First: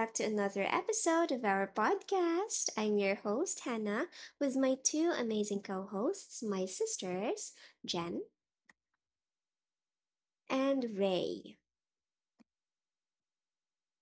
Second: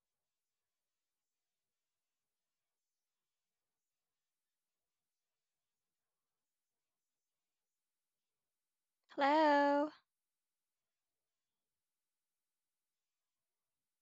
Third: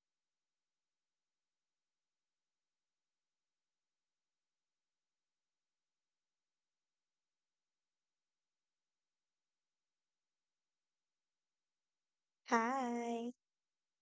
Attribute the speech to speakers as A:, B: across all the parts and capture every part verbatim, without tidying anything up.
A: back to another episode of our podcast. I'm your host, Hannah, with my two amazing co hosts, my sisters, Jen
B: Hello.
A: and Ray.
C: Hi.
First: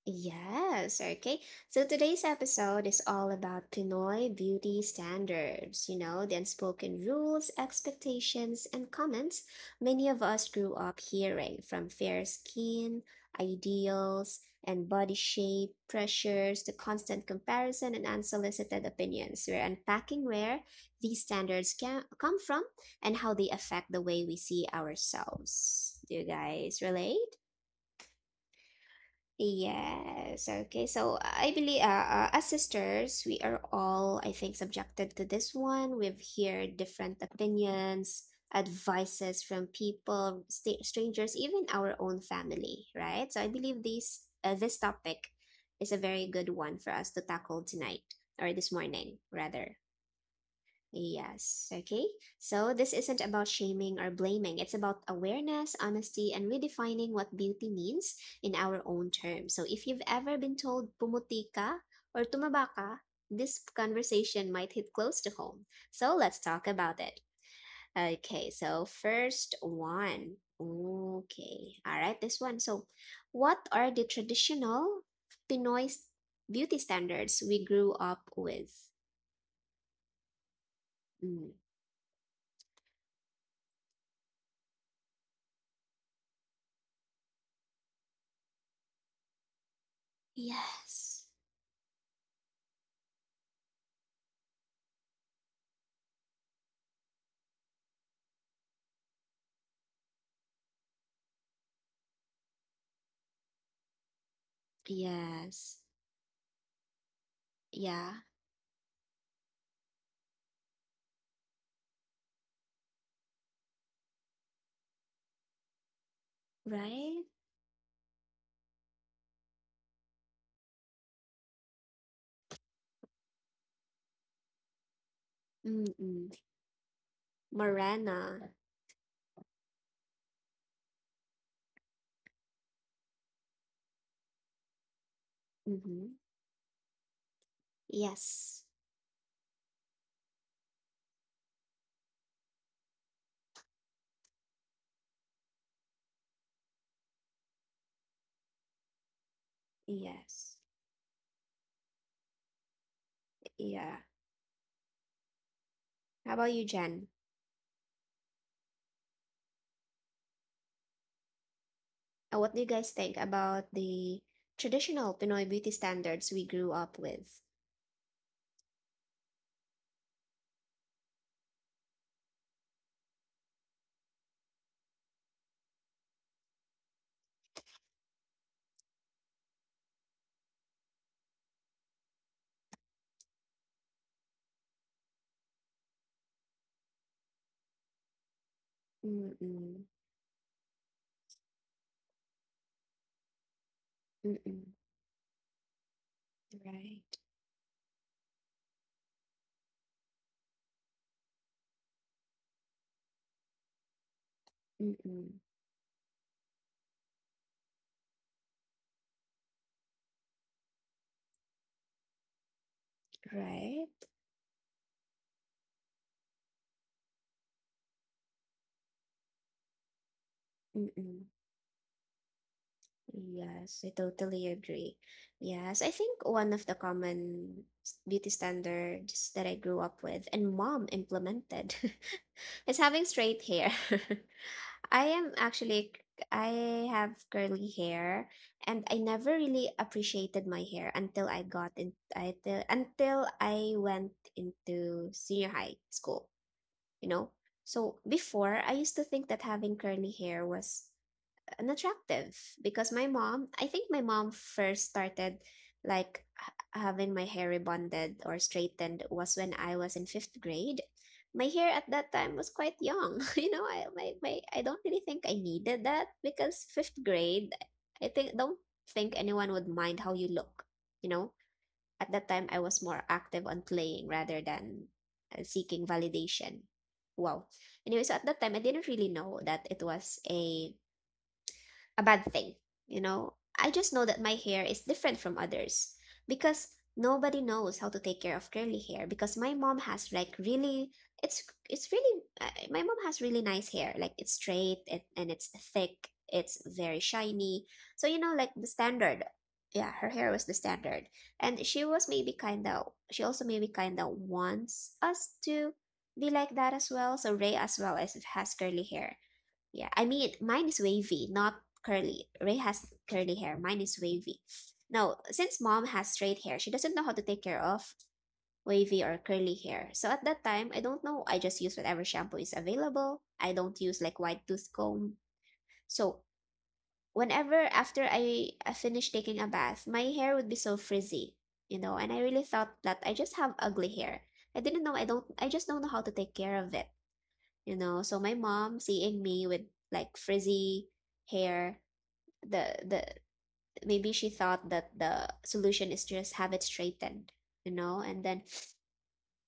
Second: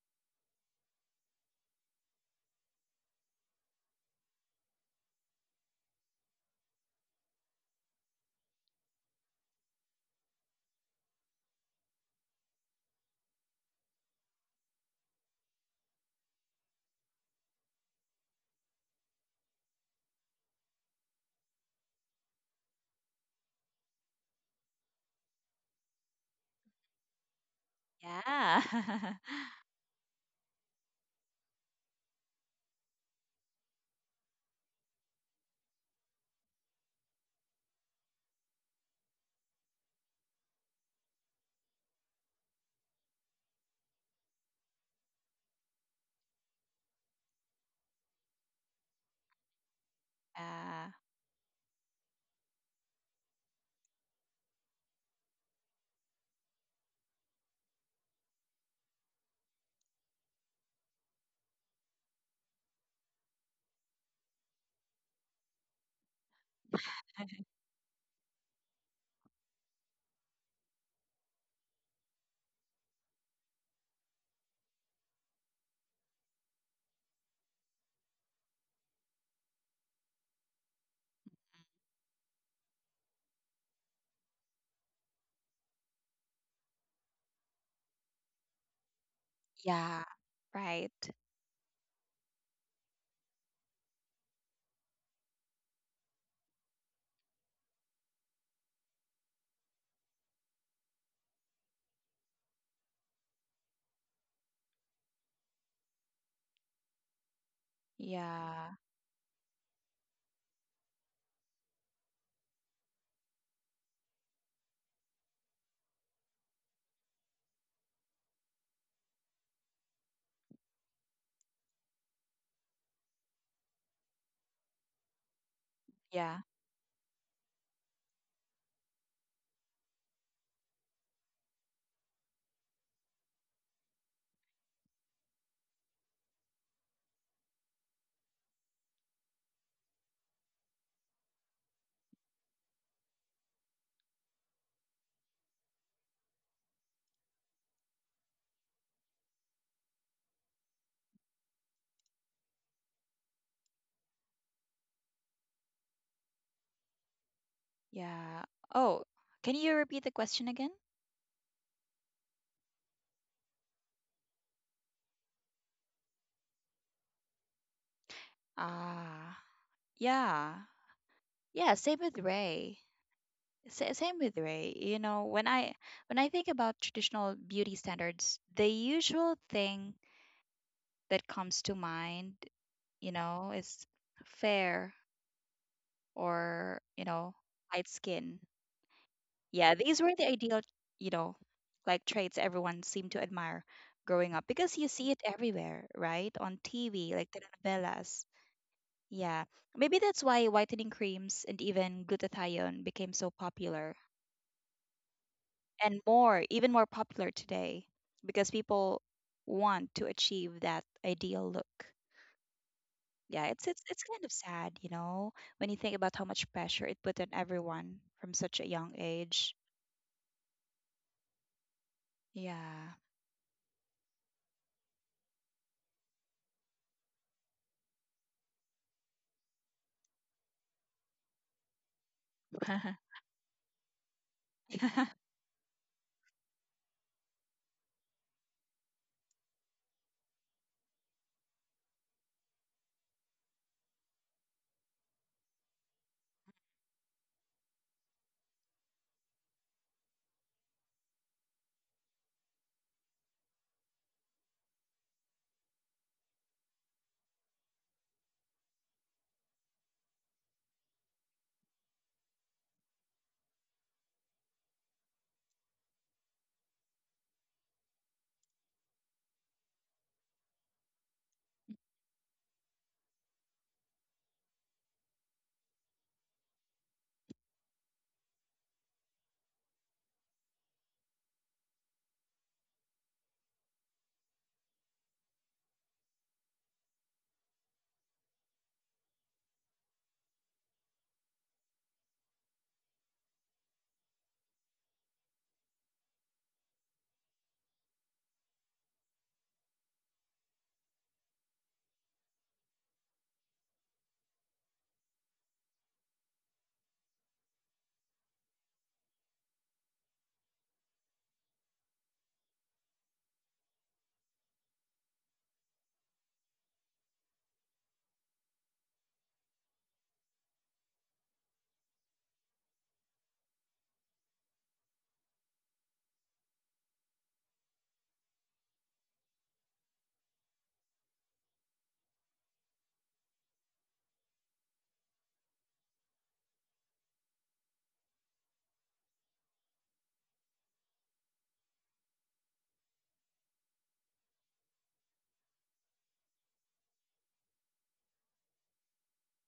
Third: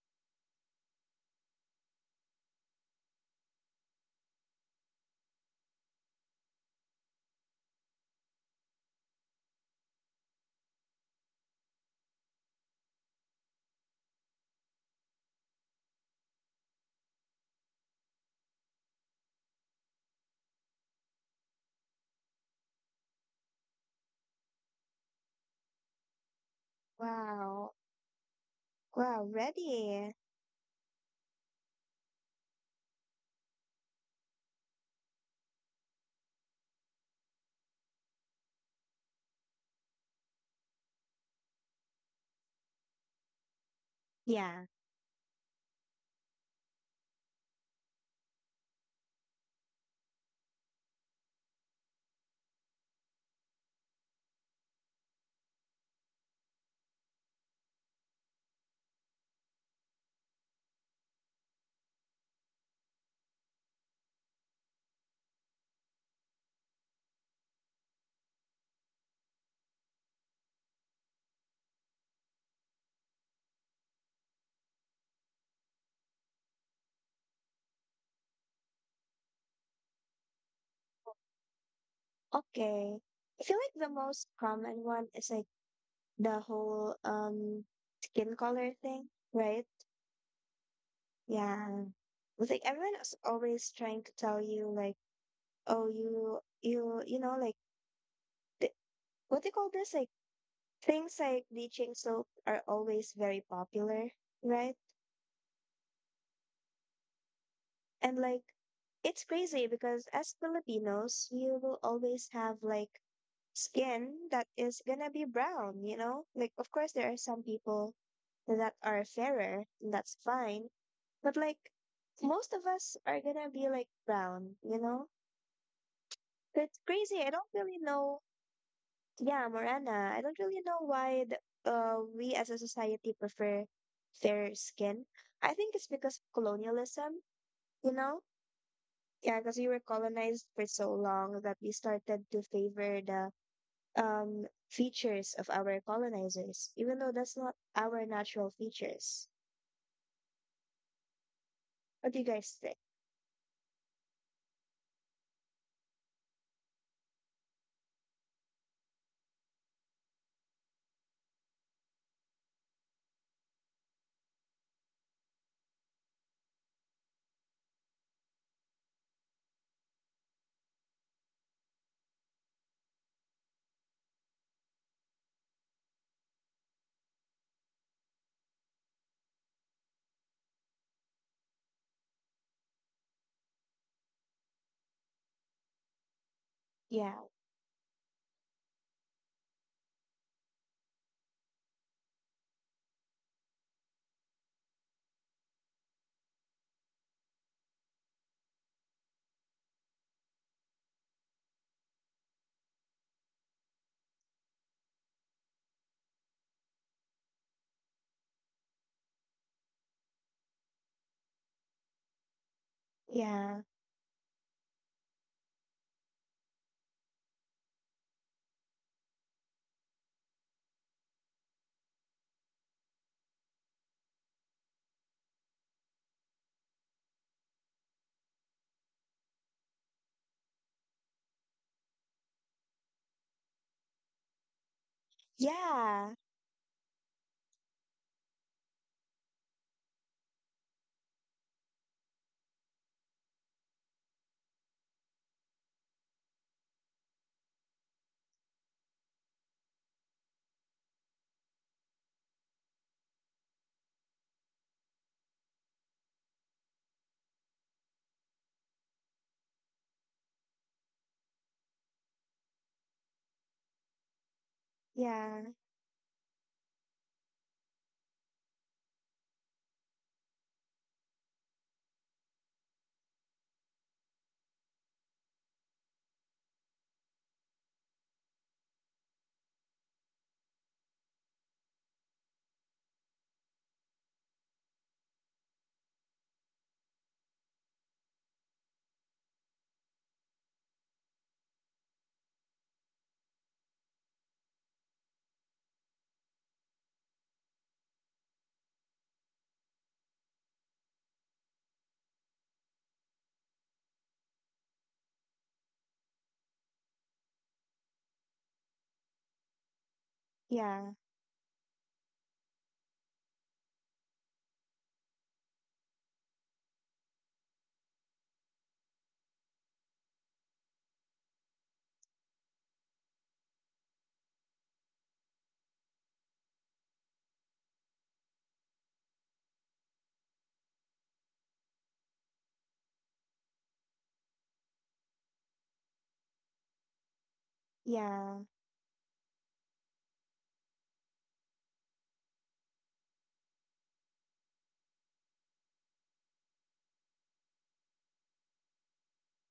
A: Yes, okay. So today's episode is all about Pinoy beauty standards, you know, the unspoken rules, expectations, and comments many of us grew up hearing from fair skin, ideals, and body shape, pressures, to constant comparison and unsolicited opinions. We're unpacking where these standards can come from and how they affect the way we see ourselves. Do you guys relate?
C: Wow.
B: Yeah.
C: Wow, ready.
A: Yes, okay. So I believe, uh, uh, as sisters, we are all, I think, subjected to this one. We've heard different opinions, advices from people, st strangers, even our own family, right? So I believe these, uh,
C: Yeah.
A: this topic is a very good one for us to tackle tonight or this morning, rather.
B: Yeah.
A: Yes, okay. So this isn't about shaming or blaming. It's about awareness, honesty, and redefining what beauty means in our own terms. So if you've ever been told pumuti ka or tumaba ka, this conversation might hit close to home. So let's talk about it. Okay, so first one. Okay, all right, this one. So, what are the traditional Pinoy s- beauty standards we grew up with? Mm,
C: Okay. I feel like the most common one is like the whole um skin color thing, right?
B: Yeah. Right.
A: Yes.
C: Yeah. It's like everyone is always trying to tell you like, oh, you you you know like th what do you call this? Like things like bleaching soap are always very popular, right?
A: Yes.
C: And
A: Yeah.
C: like,
B: Yeah.
C: it's crazy because as Filipinos, you will always have like skin that is gonna be brown, you know? Like, of course, there are
A: Right?
C: some people that are fairer, and that's fine. But like, most of us are gonna be like brown, you know?
A: Mm-mm.
B: Yeah.
C: So it's crazy. I don't really know.
A: Morena.
C: Yeah, Morana. I don't really know why the, uh, we as a society prefer fair skin. I think it's because
A: Mm-hmm.
C: of colonialism, you know?
A: Yes.
C: Yeah, because we were colonized for so long that we started to favor the um, features of our colonizers, even though that's not our natural features.
A: Yes.
C: What do you guys think?
A: Yeah. How about you, Jen?
B: Yeah. Oh, can you repeat the question again?
A: Uh, What do you guys think about the traditional Pinoy beauty standards we grew up with?
B: Ah, yeah. Yeah, same with Ray. Sa- Same with Ray. You know, when I when I think about traditional beauty standards, the usual thing that comes to mind, you know, is fair or, you
C: Yeah,
B: know, light skin. Yeah,
A: Mm-mm.
B: these were the ideal, you know, like traits everyone seemed to admire growing up
A: Mm-mm.
B: because you see it everywhere, right? On
A: Right.
B: T V, like telenovelas. Yeah, maybe that's why whitening creams and even glutathione became so popular
A: Mm-mm.
B: and more, even more popular today because people want to achieve that ideal look. Yeah,
C: yeah,
B: it's it's
A: Right?
B: it's kind of sad, you know, when you think about how much pressure it put on everyone from such a young age.
A: Mm-mm.
B: Yeah.
A: Yes, I totally agree. Yes, I think one of the common s- beauty standards that I grew up with and mom implemented is having straight hair. I am actually,
C: yeah,
A: c- I have curly hair and I never really appreciated my hair until I got in, I, till- until I went into senior high school, you know? So before, I used to think that having curly hair was and attractive because my mom, I think my mom first started like h- having my hair rebonded or straightened was when I was in fifth grade. My hair at that time was quite young. You know, I my, my I don't really think I
C: yeah,
A: needed that because fifth grade, I think don't think anyone would mind how you look. You know, at that time I was more active on playing rather than uh, seeking validation. Wow. Anyway, so at that time I didn't really know that it was a a bad thing, you know. I just know that my hair is different from others because nobody knows how to take care of curly hair because my mom has like really it's it's really uh, my mom has really nice hair, like it's straight and, and it's thick, it's very shiny, so you know, like the standard, yeah, her hair was the standard. And she was maybe kind of she also maybe kind of wants us to be like that as well. So Ray as well as has curly hair. Yeah, I mean mine is
C: yeah,
A: wavy, not curly. Ray has curly hair. Mine is wavy. Now, since mom has straight hair, she doesn't know how to take care of wavy or curly hair. So at that time, I don't know, I just use whatever shampoo is available. I don't use like white tooth comb. So whenever after I, I finish taking a bath, my hair would be so frizzy, you know, and I really thought that I just have ugly hair. I didn't know I don't I just don't know how to take care of it, you know. So my
C: yeah,
A: mom, seeing me with like frizzy hair, the the maybe she thought that the solution is just have it straightened, you know. And then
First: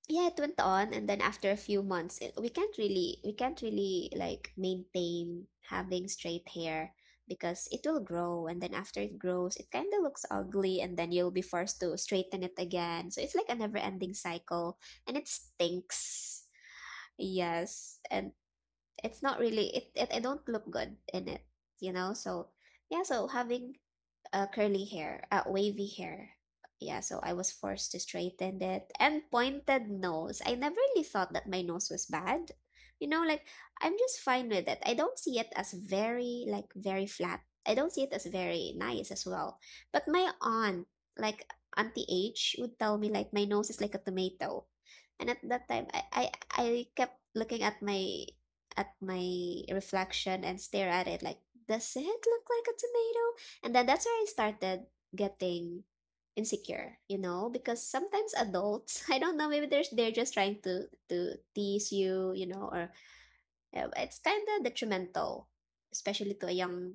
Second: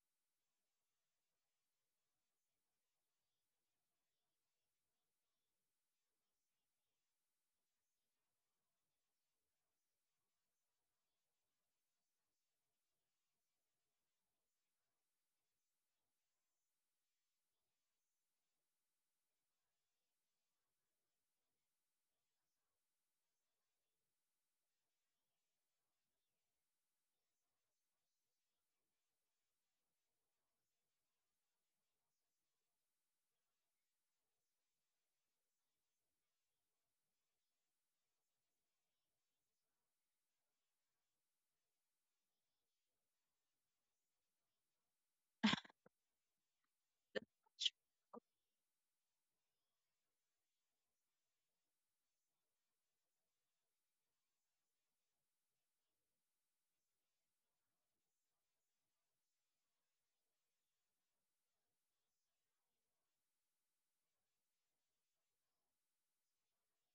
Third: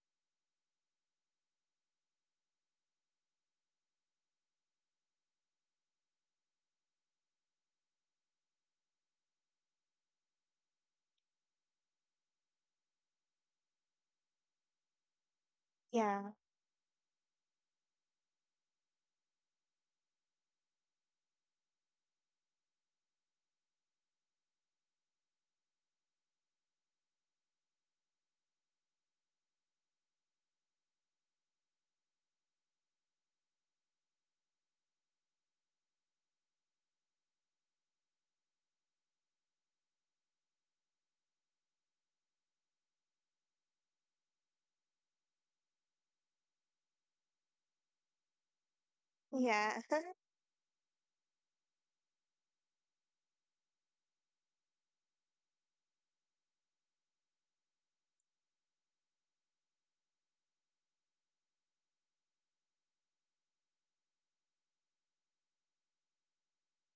A: yeah, it went on, and then after a few months, it, we can't really, we can't really like maintain having straight hair, because it will grow, and then after it grows it kind of looks ugly, and then you'll be forced to straighten it again. So it's like a never ending cycle, and it stinks. Yes, and it's not really it, it, I don't look good in it, you know. So yeah, so having uh, curly hair, uh, wavy hair. Yeah, so I was forced to straighten it. And pointed nose. I never really thought that my nose was bad. You know, like I'm just fine with it. I don't see it as very like very flat. I don't see it as very nice as well. But my aunt, like Auntie H, would tell me like my nose is like a tomato. And at that time, I I, I kept looking at my at my
C: yeah,
A: reflection and stare at it like, does it look like a tomato? And then that's where I started getting insecure, you know, because sometimes adults, I don't know, maybe they're they're just trying to to tease you, you know. Or uh, it's kind of detrimental, especially to a young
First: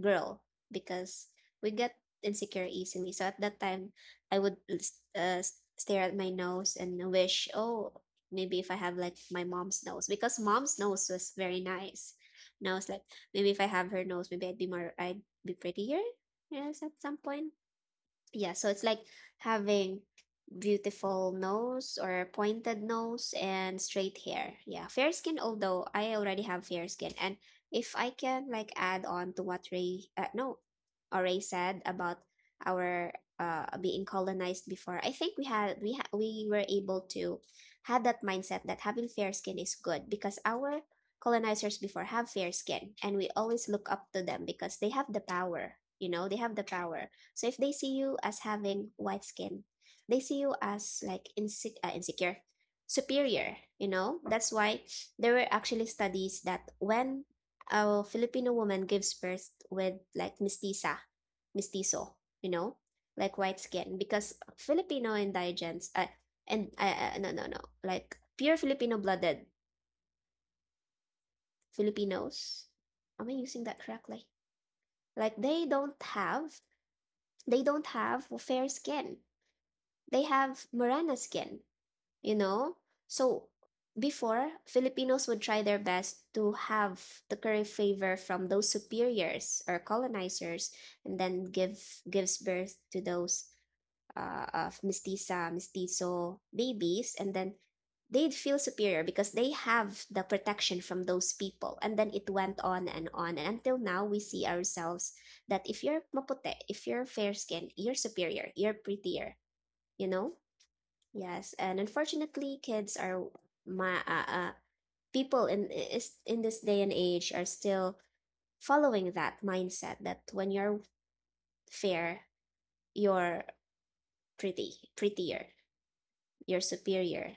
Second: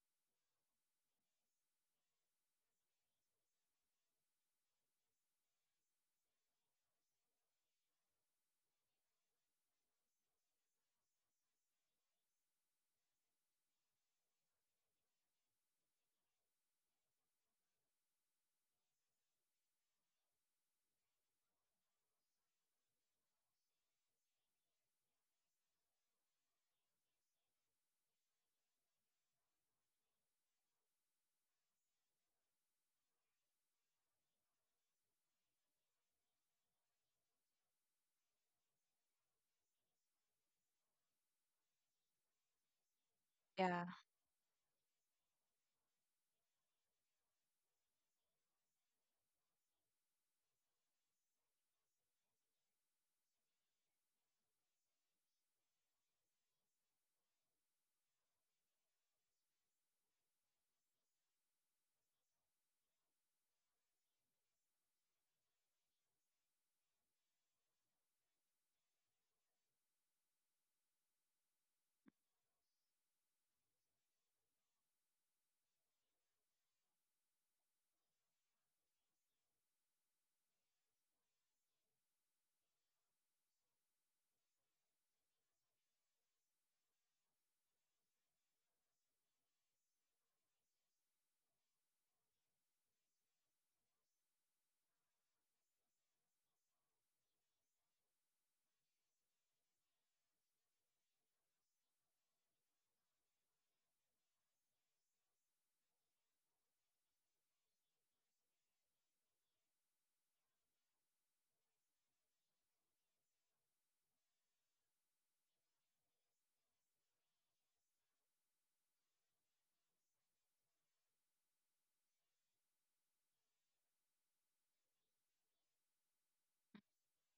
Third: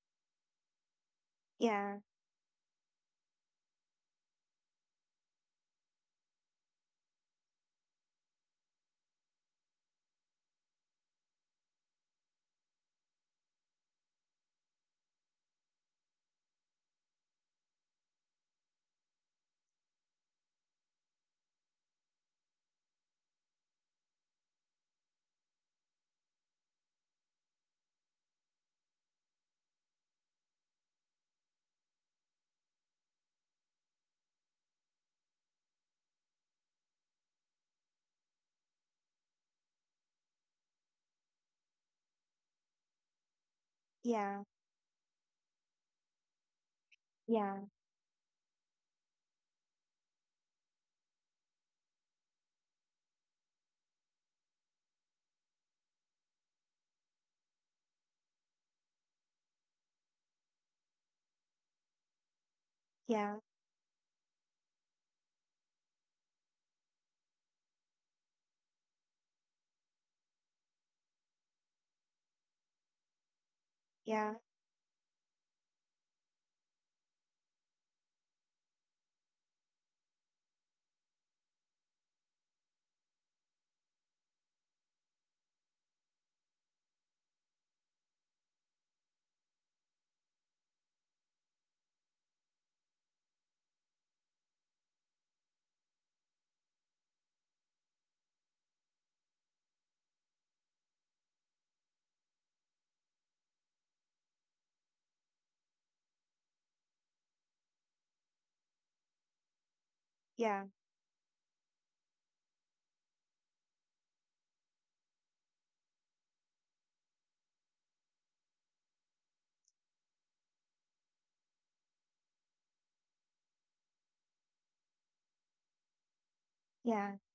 A: grow, because we get
C: yeah,
A: insecure easily. So at that time, I would uh, stare at my nose and wish, oh, maybe if I have like my mom's nose, because mom's nose was very nice. And I was like, maybe if I have her nose, maybe I'd be more, I'd be prettier. Yes, at some point, yeah, so it's like having beautiful nose or pointed nose and straight hair, yeah, fair skin, although I already have fair skin. And if I can like add on to what ray uh, no uh, Ray said about our uh being colonized before, I think we had we ha- we were able to had that mindset that having fair skin is good, because our colonizers before have fair skin, and we always look
B: Yeah.
A: up
C: yeah,
A: to them
C: yeah,
A: because they have the power, you know, they have the power so if
C: yeah,
A: they see you as having white skin, they see you as like inse- uh, insecure, superior, you know? That's why there were actually studies that when a Filipino woman gives birth with like mestiza, mestizo, you know, like
C: yeah,
A: white skin, because Filipino indigents, uh, and uh, uh, no, no, no, like pure Filipino blooded Filipinos, am I using that correctly?
C: yeah,
A: Like they don't have, they don't have fair skin, they have Morena skin, you know? So before, Filipinos would try their best to have the curry favor from those superiors or colonizers, and then give gives birth to those uh, of mestiza, mestizo babies, and then they'd feel superior because they have the protection from those people. And then it went on and on, and until now we see ourselves that if you're maputi, if you're fair skinned, you're superior, you're prettier, you know.
C: yeah,
A: Yes, and unfortunately, kids are my uh, uh, people in is in this day and age are still following that mindset that when you're fair, you're pretty, prettier, you're
C: yeah,
A: superior.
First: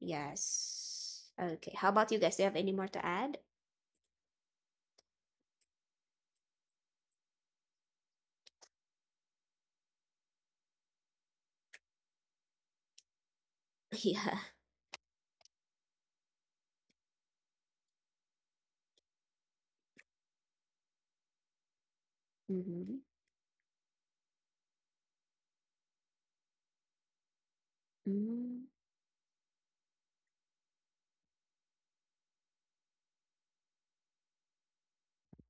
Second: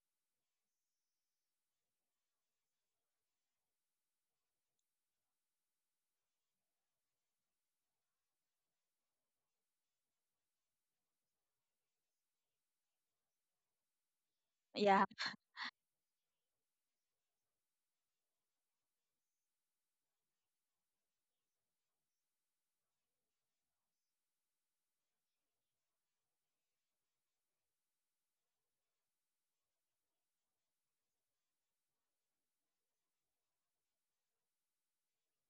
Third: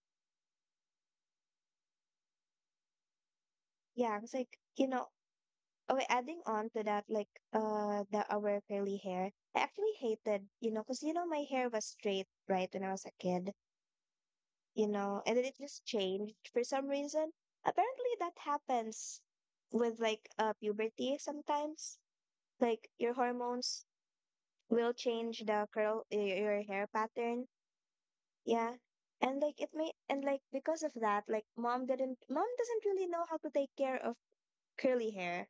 A: Yes. Okay. How about you guys? Do you have any more to add?
C: yeah. It's like, you know, okay, adding on to that, like uh the our curly hair, I actually hated, you know, because you know my hair was straight, right, when I was a kid,
A: Yeah.
C: you
B: Yeah.
C: know, and then it just changed for some reason. Apparently that happens with like uh puberty sometimes. Like
A: Mm-hmm.
C: your hormones will change the curl y- your hair pattern.
A: Mm-hmm.
C: Yeah. And like it may and like because of that, like mom didn't mom doesn't really know how to take care of curly hair.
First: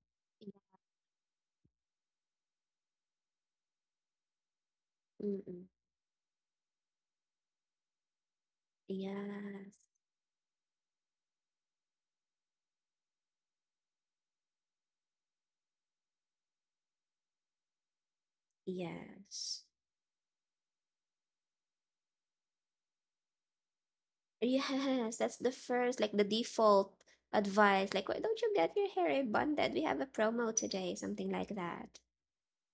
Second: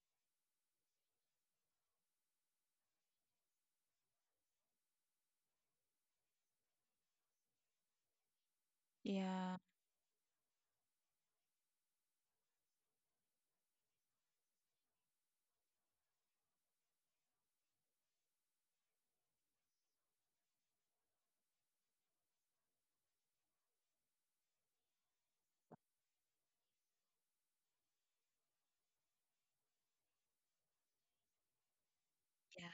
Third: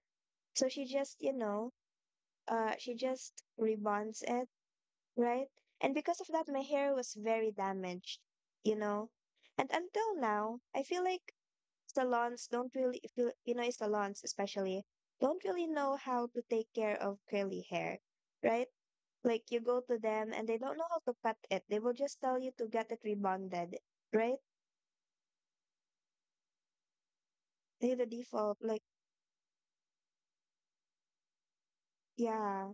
C: So she just, you know, uh she just rebonds it, right?
A: Mm-mm.
C: And because of that my hair was very damaged, you know.
B: Yeah.
C: And
A: Yes.
C: until now, I feel like salons don't really feel Pinoy salons especially don't really know how to take care of curly hair, right? Like you
A: Yes.
C: go to them and they don't know how to cut it. They will just tell you to get it rebonded, right?
A: Yes, that's the first, like the default advice.
C: They're the
A: Like, why don't you
C: default.
A: get
C: Like,
A: your hair rebonded? We have a promo today, something like that.
B: Yeah.
C: yeah.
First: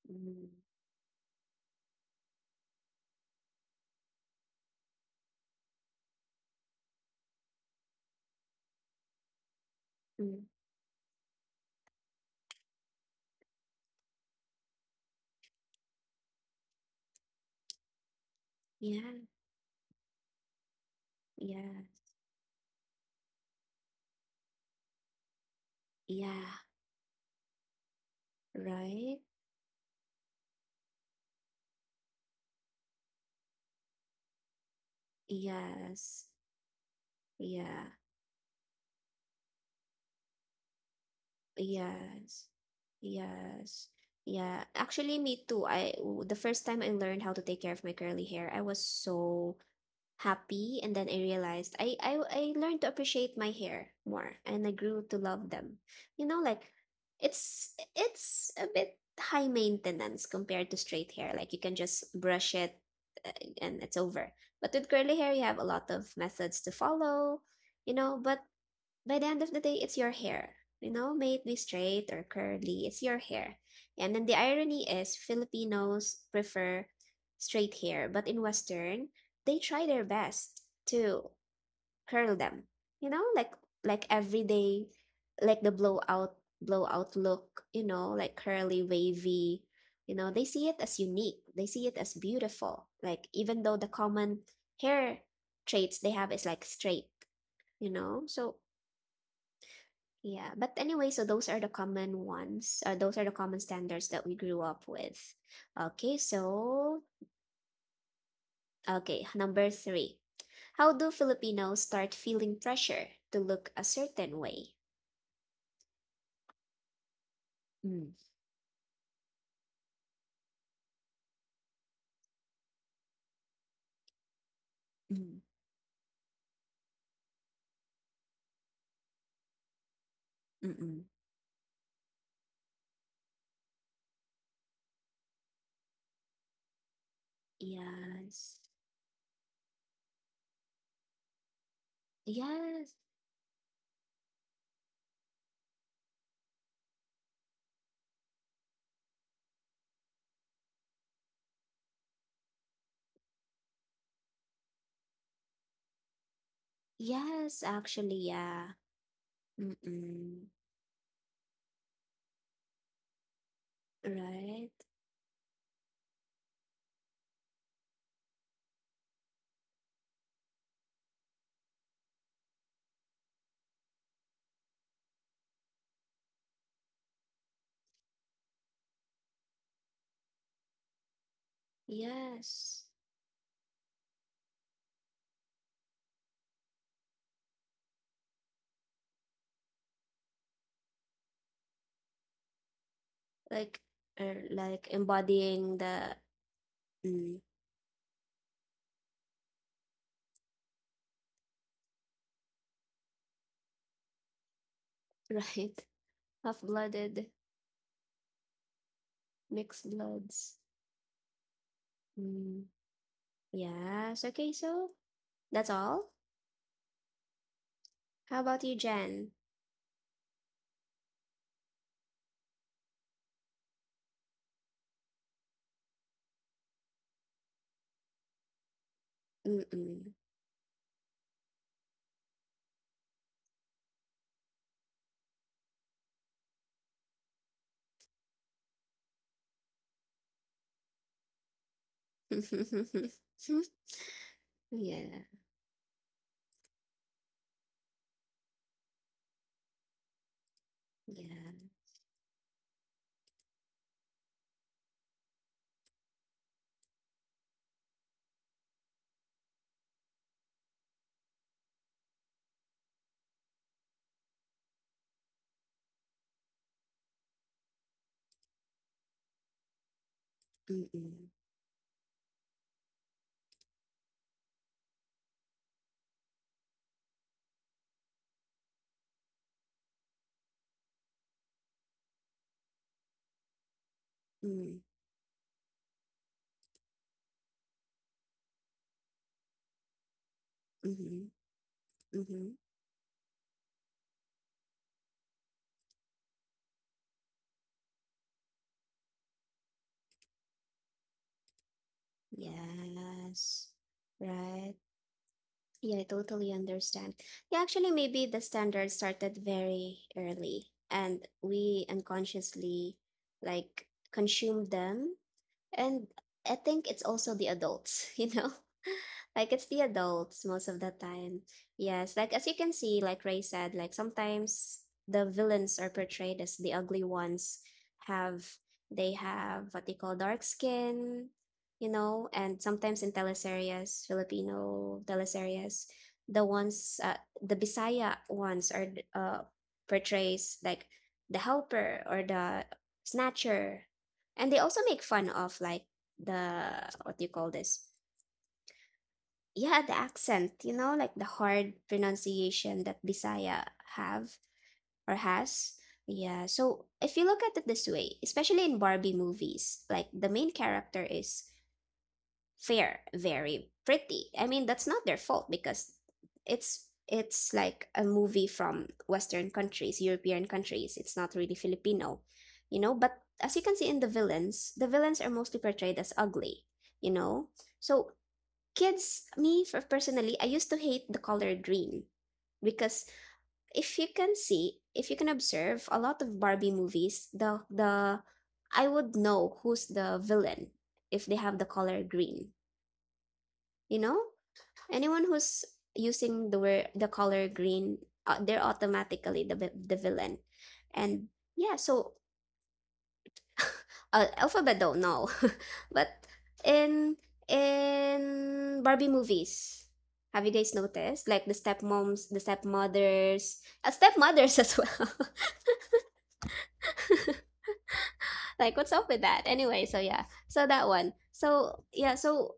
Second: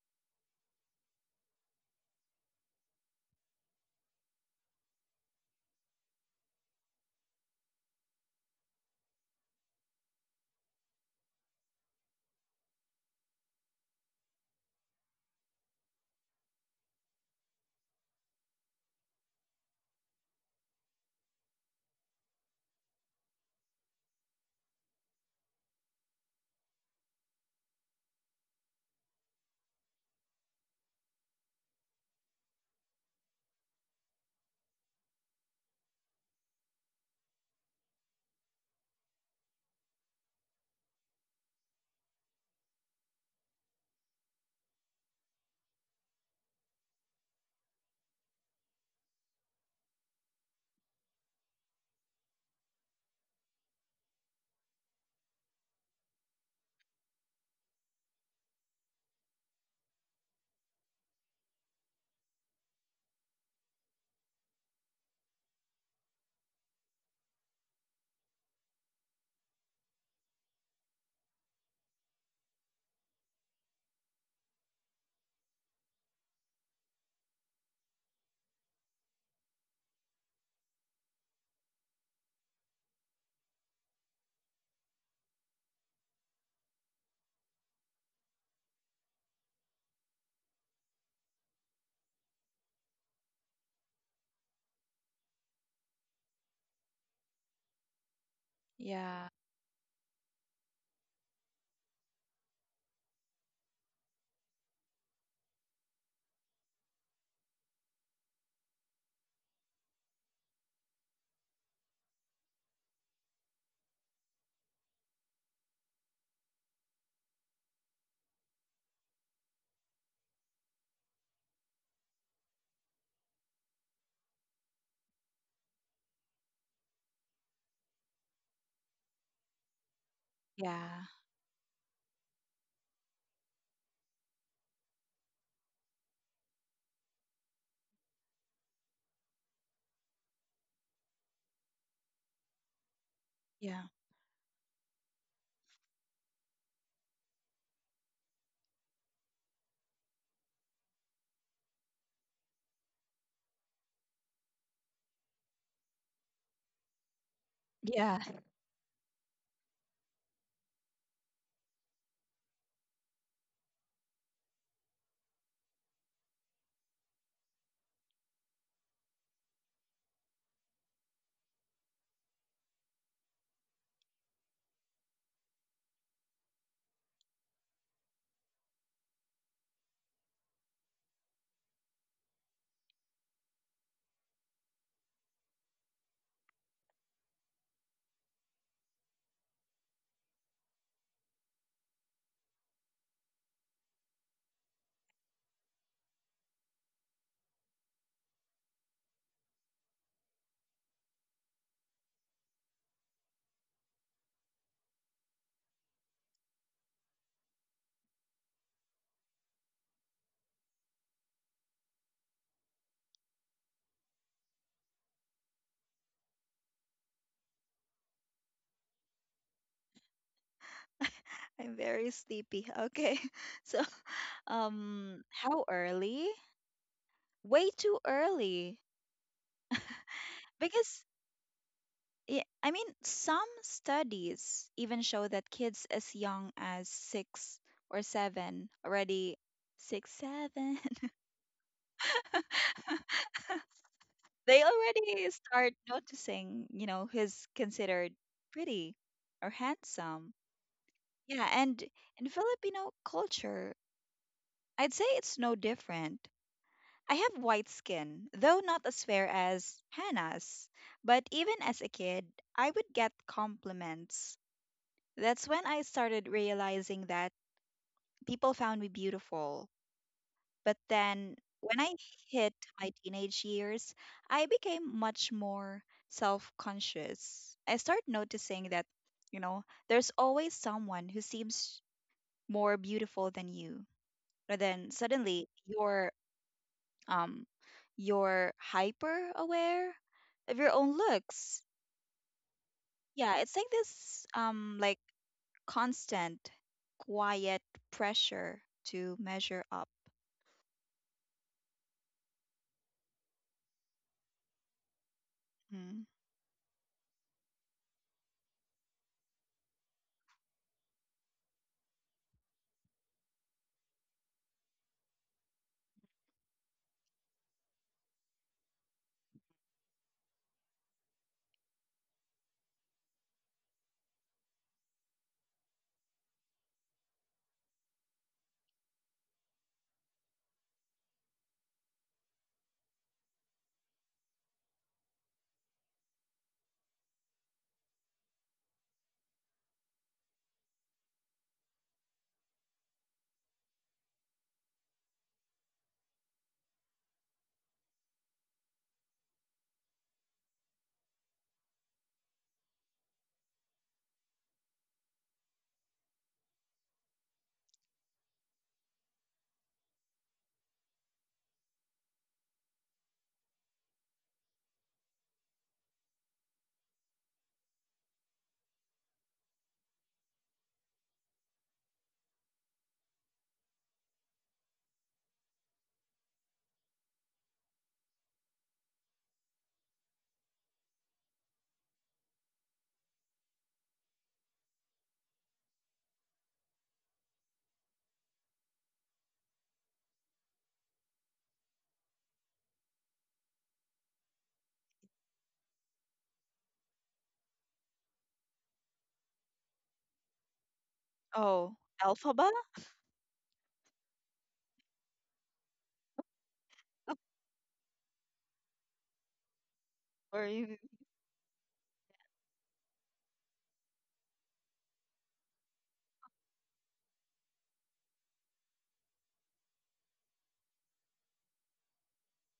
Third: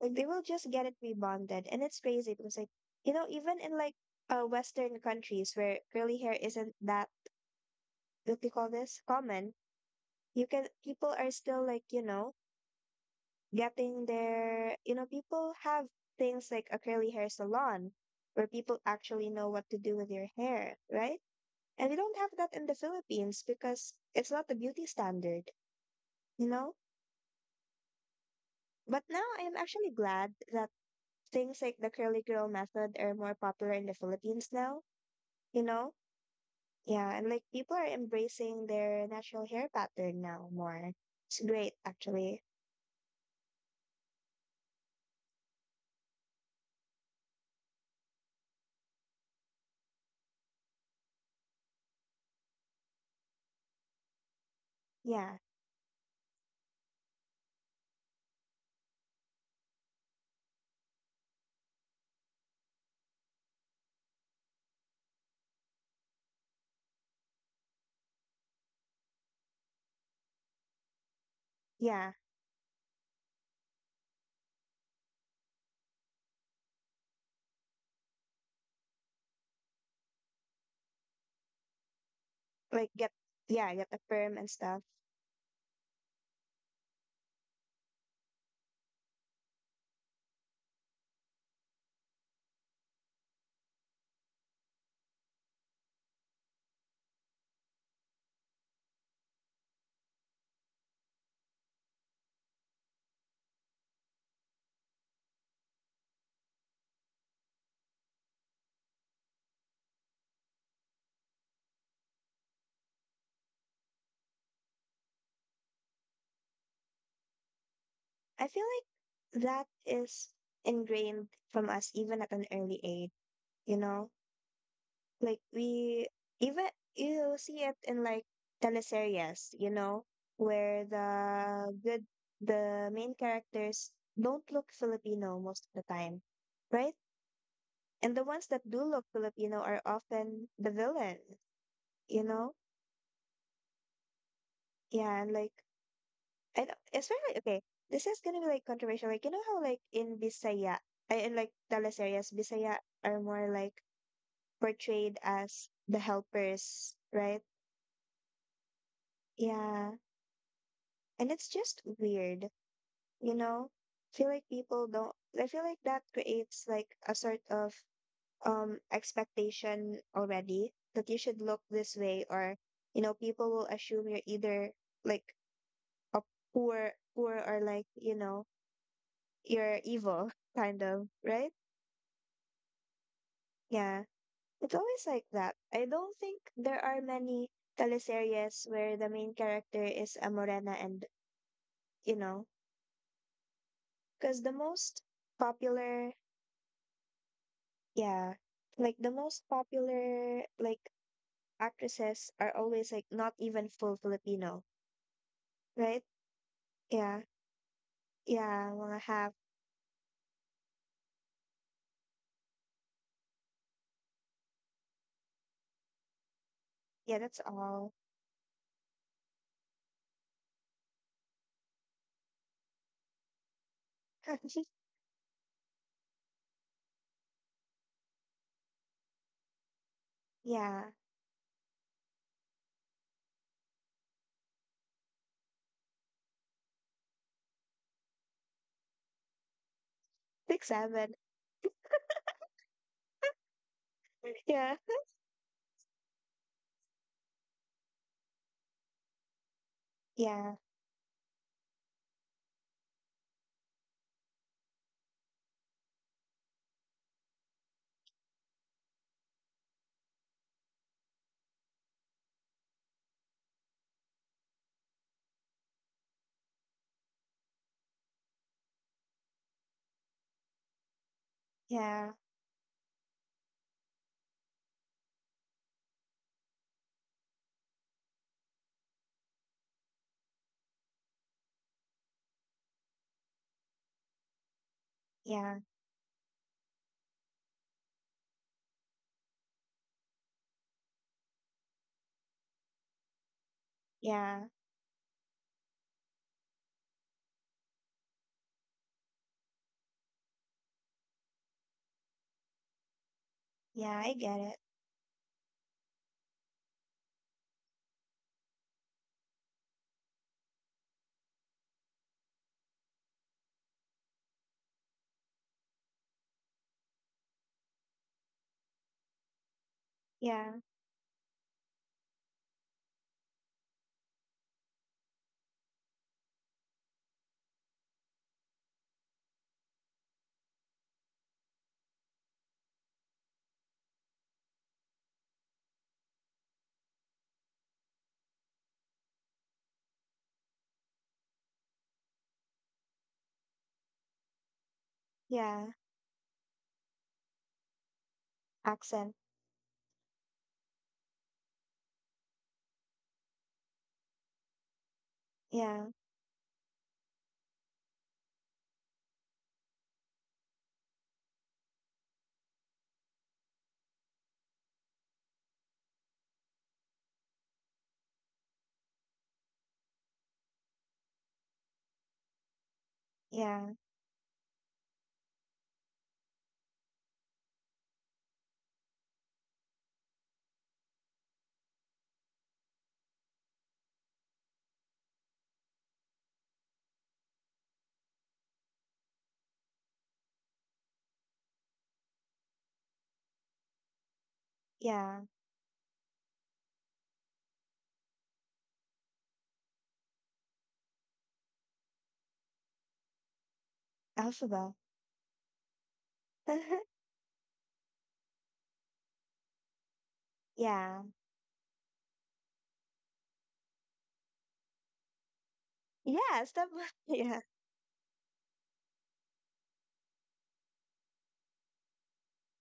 C: Like they will
A: Mm.
C: just get it rebonded. And it's crazy because like, you know, even in like uh Western countries where curly hair isn't that what do you call this common,
A: Mm.
C: you can people are still like, you know, getting their you know, people have things like a curly hair salon where people
A: Yeah,
C: actually know what to do with your hair, right?
A: yeah,
C: And we don't have that in the Philippines because it's not the beauty standard, you
A: yeah,
C: know? But
A: right?
C: now I am actually glad that things like the curly girl method are more popular in the Philippines now. You know?
A: Yes,
C: Yeah, and like people
A: yeah,
C: are embracing their natural hair pattern now more. It's great actually.
A: yes, yes, yeah. Actually, me too. I w- the first time I learned how to take care of my curly hair, I was so happy, and then I realized, I, I I learned to appreciate my hair more and I grew to
C: Yeah.
A: love them, you know. Like it's it's a bit high maintenance compared to straight hair, like you can just brush it, uh, and it's over. But with curly hair you have a lot of methods to follow, you know. But by the end of the day, it's your hair. You know, may it be
C: Yeah.
A: straight or curly, it's your hair. And then the irony is Filipinos prefer straight hair, but in Western, they try their best to curl them.
C: Like
A: You
C: get
A: know, like
C: Yeah, get a
A: like
C: perm and stuff.
A: everyday, like the blowout blowout look, you know, like curly, wavy. You know, they see it as unique. They see it as beautiful. Like even though the common hair traits they have is like straight, you know. So yeah, but anyway, so those are the common ones. Uh, those are the common standards that we grew up with. Okay, so, okay, number three. How do Filipinos start feeling pressure to look a certain way? Mm,
C: I feel like that is ingrained from us even at an early age, you know? Like
A: Mm,
C: we even you see it in like teleseries, you know, where
A: mm-mm,
B: Yeah.
C: the good the main characters don't look Filipino most of the time, right? And the ones
A: yes.
C: that do look Filipino are often the villain, you know?
A: Yes.
B: Yeah.
C: Yeah, and like, I don't, especially, okay, this is gonna be like controversial. Like, you know how, like, in Bisaya, I, in like teleseries, Bisaya are more like portrayed as the helpers, right?
A: Yes, actually,
B: Yeah.
A: yeah.
C: Yeah.
A: Mm-mm.
C: And it's just weird, you know? I feel like
A: Right.
C: people don't, I feel like that creates like a sort of um expectation already that you should look this way, or you know people will assume you're either like a poor poor, or like you know you're evil, kind of, right?
A: Yes.
C: Yeah, it's always like that. I don't think there are many teleseries where the main character is a morena, and you know,
A: Like,
C: because the
A: er, like
C: most
A: embodying
C: popular
A: the Mm.
C: yeah, like the most popular like actresses are always like not even full Filipino,
A: right
C: right? Yeah.
A: half-blooded
C: Yeah, wanna have.
A: mixed bloods. Mm, yes. Okay, so that's all.
C: Yeah, that's all.
A: How about you, Jen?
B: I'm very sleepy. Okay. So, um, how early? Way too early.
A: Mm-mm.
C: Yeah,
B: Because, yeah, I mean, some studies even show that kids as young as six or seven already, six,
C: six,
B: seven,
C: seven.
B: they
C: Yeah,
A: Yeah,
B: already start noticing, you know, who's considered pretty or handsome.
C: yeah,
B: Yeah,
A: yeah.
B: and in Filipino culture, I'd say it's no different. I have white skin, though not as fair as Hannah's. But even as a kid, I would get compliments. That's when I started realizing that people found me beautiful. But
A: Mm-mm.
B: then when I
C: yeah,
B: hit my teenage years, I became much more self conscious. I started noticing that, you know, there's always someone who seems more beautiful than you, but
A: Mm,
B: then suddenly
C: yeah,
B: you're, um you're hyper aware of your own
A: mm-hmm,
B: looks.
A: mm-hmm.
B: Yeah, it's like this,
C: yeah,
B: um like constant quiet pressure to measure up.
A: Yes.
C: yeah, I get it.
A: Right. Yeah, I
B: Mm.
A: totally understand. Yeah, actually, maybe the standard started very early and we unconsciously like consumed them. And I think it's also the adults, you know? Like it's the adults
C: Yeah,
A: most of the time. Yes, like as you can see, like Ray said, like sometimes the villains are portrayed as the ugly ones have they have what they call dark skin, you know, and sometimes in teleseries, Filipino teleseries, the ones uh, the Bisaya ones are uh portrays like the helper or the snatcher, and they also make fun of
C: yeah,
A: like the, what do you call this,
C: accent.
A: yeah, the accent, you know, like the hard pronunciation that bisaya have or has.
C: Yeah,
A: Yeah, so if you look at it this way, especially in Barbie movies, like the main character is fair, very pretty. I mean, that's not their fault because it's it's like a movie from Western countries, European countries. It's not really Filipino, you know, but as you
C: yeah,
A: can see in the villains, the villains are mostly portrayed as ugly, you know. So kids, me for personally, I used to hate the color green because if you can see, if you can observe a lot of Barbie movies, the the I would know who's the villain if they have the color green, you know.
C: yeah,
A: Anyone who's using the word the color green, uh, they're automatically the vi- the villain, and
B: Oh,
A: yeah. So,
B: alphaba
A: uh,
C: alphabet.
A: Alphabet don't know, but in in Barbie movies, have
B: or
A: you guys
B: you.
C: Yeah,
A: noticed like the stepmoms, the stepmothers, uh, stepmothers as well?
C: yeah, stop. Yeah,
A: Like, what's up with that? Anyway, so yeah, so that one. So yeah, so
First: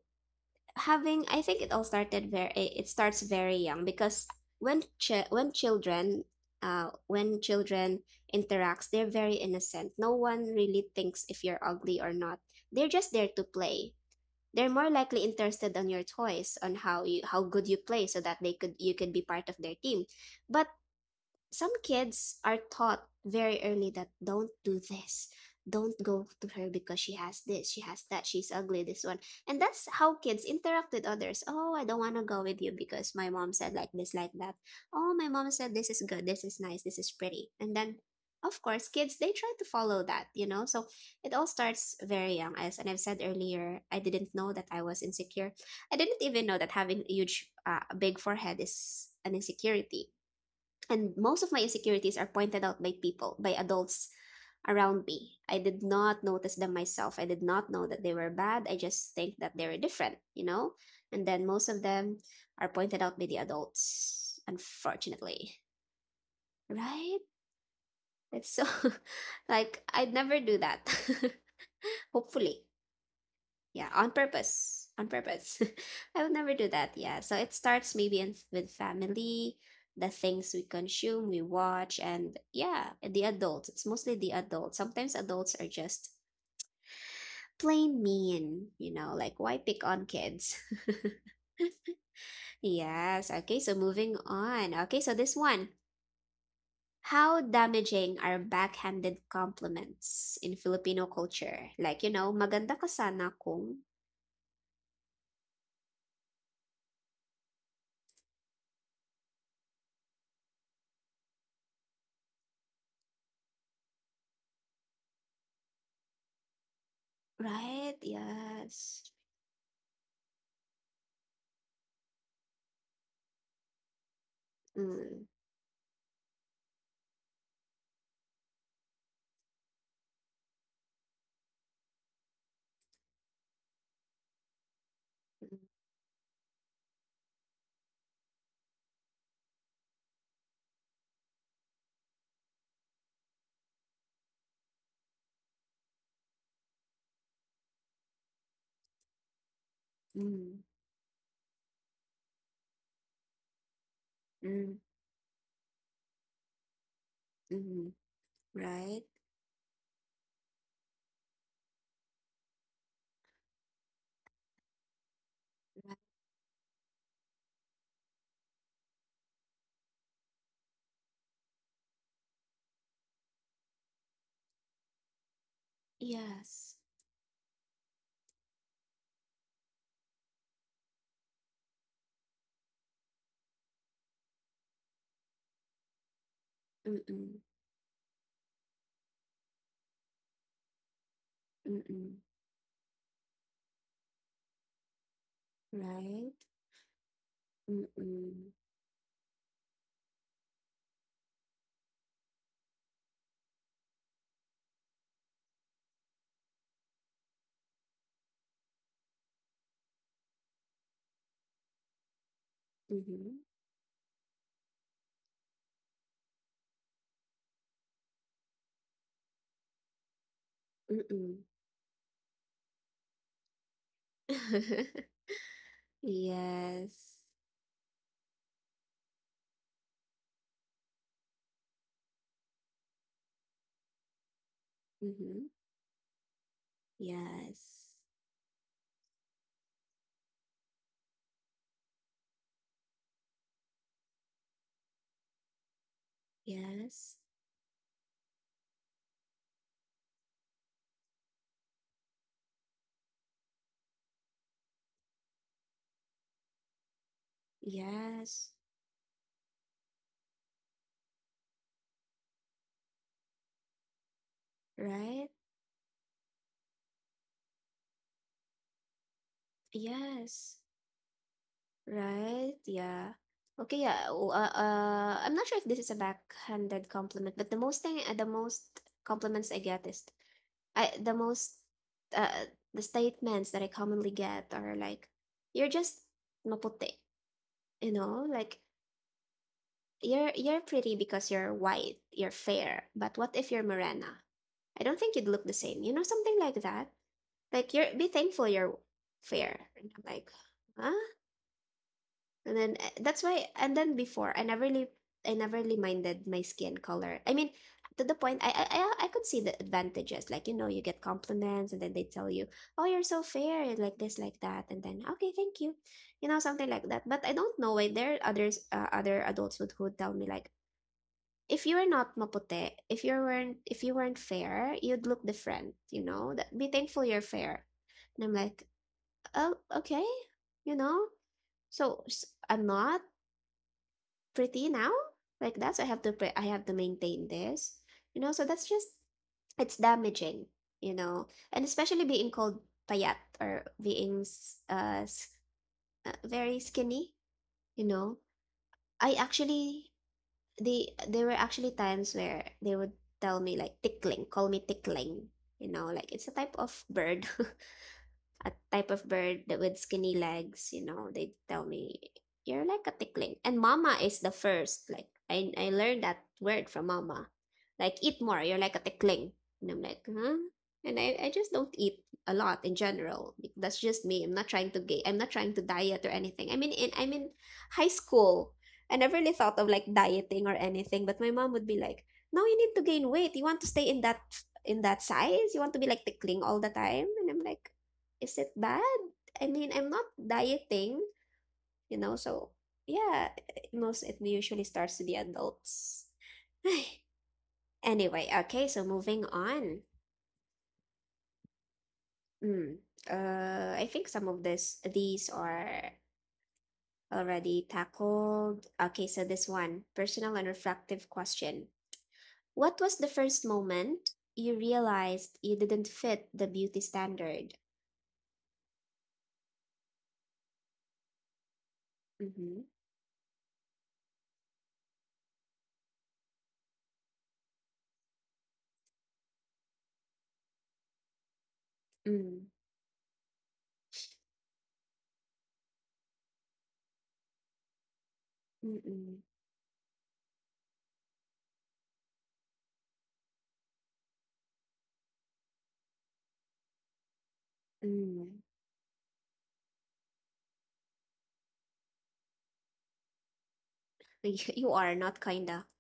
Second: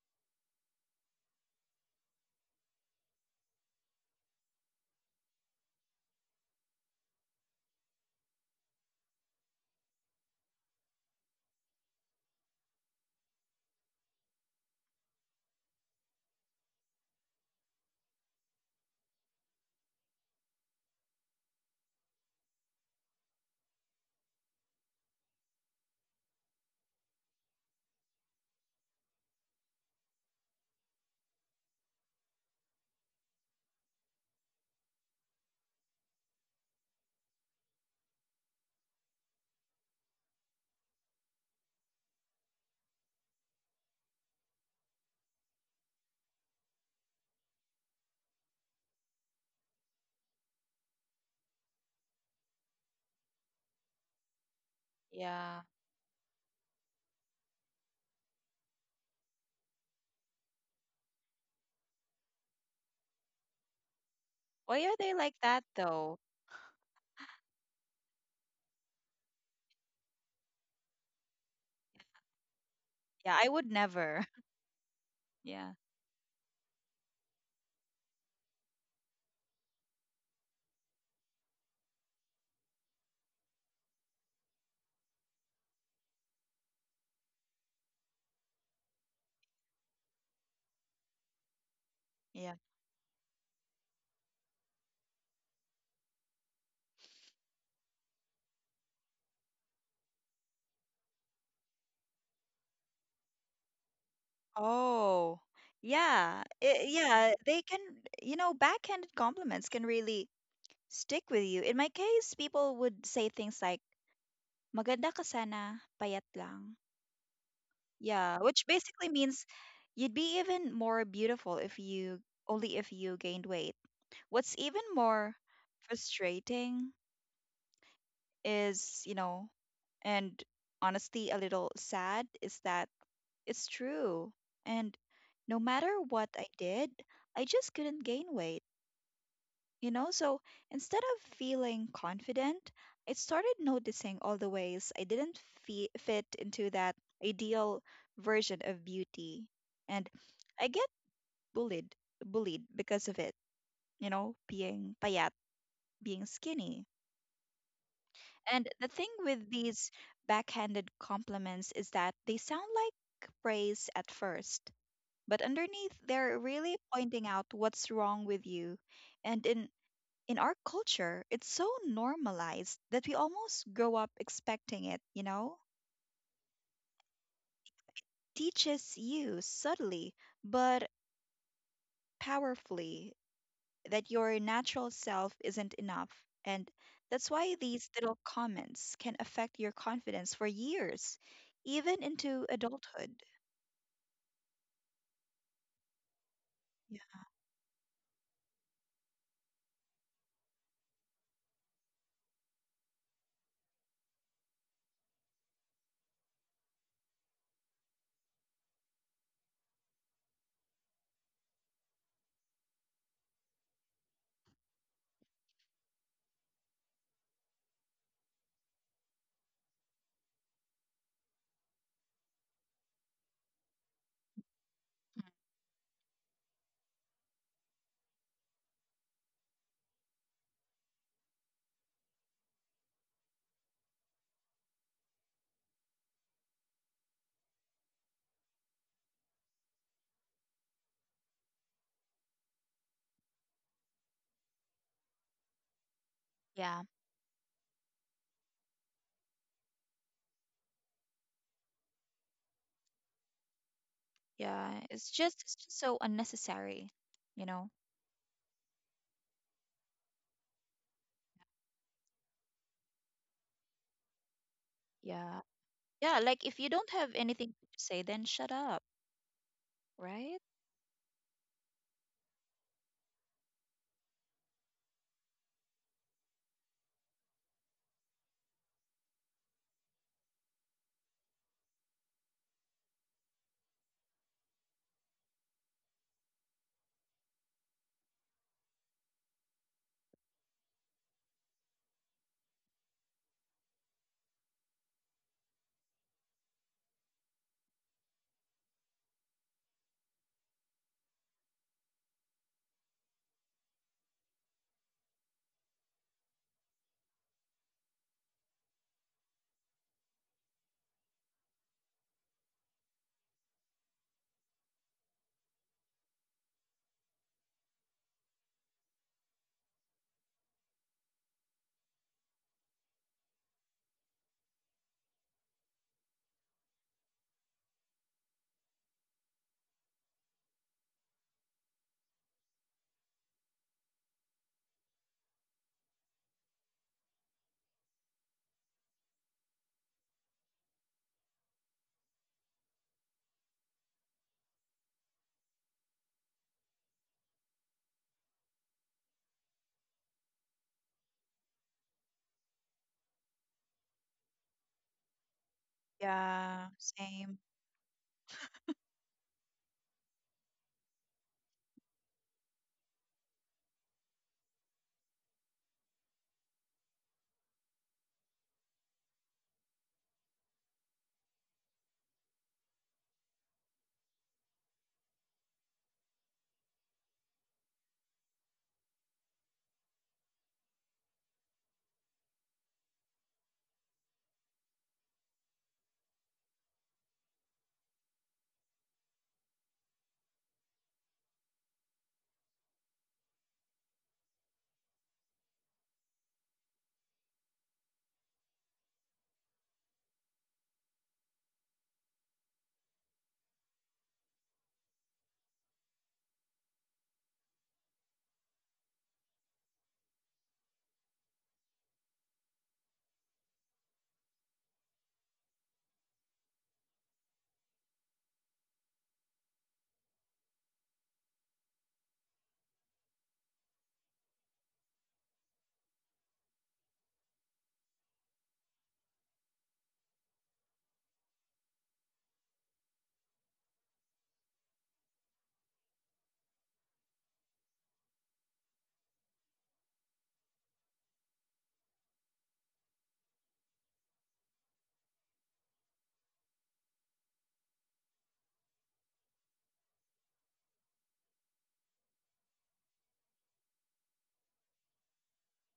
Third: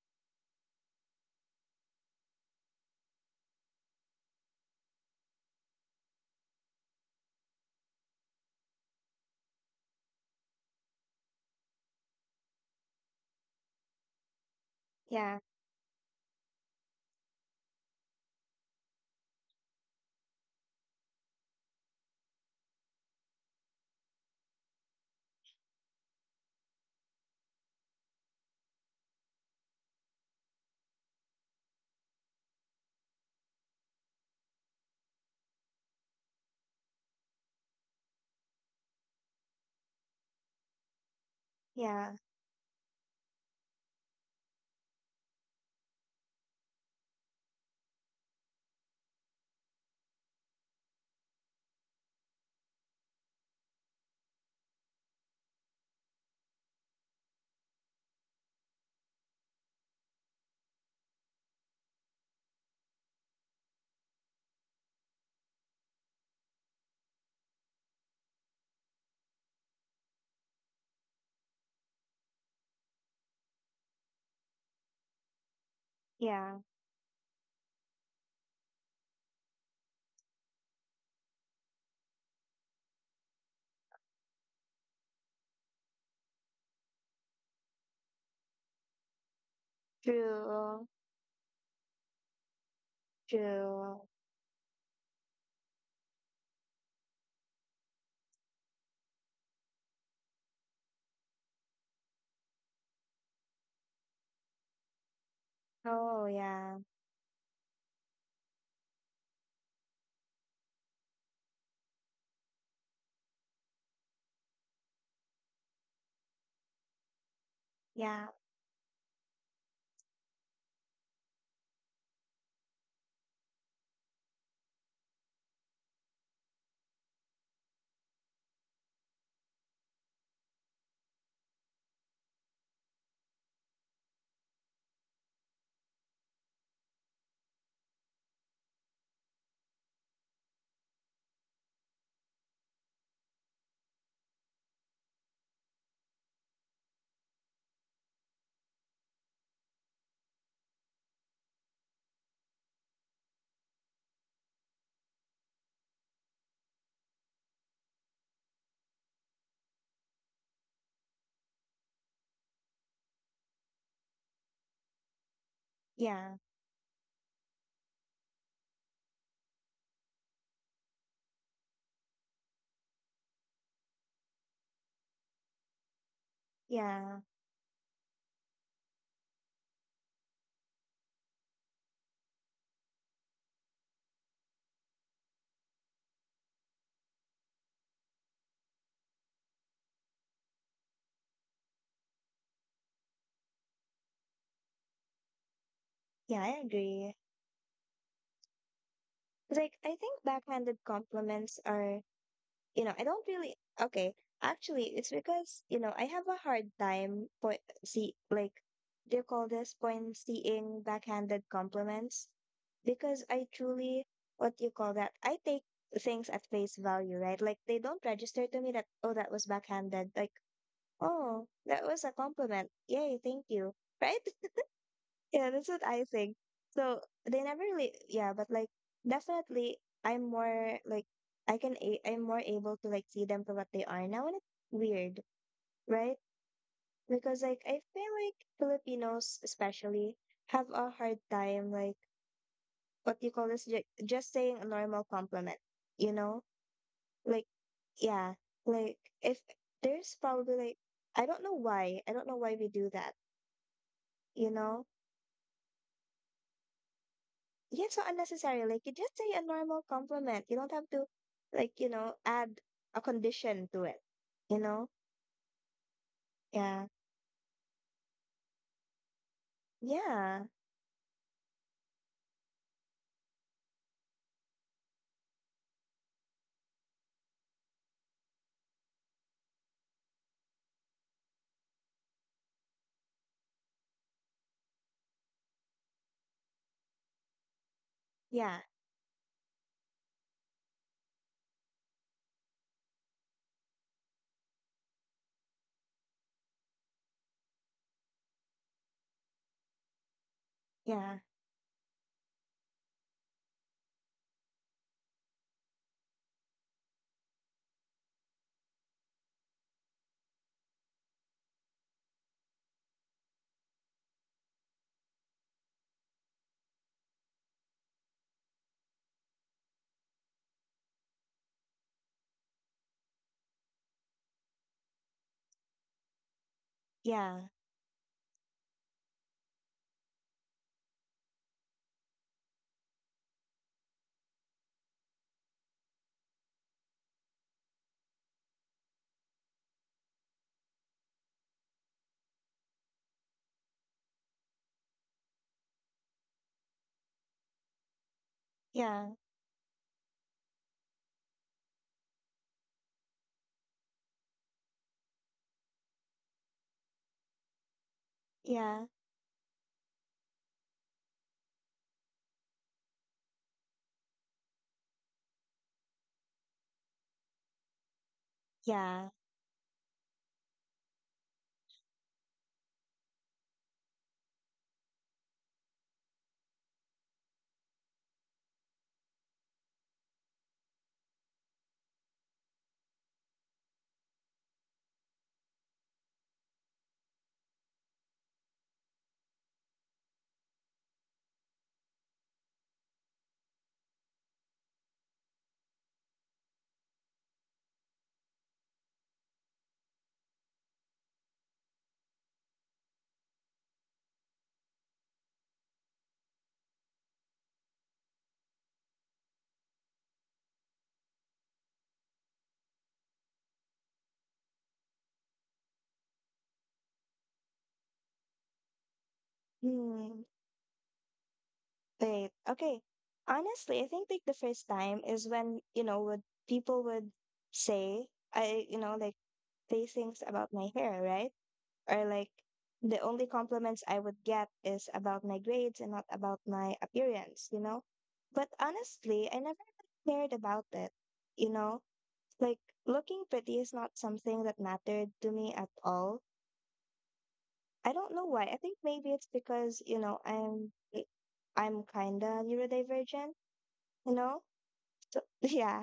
A: having, I think it all started very, it starts very young because when ch when children, uh when children interacts, they're very innocent. No one really thinks if you're ugly or not. They're just there to play. They're more likely
C: yeah,
A: interested on your toys, on how you, how good you play so that they could, you could be part of their team. But some kids are taught very early that don't do this, don't go to her because she has this, she has that, she's ugly, this one. And that's how kids interact with others. Oh, I don't want to go with you because my mom said like this, like that. Oh, my mom said this is good, this is nice, this is pretty. And then of course kids, they try to follow that, you know. So it all starts
C: yeah,
A: very young, as and I've said earlier, I didn't know that I was insecure. I didn't even know that having a huge, uh, big forehead is an insecurity, and most of my insecurities are pointed out by people, by adults around me. I
B: Yeah.
A: did not notice them myself. I did not know that they were bad. I just think that they were different, you know? And then most of them are pointed out by the adults,
B: Why are they like
A: unfortunately.
B: that though?
A: Right? It's so like I'd never do that. Hopefully.
B: Yeah, I would
A: Yeah, on
B: never.
A: purpose. On purpose.
B: Yeah.
A: I would never
C: yeah,
A: do that. Yeah. So it starts maybe in, with family, the things we consume, we watch, and yeah, the adults. It's mostly the adults. Sometimes adults are just plain mean, you know, like why pick on kids?
C: true,
B: Yeah.
A: Yes. Okay. So
C: true.
A: moving on. Okay. So this one. How damaging are backhanded compliments in Filipino culture? Like, you know, maganda ka sana kung,
B: Oh
C: Oh,
B: yeah,
C: yeah,
B: it, yeah they can, you know, backhanded compliments can really stick with you. In my case, people would say things like, maganda ka sana, payat lang.
A: right?
C: yeah,
B: Yeah, which basically
A: Yes.
B: means you'd be even more beautiful if you only if you gained weight. What's even
A: Mm,
B: more frustrating is, you know, and honestly a little sad is that it's true. And no
A: mm,
B: matter what I did, I just couldn't gain weight. You know, so instead of feeling confident, I started noticing all the ways I didn't fe fit into that ideal version of beauty. And I get bullied, bullied because of it, you know,
A: mm,
B: being payat, being skinny.
A: mm,
B: And the thing
A: right,
B: with these backhanded compliments is that they sound like praise at first, but underneath,
A: right,
C: yeah,
B: they're really pointing out what's wrong with you. And in in our culture, it's so normalized that we almost grow up expecting it, you know?
A: yes,
C: yeah,
B: Teaches you subtly but powerfully that your natural self isn't enough. And that's
A: mm-mm,
B: why these little comments can affect your confidence for years, even
A: mm-mm,
B: into adulthood.
A: right,
C: yeah, I
B: Yeah.
C: agree.
A: mm-mm,
C: Like, I think backhanded compliments are, you know, I don't really, okay. Actually, it's because, you know, I have a hard time point see like do you call this point seeing backhanded compliments? Because
A: mm-hmm,
C: I truly, what do you call that? I take things at face value, right? Like they don't register to me that oh that was backhanded. Like,
A: mm-mm.
C: oh, that was a compliment. Yay, thank you. Right?
B: Mm.
C: Yeah, that's what I think. So
A: Yes,
C: they never really, yeah, but like definitely, I'm more like I can a I'm more able to like see them for what they are now, and it's weird,
A: mm-hmm,
C: right? Because like I
A: yes,
C: feel like Filipinos especially have a hard time like what you call this ju just saying a normal compliment, you know?
B: Yeah,
A: yes,
C: Like yeah, like if there's probably like, I don't know why I don't know why we do that, you
B: yeah.
C: know?
B: It's just it's just so unnecessary, you know?
C: Yeah, so
A: yes,
C: unnecessary. Like you just say a normal compliment. You don't have to like, you know, add a condition to it. You know?
A: right,
B: Yeah. Yeah, like if you
C: Yeah.
B: don't have anything to say, then shut up,
C: Yeah.
B: right?
A: yes, right, yeah. Okay, yeah, w- uh, uh, I'm not sure if this is a backhanded compliment, but the most thing, uh, the most compliments I get is, I the most, uh, the statements that I commonly get are like, "You're just maputi," you know, like
C: Yeah.
A: you're you're pretty because you're white, you're fair. But what if you're morena? I don't think you'd look the same, you know, something like that. Like you're, be thankful you're fair. And I'm like, huh?
C: Yeah.
A: And then eh, that's why, and then before I never really, I never really minded my skin color. I mean, to the point I I I I could see the advantages. Like, you know, you get compliments and then they tell you, "Oh, you're so fair," and like this, like that, and then, "Okay, thank you." You know, something like that. But I don't know why there are others, uh, other adults would who tell me like, "If you were not mapute, if you weren't, if you weren't fair, you'd look different, you know? That be thankful you're
C: Yeah.
A: fair." And I'm like, "Oh, okay." You know? So s- I'm not pretty now like that, so I have to pre- I have to maintain this, you know, so that's just, it's damaging, you know. And especially being called payat or being s- uh, s- uh very skinny, you know,
C: Yeah.
A: I actually, the there were actually times where they would tell me like tickling, call me tickling, you know, like it's a type
B: Yeah,
A: of bird.
B: same.
A: A
C: Yeah.
A: type of bird that with skinny legs, you know, they tell me you're like a tickling. And mama is the first. Like I I learned that word from mama. Like eat more, you're like a
C: Yeah.
A: tickling. And I'm like, huh? And I, I just don't eat a lot in general. Like, that's just me. I'm not trying to gain. I'm not trying to diet or anything. I mean in, I'm in high school. I never really thought of like dieting or anything, but my mom would be like, no, you need to gain weight. You want to stay in that, in that size? You want to be like tickling all the time? And I'm like, is it bad? I mean, I'm not dieting, you know, so yeah, most, it usually starts to be adults. Anyway, okay, so moving on. Mm, uh, I think some of this, these are already tackled. Okay, so this one, personal and reflective question. What was the first moment you realized you didn't fit the beauty standard?
C: Hmm. Wait.
A: Mm-hmm.
C: Okay. Honestly, I think like the first time is when, you know, would people would say I you know, like say things about my hair, right? Or like,
A: Mm,
C: the only compliments I would get is about my grades and not about my appearance, you know? But
A: mm-mm, mm,
C: honestly, I never really cared about it, you know? Like, looking pretty is not something that mattered to me at all. I don't
A: mm,
C: know
A: mm.
C: why. I think maybe it's because, you know, I'm I'm kind of neurodivergent, you know?
A: You are
C: So,
A: not kinda.
C: yeah.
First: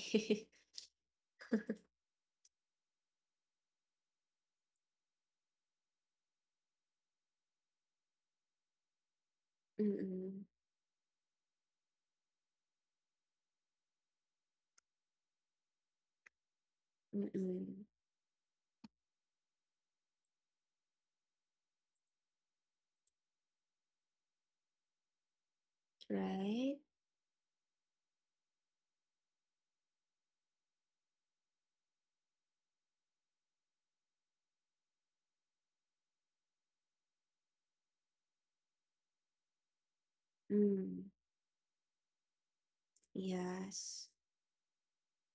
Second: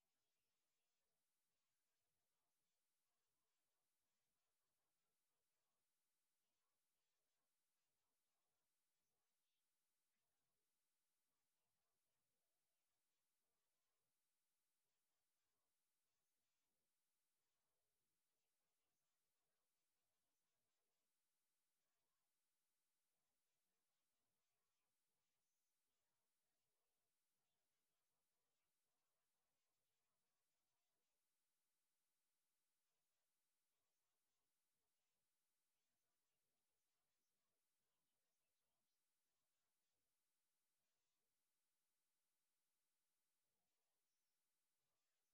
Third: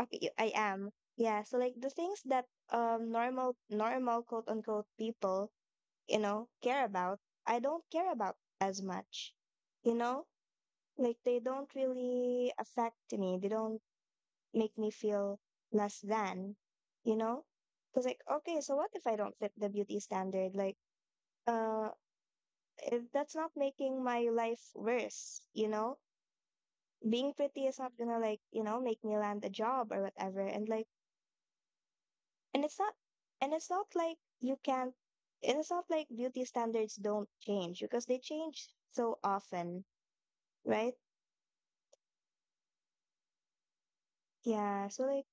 C: Okay, y- I am. Yeah, so like the things that um normal normal quote unquote people, you know, care about, I don't care about as much. You know,
A: Mm-mm.
C: like they don't really affect me. They don't make me feel less than, you know?
A: Mm-mm.
C: Because, like, okay, so what if I don't fit the beauty standard? Like, uh, if that's not making my life worse, you know?
A: Right?
C: Being pretty is not gonna, like, you know, make me land a job or whatever. And, like, and it's not, and it's not like you can't and it's not like beauty standards don't change, because they change so often. Right?
A: Mm. Yes.
C: Yeah. So like,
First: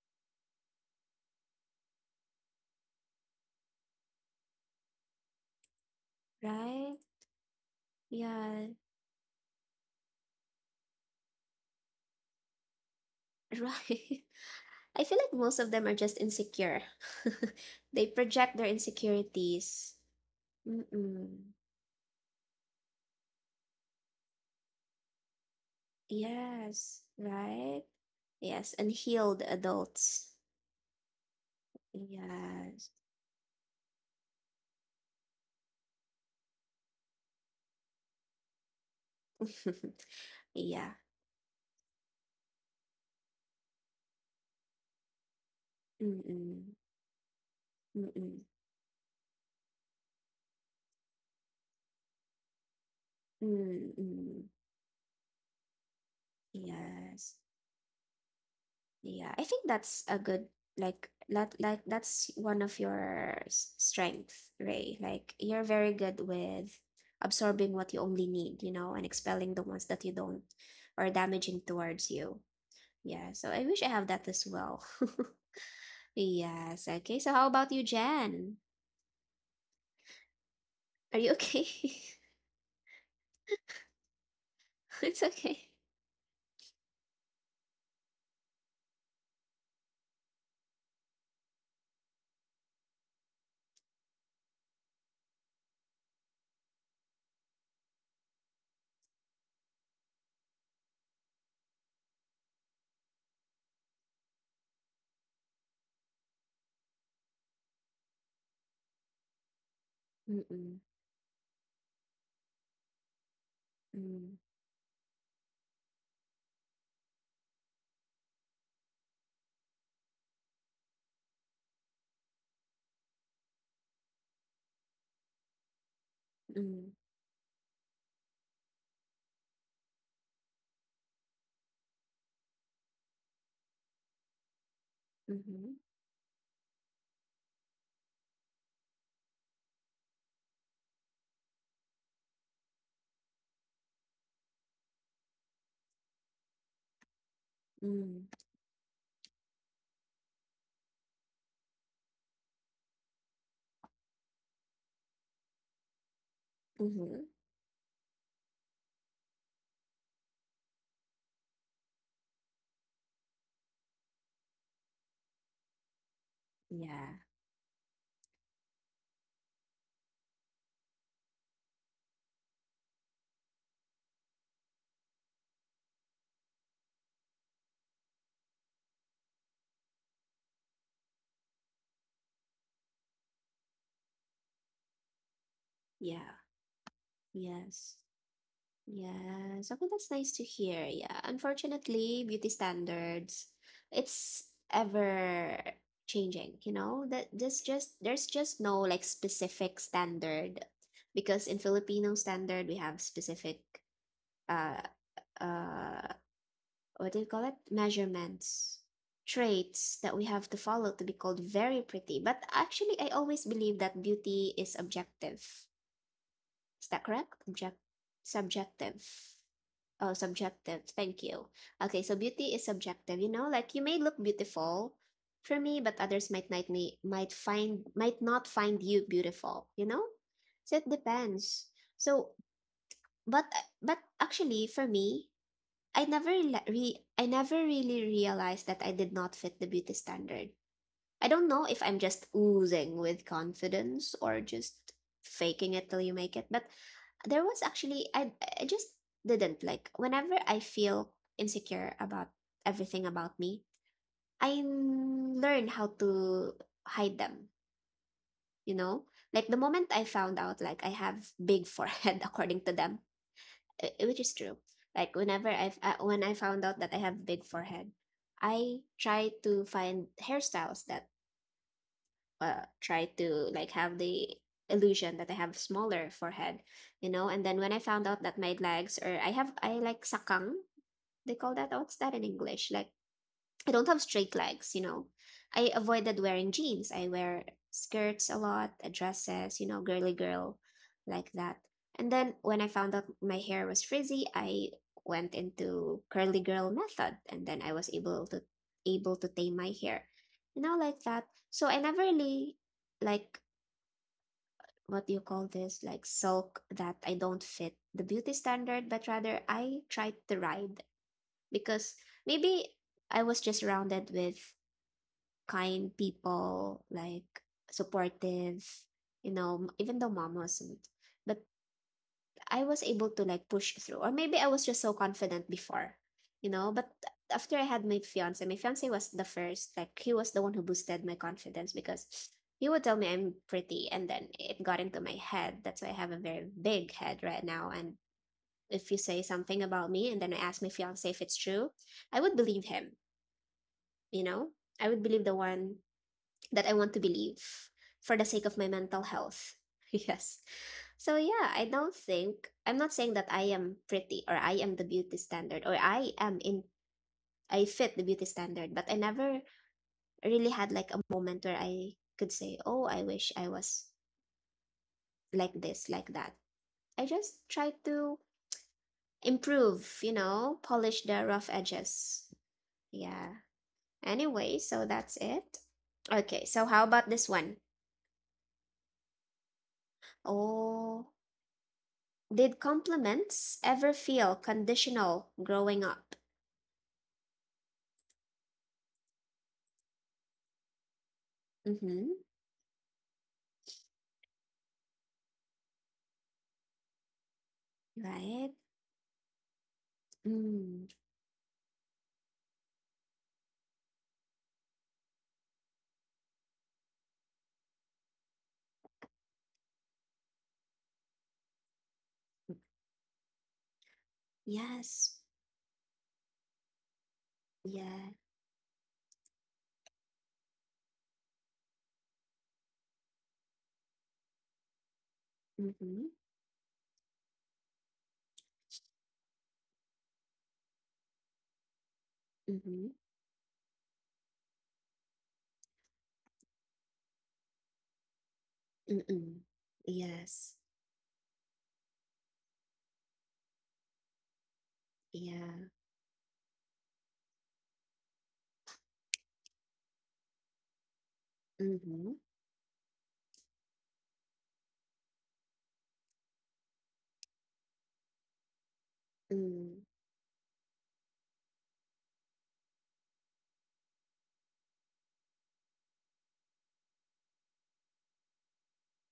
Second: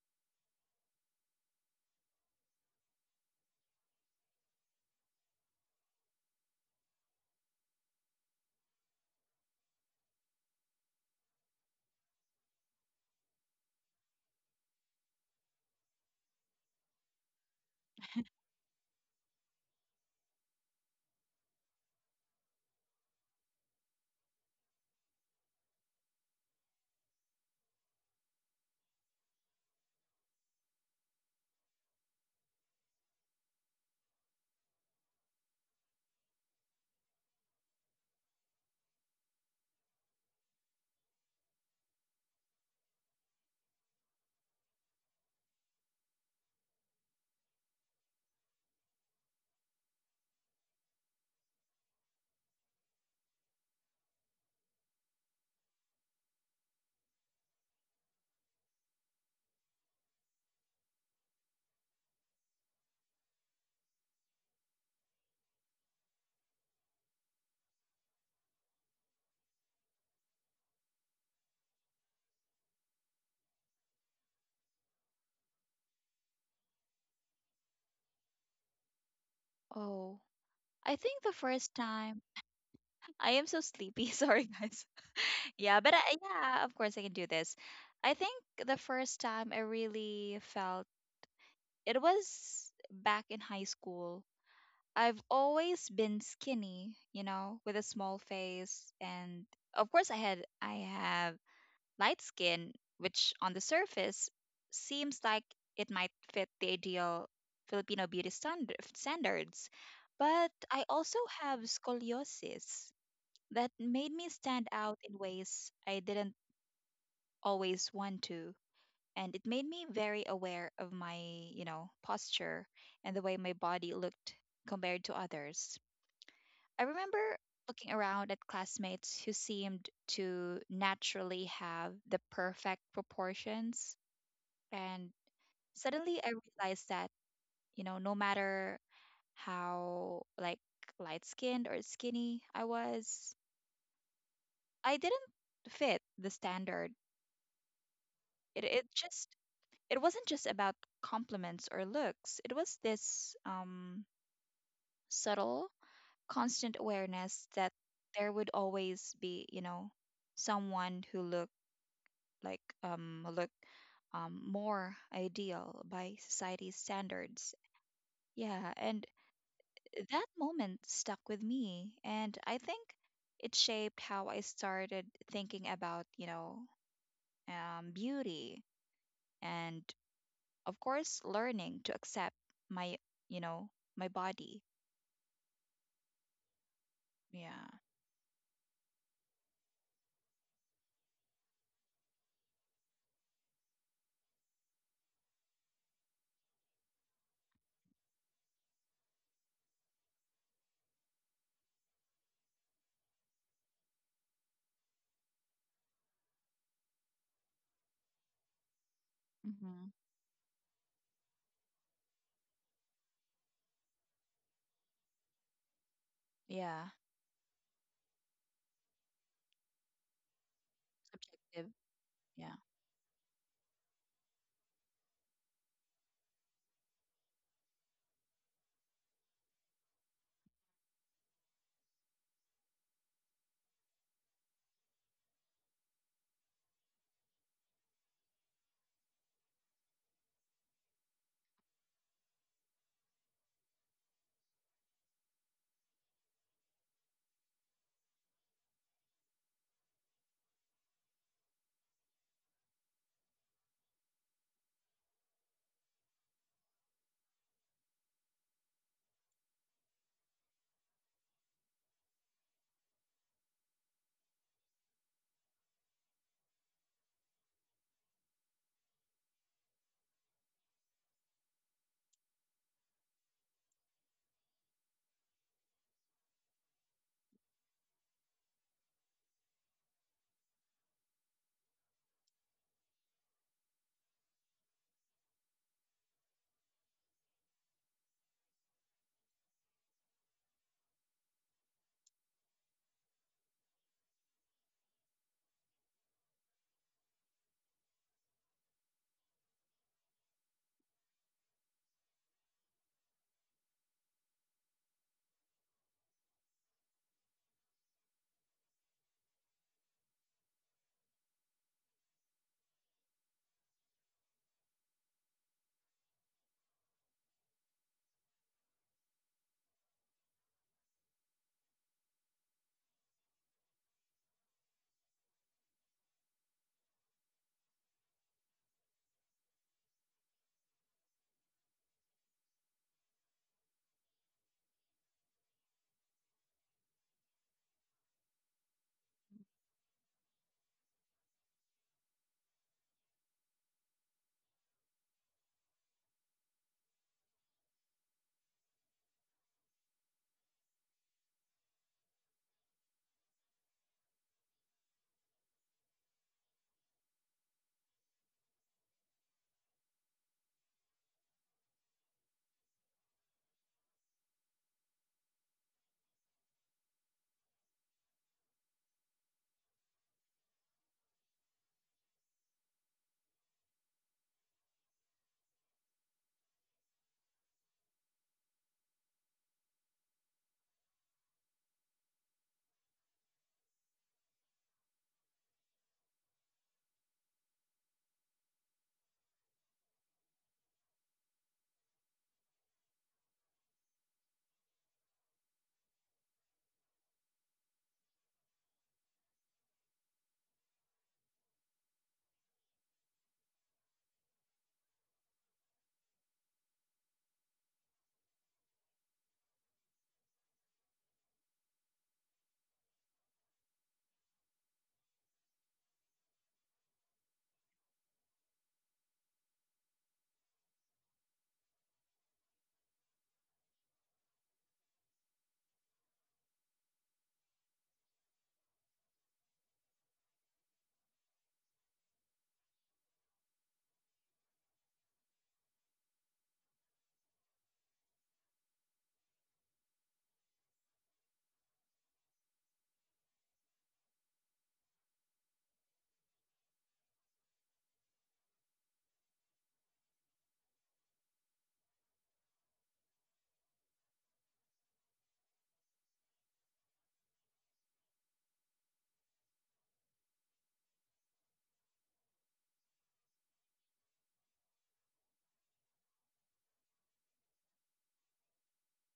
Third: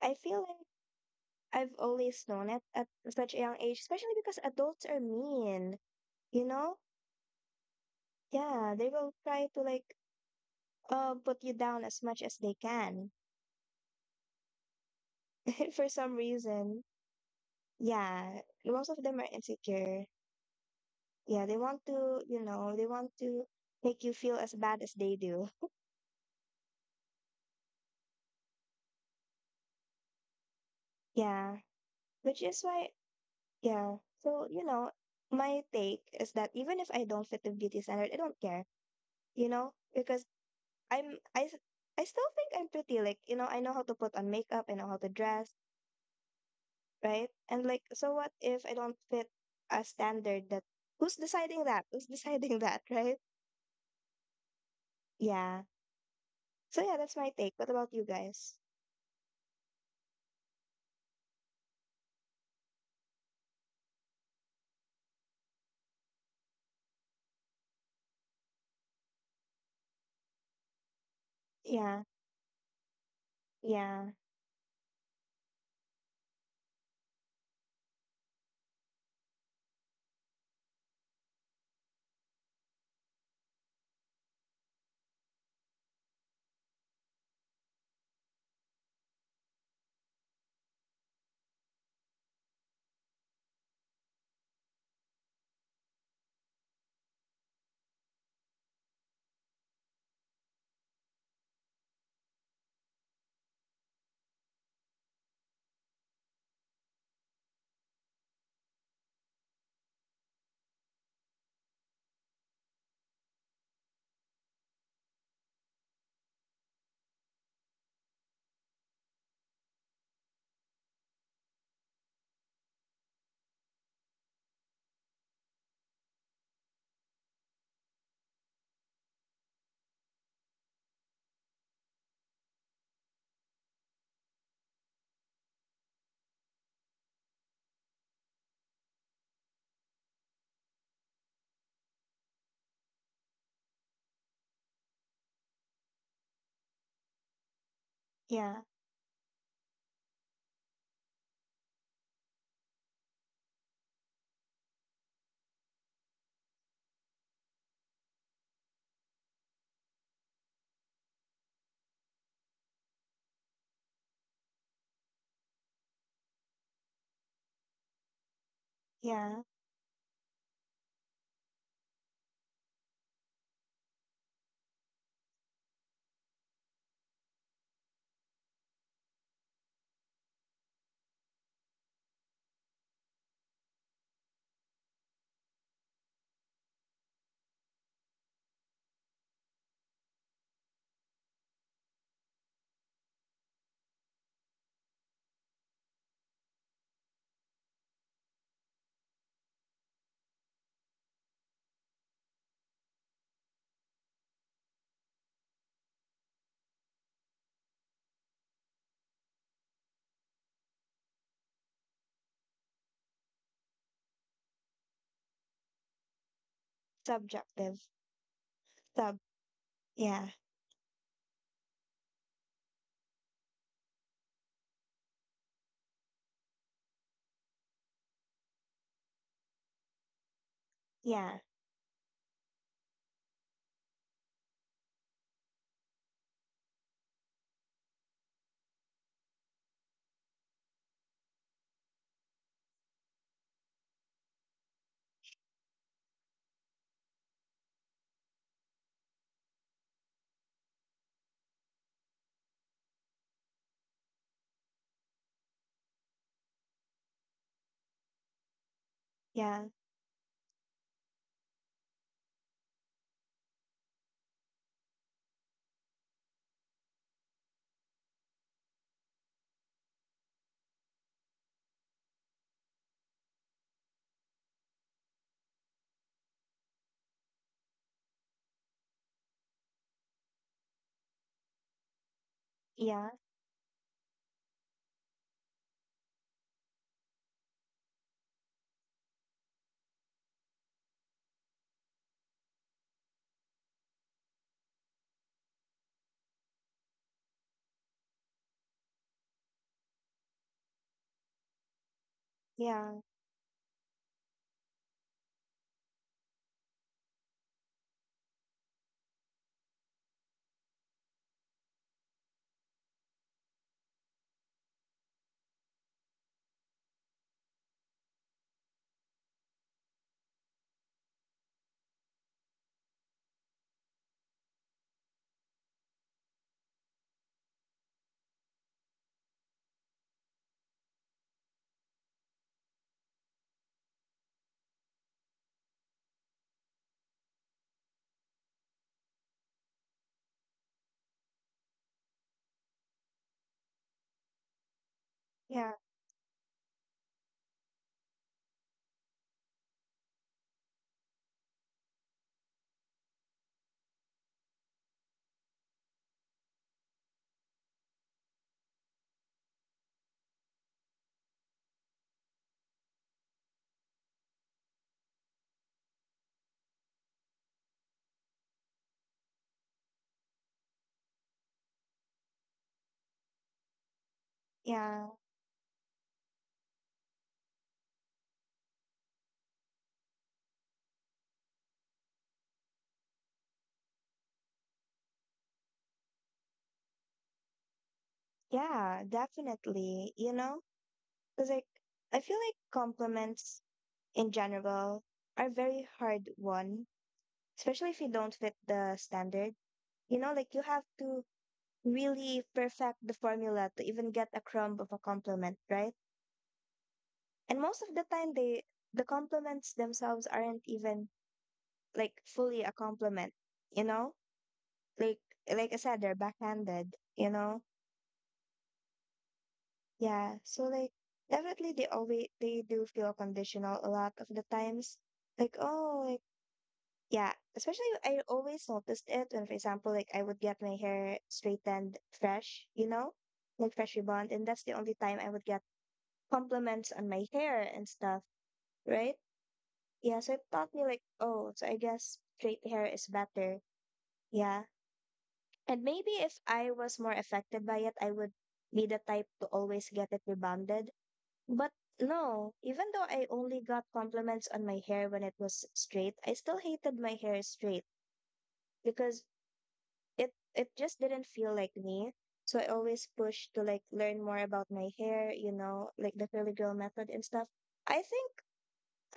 C: I feel like I've always known it at such a young age, especially because adults are mean, you know?
A: Right? Yeah.
C: Yeah, they will try to like uh put you down as much as they can,
A: Right. I feel like most of them
C: for
A: are
C: some
A: just insecure.
C: reason.
A: They
C: Yeah.
A: project their
C: Most of them are
A: insecurities.
C: insecure. Yeah,
A: Mm-mm.
C: they want to, you know, they want to make you feel as bad as they do.
A: Yes. Right? Yes. Unhealed adults.
C: Yeah. Which is why
A: Yes.
C: yeah. So, you know, my take is that even if I don't fit the beauty standard, I don't care, you know, because
A: Yeah.
C: I'm I, s- I still think I'm pretty. Like, you know, I know how to put on makeup, I know how to dress,
A: Mm-mm.
C: right? And like, so what
A: Mm-mm.
C: if I don't fit a standard, that who's deciding that who's deciding that, right?
A: Mm-mm.
C: Yeah. So yeah, that's my
A: Yes.
C: take. What about you guys?
A: Yeah, I think that's a good, like that, like that's one of your s- strength, Ray. Like you're very good with absorbing what you only need, you know, and expelling the ones that you don't, or damaging
C: Yeah,
A: towards you. Yeah, so I wish I have
C: yeah,
A: that as well. Yes, okay. So how about you, Jen?
B: Oh, I think
A: Are
B: the
A: you
B: first
A: okay?
B: time I am so sleepy. Sorry, guys.
A: It's okay.
B: Yeah, but I, yeah, of course I can do this. I think the first time I really felt it was back in high school. I've always been skinny, you know, with a small face, and of course I had I have light skin, which on the surface seems like it might fit the ideal Filipino beauty standard, standards. But
A: Mm-mm,
B: I also have scoliosis that made me
A: mm,
B: stand out in ways I didn't always want to. And it made me very aware of my, you know, posture and the way my body looked compared to others. I
A: mm,
B: remember looking around at classmates who seemed to naturally have the perfect proportions, and
A: mm-hmm,
B: suddenly I realized that, you know, no matter how like light skinned or skinny I was, I didn't fit the standard.
A: mm,
B: it,
C: yeah,
B: it just, it wasn't just about compliments or looks. It was this, um subtle constant
A: mm-hmm.
B: awareness that there would always be, you know, someone who looked like, um who looked um more ideal by society's
A: Yeah,
B: standards. Yeah, and
C: yeah,
B: that moment stuck with me, and I think it shaped how I started thinking about, you know, um, beauty and, of course, learning to accept my, you know, my body.
A: yeah,
B: Yeah.
A: yes. Yes. Okay, that's nice to hear. Yeah. Unfortunately, beauty standards, it's ever changing, you know? That this just, there's just no like specific standard because in Filipino standard we have specific uh uh what do you call it? Measurements,
B: Hmm.
A: traits that we have to follow to be called very pretty. But actually I always believe that beauty is objective,
B: Yeah.
A: is that correct?
C: subjective.
A: Object,
C: Sub
A: subjective. Oh,
C: Yeah,
A: subjective. Thank you.
B: Subjective.
A: Okay, so
B: Yeah.
A: beauty is subjective. You know, like you may look beautiful for me, but others might not, me might find, might not find you beautiful. You know, so it
C: yeah,
A: depends. So, but but actually, for me, I never re, I never really realized that I did not fit the beauty standard. I don't know if I'm just oozing with confidence or just faking it till you make it, but there was actually, I I just didn't, like whenever I feel insecure about everything about me, I learn how to hide them, you know? Like the
C: yeah,
A: moment I found out like I have big forehead according to them, uh, which is true. Like whenever I, uh, when I found out that I have big forehead, I try to find hairstyles that, uh, try to like have the illusion that I have smaller forehead, you know. And then when I found out that my legs, or I have, I like sakang, they call that. What's that in English? Like
C: yeah,
A: I don't have straight legs, you know. I avoided wearing jeans. I wear skirts a lot, uh, dresses, you know, girly girl like that. And then when I found out my hair was frizzy, I went into curly girl method, and then I was able to, able to tame my hair. You know, like that. So I never really,
C: yeah,
A: like what do you call this? Like sulk that I don't fit the beauty standard, but rather I tried to ride because maybe I was just surrounded with kind people, like supportive, you know, m- even though mom wasn't. But I was able to like push through. Or maybe I was just so confident before, you know. But after I had my fiance, my fiance was the first, like he was the one who boosted my confidence because he would tell me I'm pretty, and then it got into my head. That's why I have a very big head right now. And if you say something about me and then I ask my fiance if it's true, I would believe him, you know? I would believe the
C: yeah,
A: one that I want to believe for the sake of my mental health. Yes. So yeah, I don't think, I'm not saying that I am pretty or I am the beauty standard or I am in, I fit the beauty standard, but I never really had like a moment where I could say, "Oh, I wish I was like this, like that." I just try to improve, you know, polish the rough edges. Yeah. Anyway, so
C: yeah,
A: that's it. Okay, so how about this one? Oh, did compliments ever feel conditional growing up?
C: yeah, definitely, you know? Because like,
A: Mm-hmm.
C: I feel like compliments in general are very hard one, especially if you don't
A: Right?
C: fit the standard. You know, like you have
A: Mm.
C: to really perfect the formula to even get a crumb of a compliment, right? And most of the time they the compliments themselves aren't even like fully a compliment, you know?
A: Yes.
C: Like like I said, they're backhanded, you know?
A: Yeah.
C: Yeah. So like definitely they always they do feel conditional a lot of the times. Like, oh,
A: Mm-hmm.
C: like yeah, especially I always noticed it when, for example, like I would get my hair straightened fresh, you
A: Mm-hmm.
C: know, like fresh rebond, and that's the only time I would get compliments on my hair and stuff, right?
A: Mm-mm.
C: Yeah, so it
A: Yes.
C: taught me like, oh, so I guess straight hair is better. Yeah,
A: Yeah.
C: and maybe if I was more affected by it, I would be the type to always get it rebonded. But
A: Mm-hmm.
C: no, even though I only got compliments on my hair when it was straight, I still hated my hair straight, because
A: Mm.
C: it it just didn't feel like me. So I always pushed to like learn more about my hair, you know, like the filigree method and stuff. I think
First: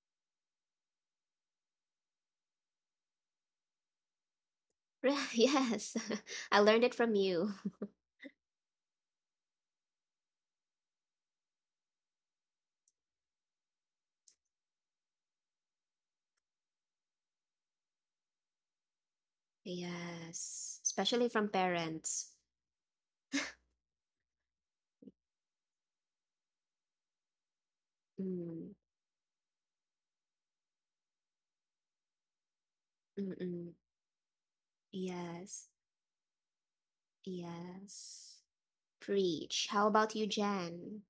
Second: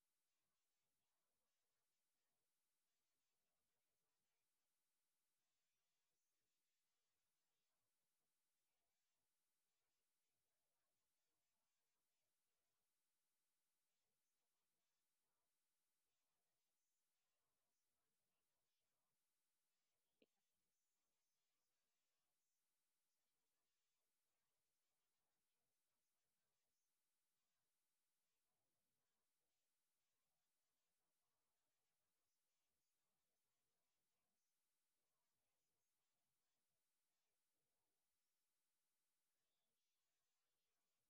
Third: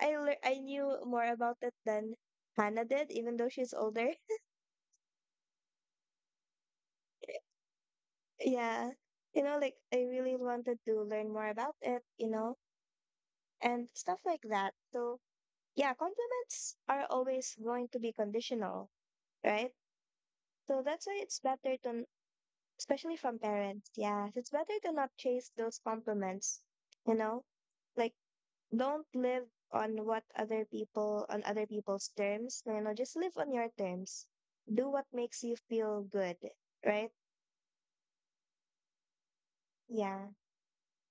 C: I lear I knew more about it than Hannah did, even though she's older.
A: Right. Yes. I learned it from you.
C: Yeah. You know, like I really wanted to learn more about it, you know, and stuff like that. So, yeah, compliments are always going to be conditional, right?
A: Yes.
C: So that's why
A: Especially
C: it's
A: from
C: better to, n-
A: parents.
C: especially from parents, yeah, it's better to not chase those compliments, you know? Like,
A: Mm.
C: don't live on what other people on other people's terms. No, no, just live on your
A: Mm-mm.
C: terms. Do what makes you
A: Yes.
C: feel good, right?
A: Yes. Preach. How about you,
C: Yeah.
A: Jan?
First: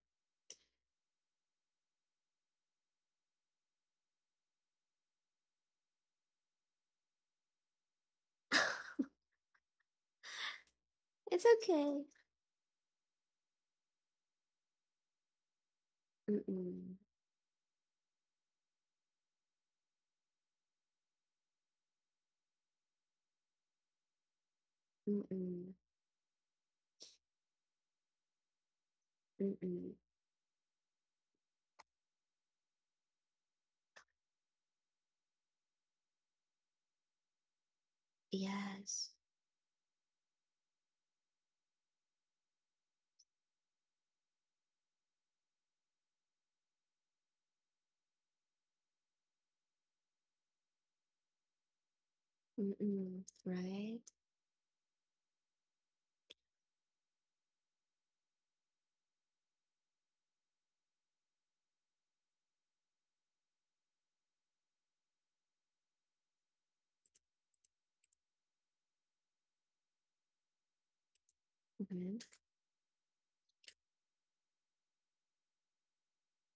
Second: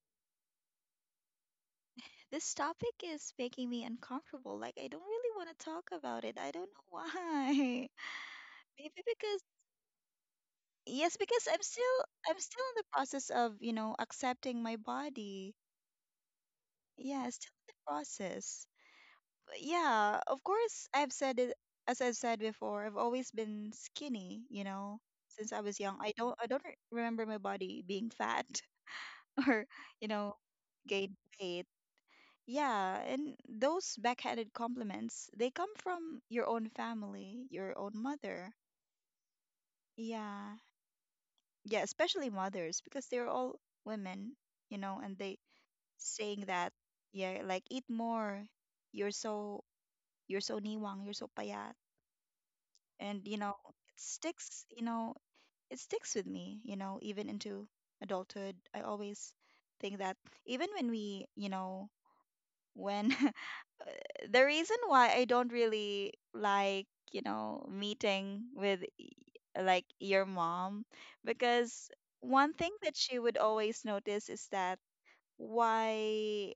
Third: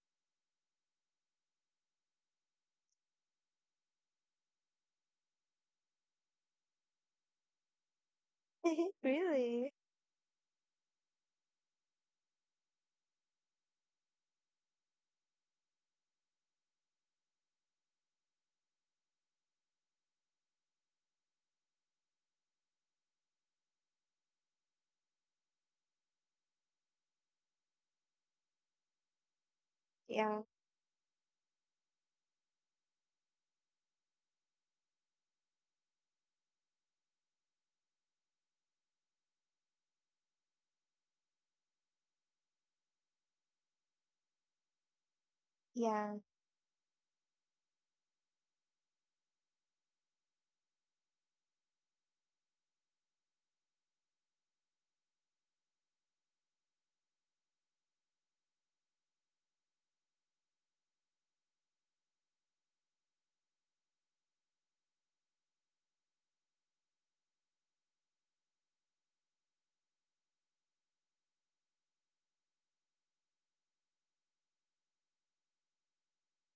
B: This topic is making me uncomfortable. Like, I don't really want to talk about it. I don't know why. Maybe because,
C: Really?
B: yes,
A: It's
B: because I'm
A: okay.
B: still, I'm still in the process of, you know, accepting my body.
A: Mm-mm.
B: Yeah, still in the process. But yeah, of course, I've said it as I've said before. I've always been skinny, you know, since I
A: Mm-mm.
B: was young. I don't, I don't re- remember my body being fat or,
A: Mm-mm.
B: you know,
C: Yeah.
B: gained weight. Yeah, and those backhanded compliments, they come from your own family, your own mother.
A: Yes.
B: Yeah, yeah, especially mothers because they're all women, you know, and they
C: Yeah.
B: saying that, yeah, like eat more. You're so you're so niwang, you're so payat, and
A: Mm-mm.
B: you know
A: Right?
B: it sticks. You know it sticks with me. You know even into adulthood, I always think that even when we, you know, when the reason why I don't really like, you know, meeting with y- like your mom because
A: Mm-hmm.
B: one thing that she would always notice is that why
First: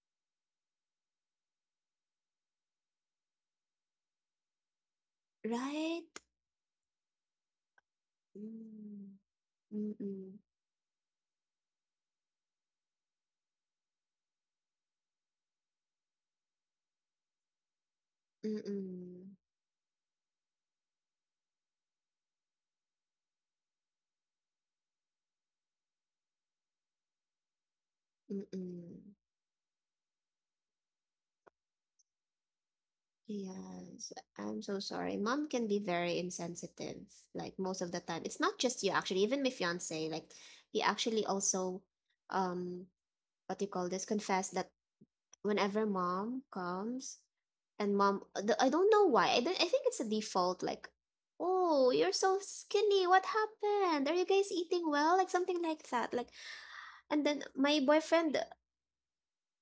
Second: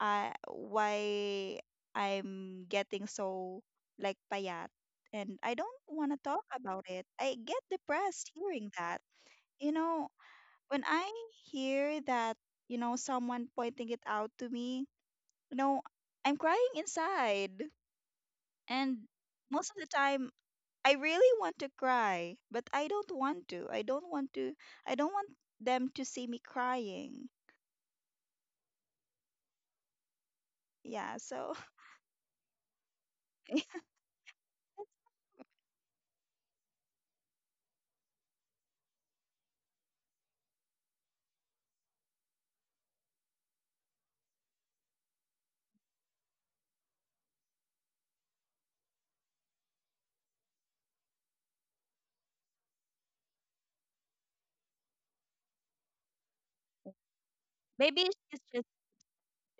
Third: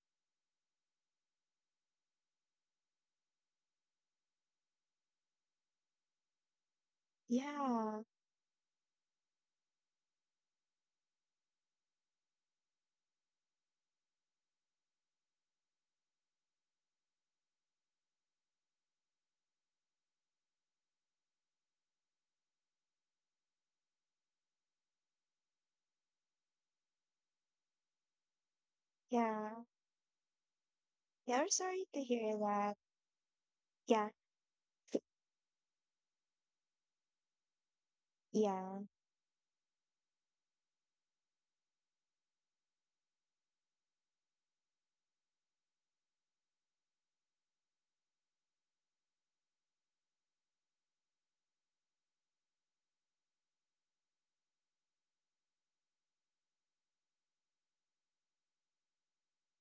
B: uh, why I'm getting so like payat and I don't want
A: Right?
B: to talk about it. I get
C: Yeah.
B: depressed hearing that.
A: Mm.
B: You know,
A: Mm-mm.
B: when I hear that, you know, someone pointing it out to me, you know, I'm crying inside. And
A: Mm-mm.
B: most of the time, I really want to cry, but I don't want to. I don't want to. I don't want them to see me crying.
A: Mm-mm.
C: Yeah.
B: Yeah,
C: Yeah. I'm
B: so.
C: sorry to hear that. Yeah.
A: Yes. I'm so sorry. Mom can be very insensitive, like most of the time. It's not
C: Yeah.
A: just you, actually. Even my fiance, like, he actually also, um, what do you call this, confessed that whenever mom comes, and mom the, I don't know why I, don't, I think it's a default like, oh, you're so skinny, what happened, are you guys eating well, like something like that, like, and then my
B: Maybe
A: boyfriend.
B: she's,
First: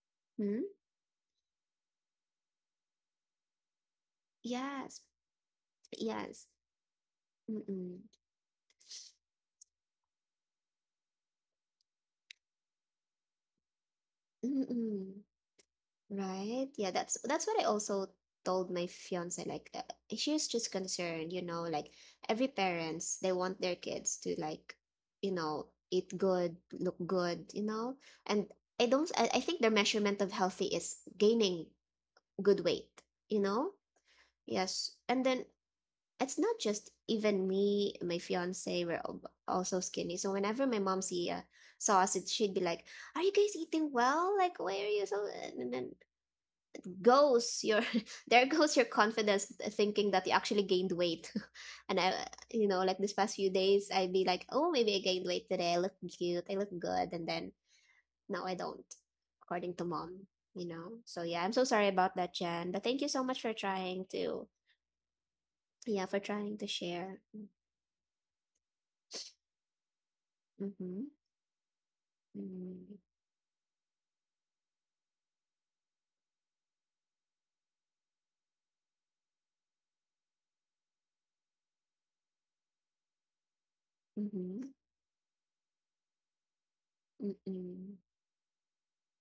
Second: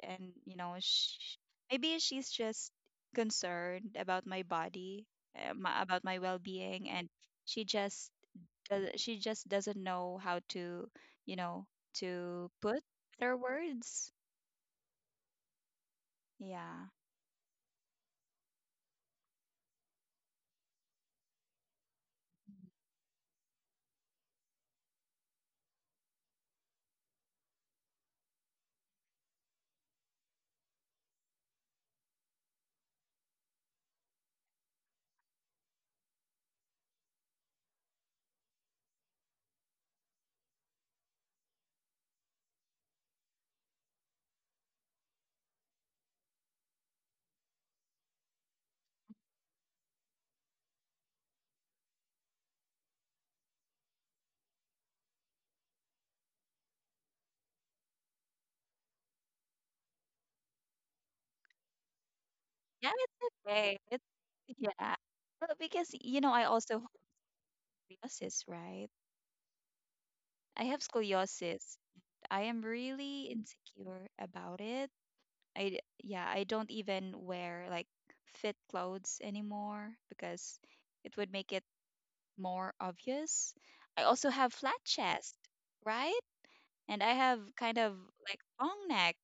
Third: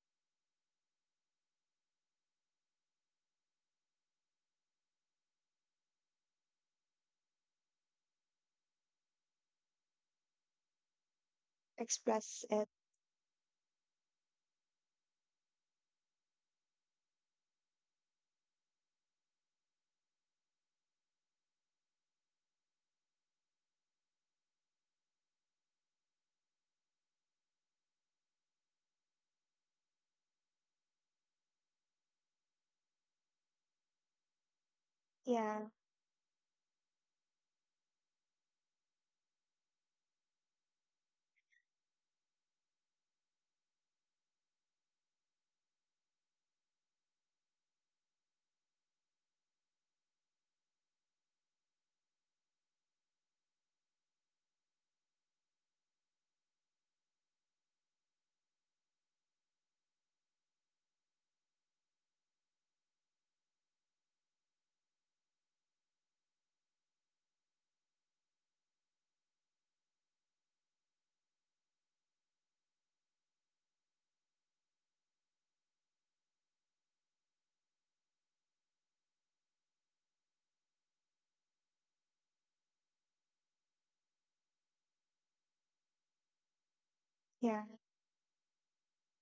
B: and you
A: Hmm?
B: know sh maybe she's just concerned about my
A: Yes.
B: body, uh, my, about my
A: Yes.
B: well-being, and she
A: Mm-mm.
B: just does, she just doesn't know how to, you know,
C: Express
B: to
C: it.
B: put better words.
A: Mm-mm. Right?
B: Yeah.
A: Yeah, that's that's what I also told my fiance. Like, uh, she's just concerned, you know, like every parents they want their kids to like, you know, eat good, look good, you know. And I don't. I, I think their measurement of healthy is gaining good weight, you know. Yes, and then
C: Yeah.
A: it's not just even me, my fiance. We're al- also skinny. So whenever my mom see uh, saw us, it she'd be like, "Are you guys eating well? Like, why are you so?" uh, And then goes your, there goes your confidence thinking that you actually gained weight, and I, you know, like this past few days I'd be like, oh, maybe I gained weight today, I look cute, I look good, and then no, I don't, according to mom, you know. So yeah, I'm so sorry about that, Jen, but
B: Yeah,
A: thank you
B: it's
A: so much for
B: okay. it's
A: trying to,
B: Yeah, well, because
A: yeah,
B: you
A: for
B: know I
A: trying to
B: also
A: share.
B: have scoliosis, right? I have
A: Mm-hmm.
B: scoliosis. I am
A: Mm-hmm.
B: really insecure about it. I d- yeah, I don't even wear like fit clothes anymore because it would make it more obvious. I also have
A: Mm-hmm.
B: flat chest, right? And I have
C: Yeah.
B: kind
A: Mm-hmm.
B: of like long neck.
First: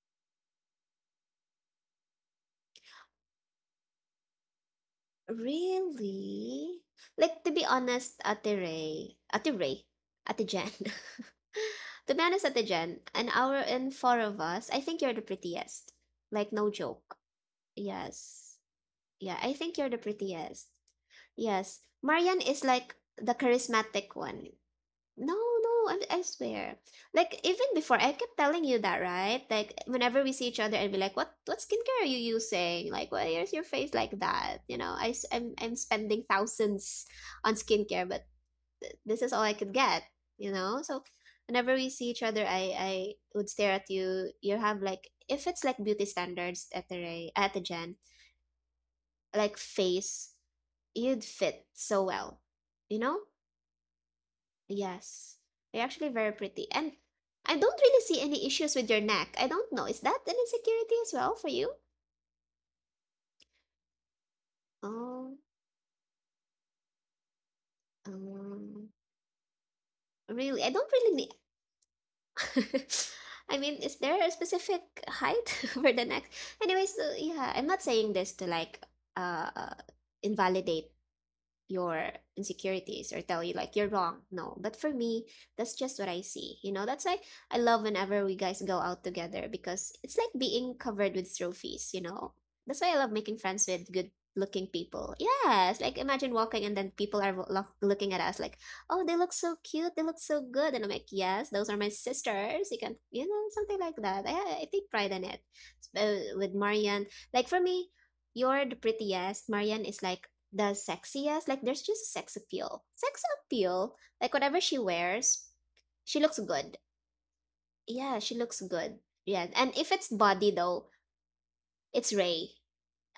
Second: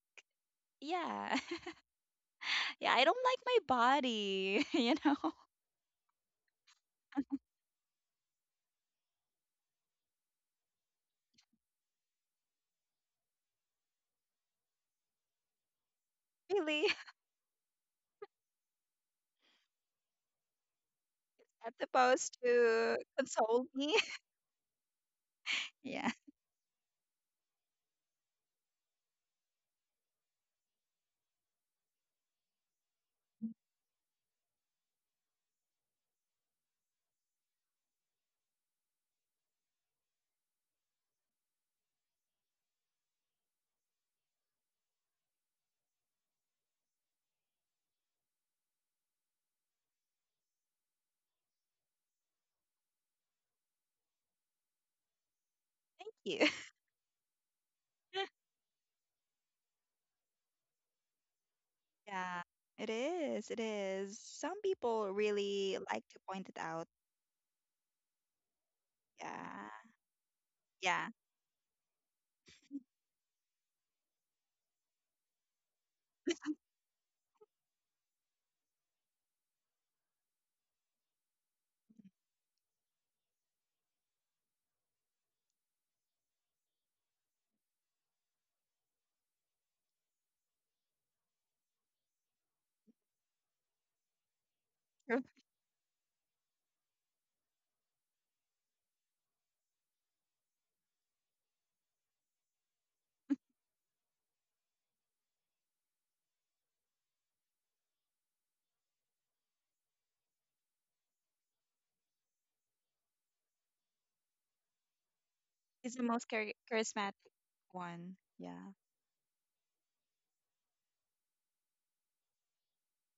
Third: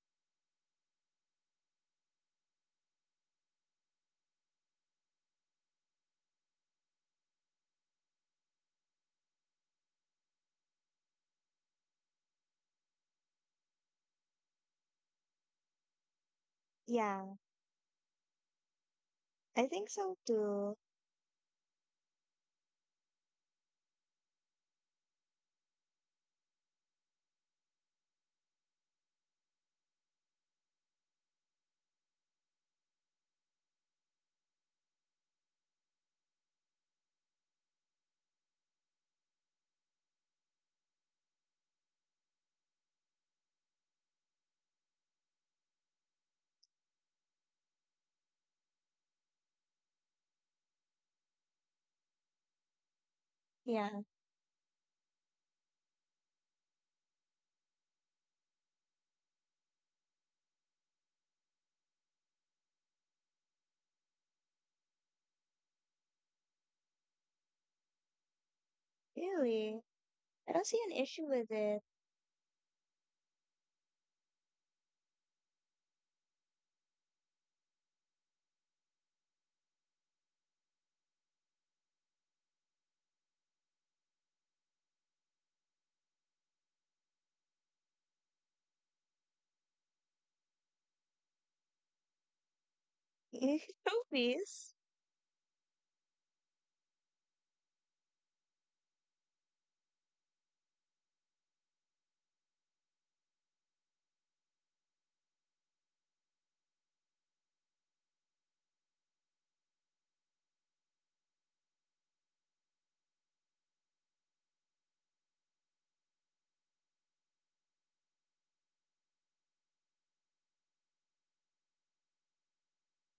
B: Yeah. Yeah, I don't like my body, you know.
A: Really? Like, to be honest, Ate Ray, Ate Ray, Ate Jen. To be honest, Ate Jen, an hour and four of us, I think you're the prettiest. Like, no
B: Really,
A: joke.
C: Yeah.
A: Yes. Yeah, I
C: I
A: think you're
C: think
A: the
C: so
A: prettiest.
C: too.
B: that's
A: Yes.
B: supposed
A: Marian is like
B: to
A: the
B: console me.
A: charismatic one. No, no, I,
B: Yeah.
A: I swear. Like even before, I kept telling you that, right? Like whenever we see each other, and be like, "What, what skincare are you using? Like, why is your face like that?" You know, I, am I'm I'm spending thousands on skincare, but this is all I could get. You know, so whenever we see each other, I, I would stare at you. You have like, if it's like beauty standards at the Ray, at the Jen, like face, you'd fit so well. You know,
C: Yeah.
A: yes, they're actually
B: Thank
A: very
B: you.
A: pretty. And I don't really see any issues with your neck. I don't know. Is that an insecurity as well for you?
B: Yeah, it is. It is. Some people
A: Oh,
B: really like to point it out.
A: um,
B: Yeah.
C: Really? I
A: really?
C: don't
A: I
C: see an
A: don't
B: Yeah.
C: issue
A: really
C: with it.
A: need. I mean, is there a specific height for the neck? Anyways, so yeah, I'm not saying this to like uh invalidate your insecurities or tell you like you're wrong. No, but for me, that's just what I see. You know, that's why I love whenever we guys go out together because it's like being covered with trophies, you know. That's why I love making friends with
C: No
A: good looking
C: peace.
A: people. Yes, like imagine walking and then people are wo- lo- looking at us like, "Oh, they look so cute. They look so good." And I'm like, "Yes, those are my sisters." You can, you know, something like that. I I take pride in it. S- uh, with Marian, like for me, you're the prettiest. Marian is like the sexiest. Like there's just sex appeal. Sex appeal. Like whatever she wears,
B: He's the
A: she
B: most
A: looks
B: chari-
A: good.
B: charismatic one.
A: Yeah, she looks
B: Yeah.
A: good. Yeah. And if it's body though, it's Ray.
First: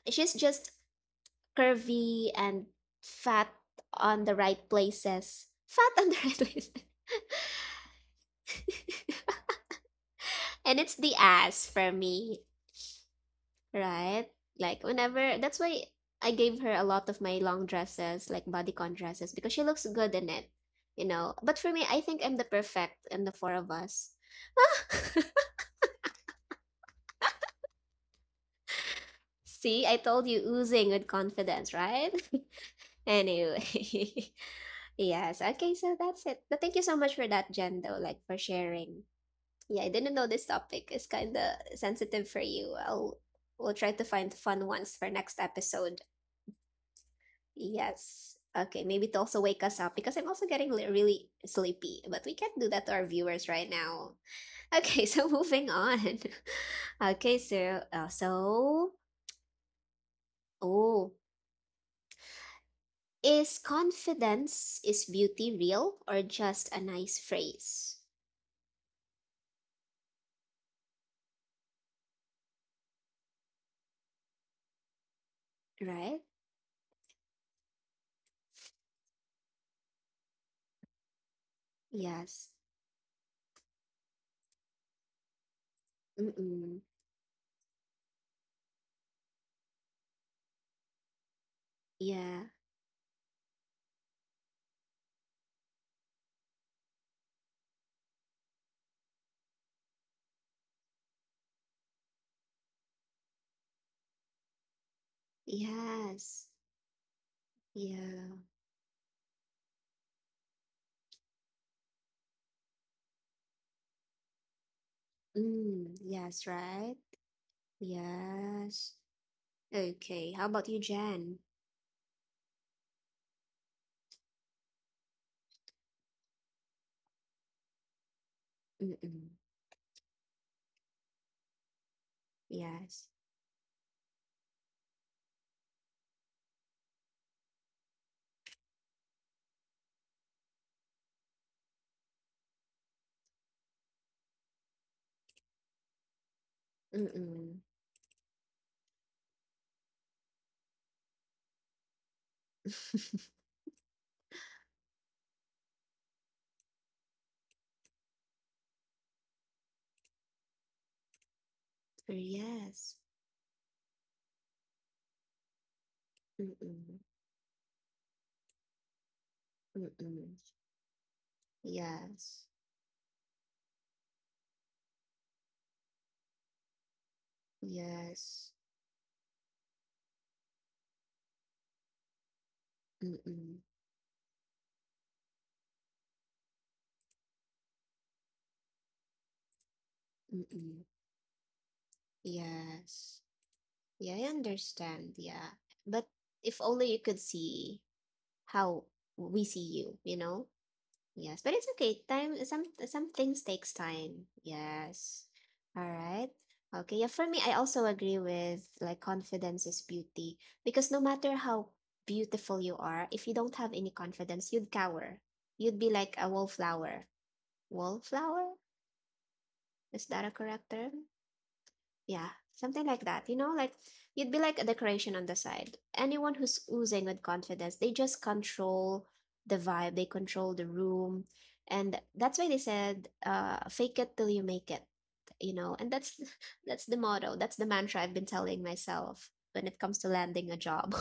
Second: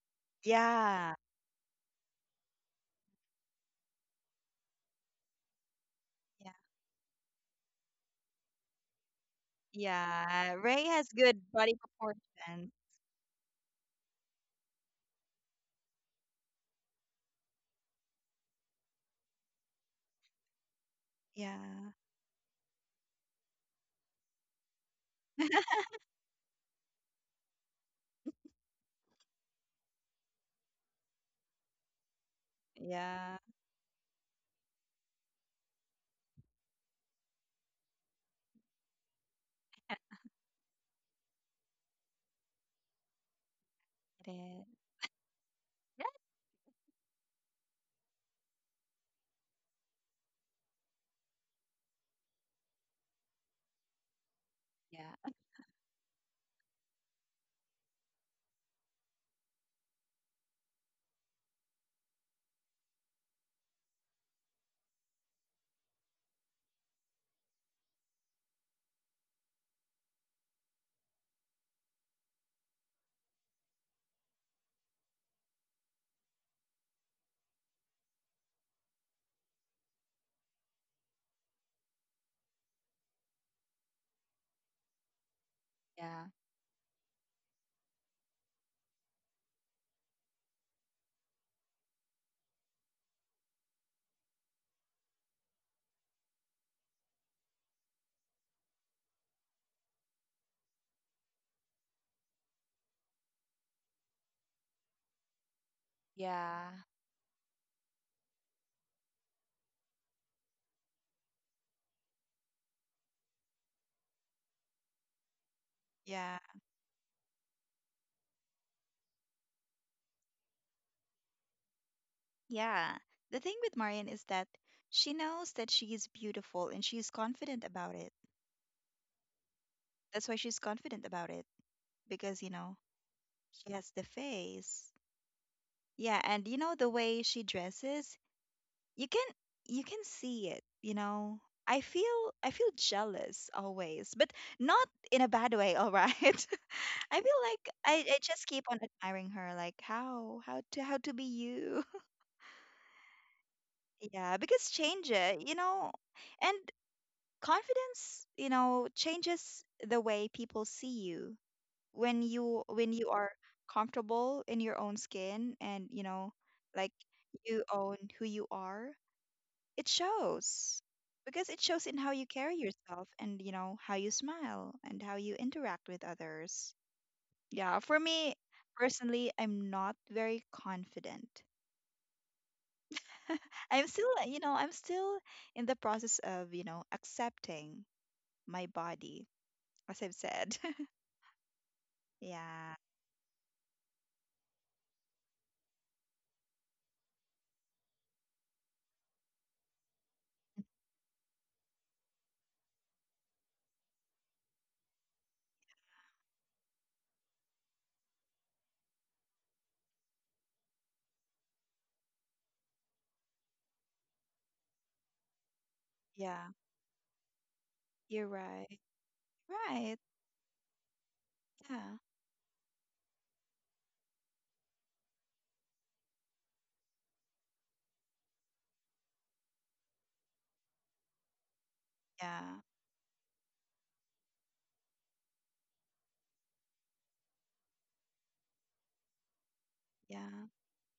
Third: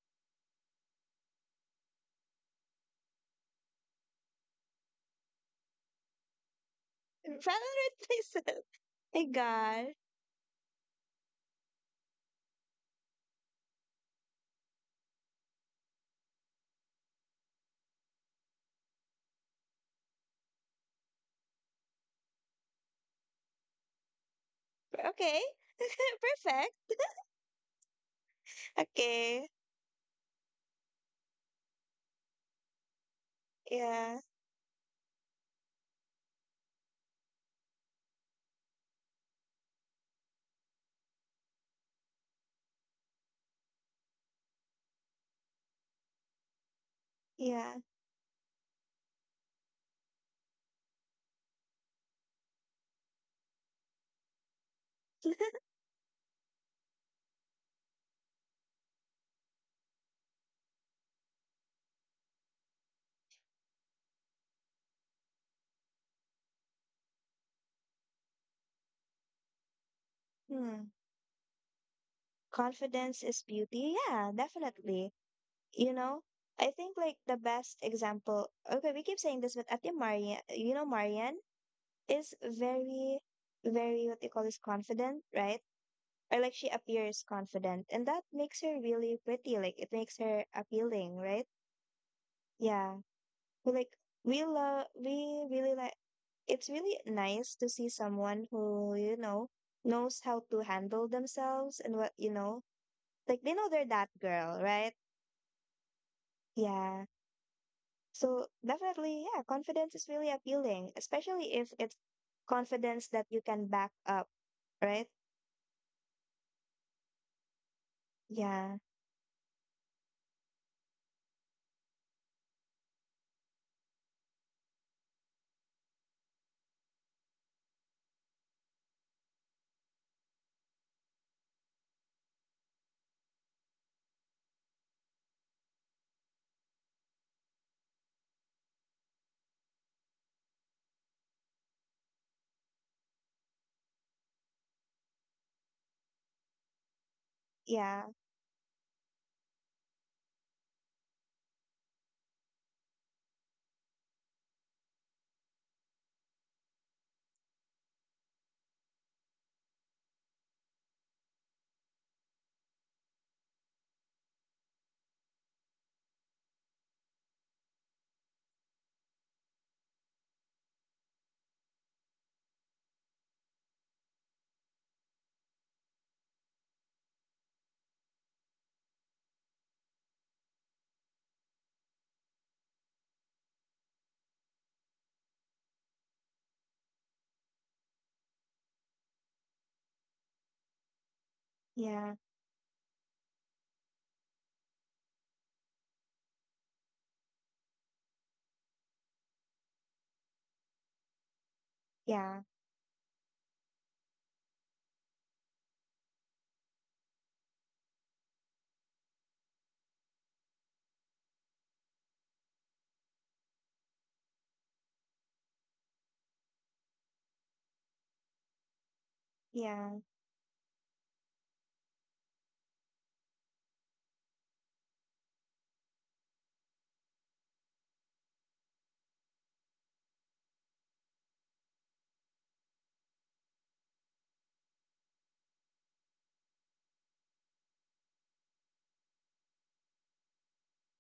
A: She's just
B: Yeah.
A: curvy and fat on the right places. Fat on the right
B: Yeah.
A: places.
C: Valorant myself. My God.
B: Yeah.
A: And
B: Ray
A: it's
B: has
A: the
B: good
A: ass
B: body
A: for me,
B: proportion.
A: right? Like whenever, that's why I gave her a lot of my long dresses, like bodycon dresses, because she looks good in it, you know. But for me,
B: Yeah.
A: I think I'm the perfect in the four of us.
C: Okay. Perfect. Okay.
A: See, I told you, oozing with confidence, right?
B: Yeah.
C: Yeah.
A: Anyway, yes. Okay, so that's it. But thank you so much for that, Jen, though, like for sharing. Yeah, I didn't know this topic is kind of sensitive for you. I'll We'll try to
B: It
A: find
B: is.
A: fun ones for next episode.
B: Yeah.
C: Yeah.
A: Yes. Okay, maybe to also wake us up because I'm also getting li- really sleepy, but we can't do that to our viewers right now. Okay, so
B: Yeah.
A: moving on. Okay, so uh, so oh is confidence is beauty real or just a nice phrase?
C: Hmm. Confidence is beauty. Yeah, definitely. You know,
A: Right?
C: I think like the best example, okay, we keep saying this, but Ate Marian, you know, Marian is
A: Yes.
C: very, very, what they call this, confident, right?
B: Yeah.
C: Or like she
A: Mm-mm.
C: appears confident, and that makes her really pretty. Like it makes her appealing, right?
A: Yeah.
C: Yeah. like we love we really like it's really nice to see someone who, you know, knows how to handle themselves and, what you know, like they know they're that girl, right?
A: Yes.
B: Yeah.
C: Yeah,
A: Yeah.
C: so definitely, yeah, confidence is really appealing, especially if it's confidence that you can back up, right?
A: Mm.
B: Yeah.
A: Yes, right?
C: Yeah.
A: Yes. Okay. How about you, Jan?
B: Yeah. The thing with Marian is that she knows that she is beautiful and she's confident about it.
A: Mm-mm.
B: That's why she's confident about it because, you know,
A: Yes.
B: she has the face. Yeah, and you know the way she dresses, you can, you can see it, you know. i feel I feel jealous always, but not in a bad way, all right? I feel
A: Mm-mm.
B: like
C: Yeah.
B: I, I just keep on admiring her, like how, how to how to be you. Yeah, because change it, you know, and confidence, you know, changes the way people see you when you when
A: Yes.
B: you are comfortable in your own skin, and you know like
A: Mm-mm.
B: you own who you are. It
A: Mm-mm.
B: shows because it shows in how you
A: Yes.
B: carry yourself and, you know, how you smile and how you interact with others. Yeah, for me
A: Yes.
B: personally, I'm not very confident.
A: Mm-mm.
B: I'm still, you know, I'm still in the process of, you know, accepting my body, as I've said.
A: Mm-mm.
C: Yeah.
B: Yeah,
A: Yes. Yeah, I understand. Yeah. But if only you could see how we see you, you know? Yes, but it's okay. Time,
C: Yeah.
A: some some things takes time. Yes. All right. Okay. Yeah, for me I also agree with like confidence is beauty because no matter how beautiful you are, if you don't have any confidence, you'd cower. You'd be like a
B: yeah,
A: wallflower.
B: you're
A: Wallflower?
B: right.
C: Yeah.
B: Right.
A: Is that a correct term?
B: Yeah,
A: Yeah, something like that. You know, like you'd be like a decoration on the side. Anyone who's oozing with confidence, they just control the vibe, they control the room. And that's why they
B: yeah,
A: said, uh, fake it till you make it, you know. And that's that's the motto, that's the mantra I've been telling myself when it comes to
B: yeah,
A: landing a job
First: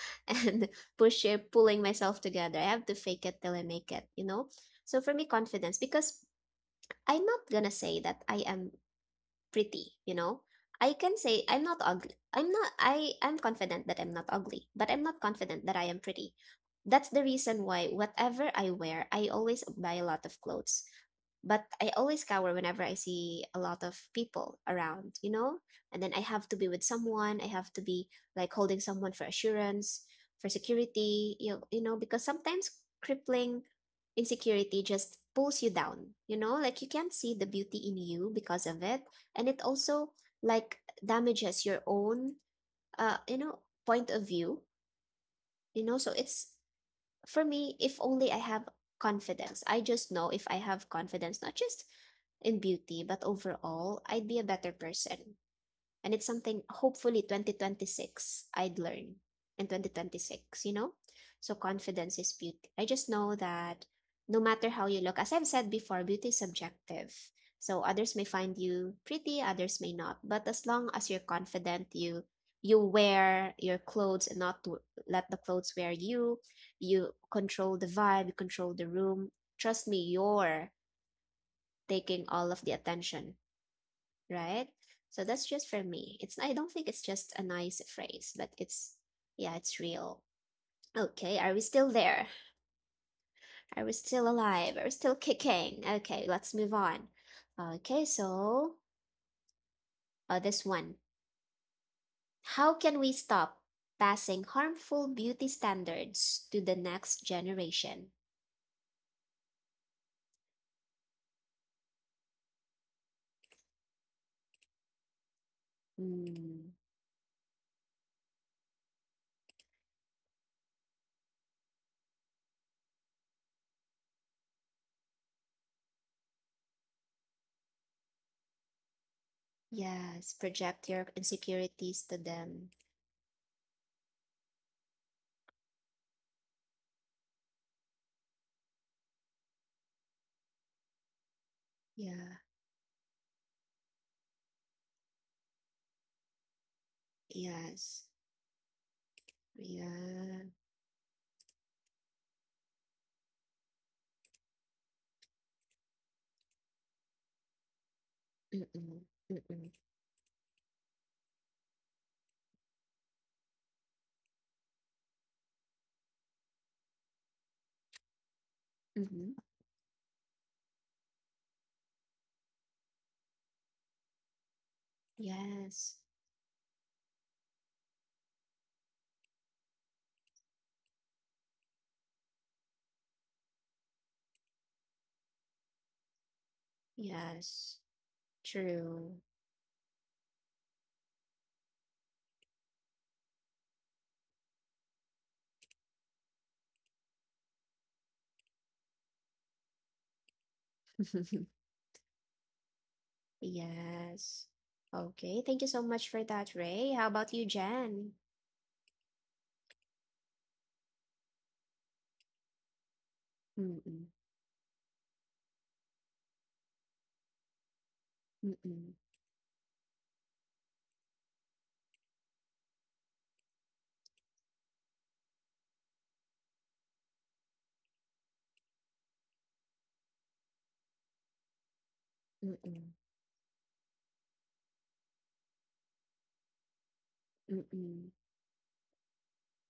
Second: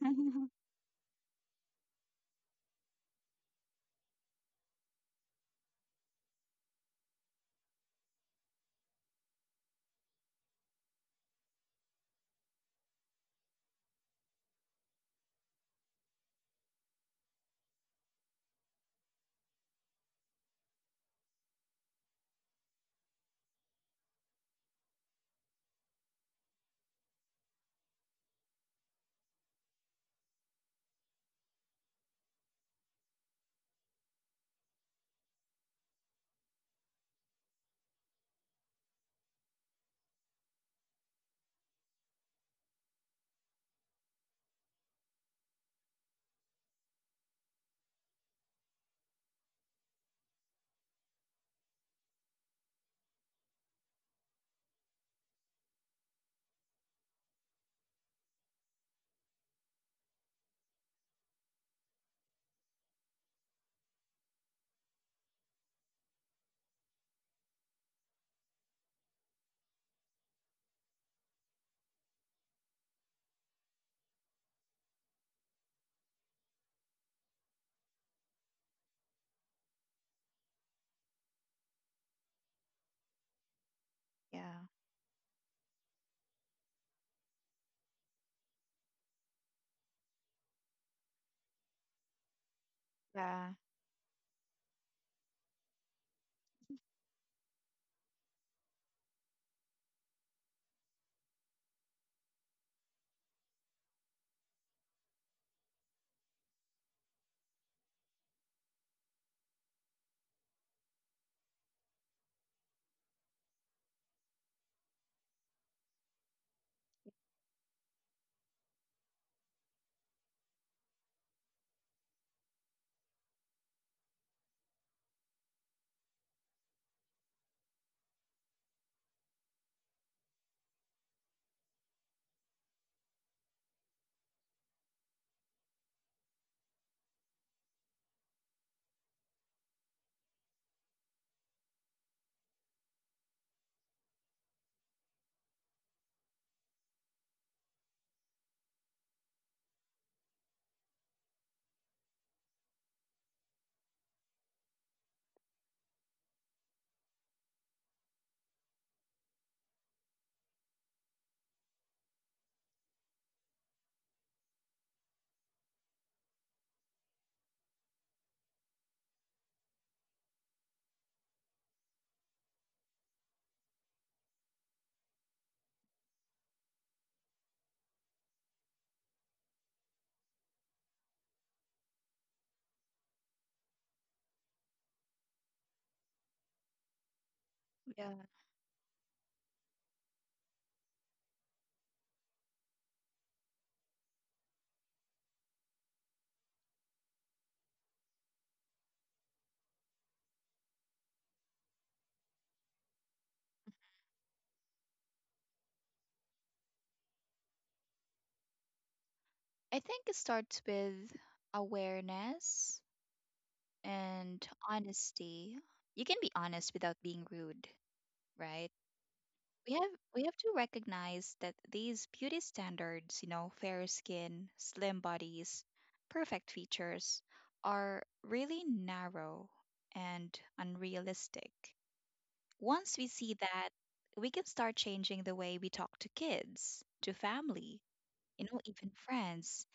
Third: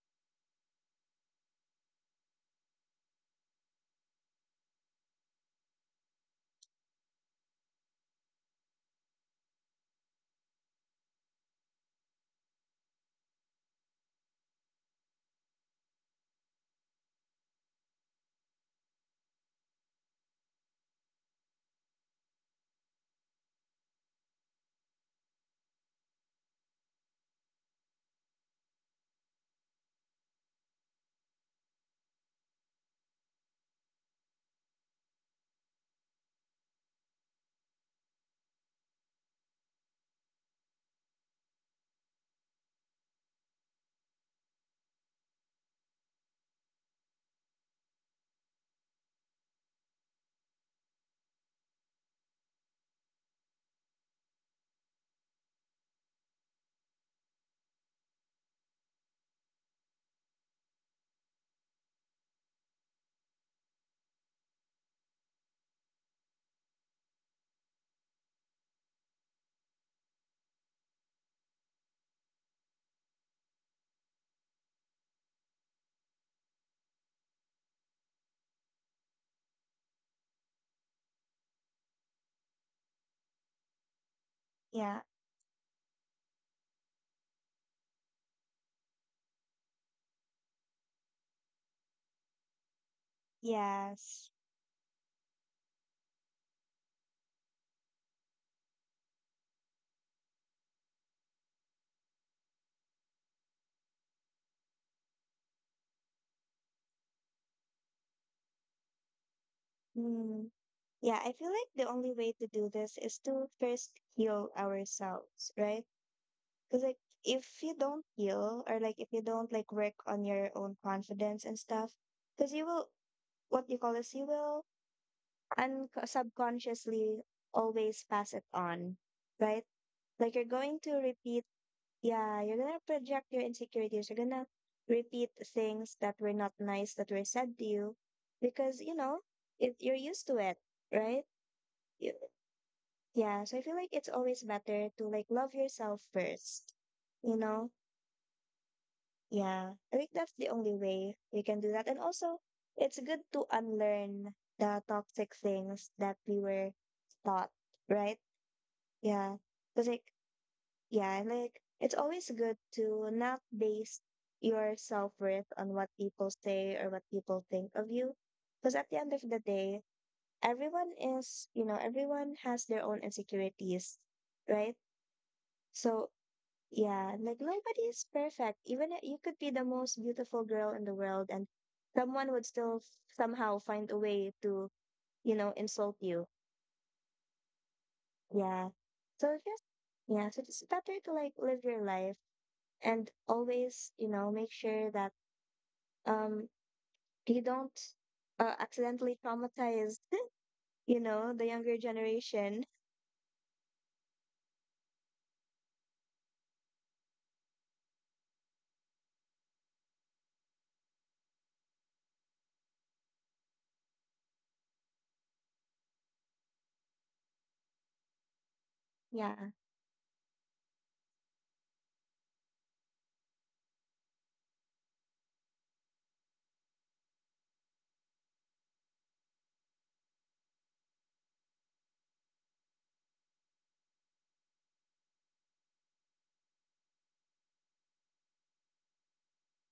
B: yeah,
A: and push it, pulling myself together. I have to fake it till I make it, you know. So for me, confidence, because I'm not gonna say that I am pretty, you know? I can say I'm not ugly. I'm not I I'm confident that I'm not ugly, but I'm not confident that I am pretty. That's the reason why whatever I wear, I always buy a lot of clothes. But I always cower whenever I see a lot of people around, you know? And then I have to be with someone, I have to be like holding someone for assurance, for security, you, you know, because sometimes crippling insecurity just pulls you down, you know, like you can't see the beauty in you because of it. And it also like damages your own uh you know, point of view, you know. So it's, for me, if only I have confidence, I just know, if I have confidence, not just in beauty but overall, I'd be a better person. And it's something hopefully twenty twenty-six I'd learn in twenty twenty-six, you know? So confidence is beauty. I just know that no matter how you look, as I've said before, beauty is subjective. So others may find you pretty, others may not. But as long as you're confident, you you wear your clothes and not to let the clothes wear you, you control the vibe, you control the room. Trust me, you're taking all of the attention,
B: yeah,
A: right?
C: Yeah.
A: So that's just for me. It's, I don't think it's just a nice phrase, but it's, yeah, it's real. Okay, are we still there?
B: yeah.
A: Are we
C: Yes.
A: still alive? Are we still kicking? Okay, let's move on. Okay, so uh, this one. How can we stop passing harmful beauty standards to the next generation?
C: Mm. Yeah, I feel like the only way to do this is to first heal ourselves, right?
A: Mm,
C: Because like if you don't heal, or like if you don't like work on your own confidence and stuff, because you will, what you call this, you will un subconsciously always pass it on, right? Like
A: yes,
C: you're going
A: project
C: to
A: your
C: repeat,
A: insecurities to
C: yeah, you're
A: them.
C: gonna project your insecurities, you're gonna repeat things that were not nice that were said to you because, you know, it, you're used to it, right? you,
A: Yeah,
C: Yeah, so I feel like it's always better to like love yourself first, you know?
A: yes,
C: Yeah, I think that's
A: yeah.
C: the only way we can do that. And also, it's good to unlearn the toxic things that we were taught, right?
A: Mm-mm,
C: Yeah,
A: mm-mm,
C: because like, yeah, like it's always good to not base your self-worth on what people say or what people think of you. Because at the end of
A: mm-hmm.
C: the day, everyone is, you know, everyone has their own insecurities, right?
A: Yes.
C: So yeah, like nobody is perfect. Even if you could be the most beautiful girl in the world, and someone would still f- somehow find a way to, you know, insult you.
A: Yes.
B: Yeah.
C: Yeah.
A: True.
C: So just, yeah, so it's better to like live your life and always, you know, make sure that um you don't uh, accidentally traumatize, you know, the younger generation.
A: Yes. Okay. Thank you so much for that, Ray. How about you, Jen?
B: I think it starts with awareness
A: Mm-mm.
B: and honesty. You can be honest without being rude, right?
A: Mm-mm.
C: Yeah.
B: We have we have to recognize that these beauty standards, you know, fair skin, slim bodies, perfect features are really narrow and unrealistic. Once
A: Mm-mm.
B: we see that, we can start changing the way we talk to kids, to family,
A: Mm-mm.
B: you know, even friends.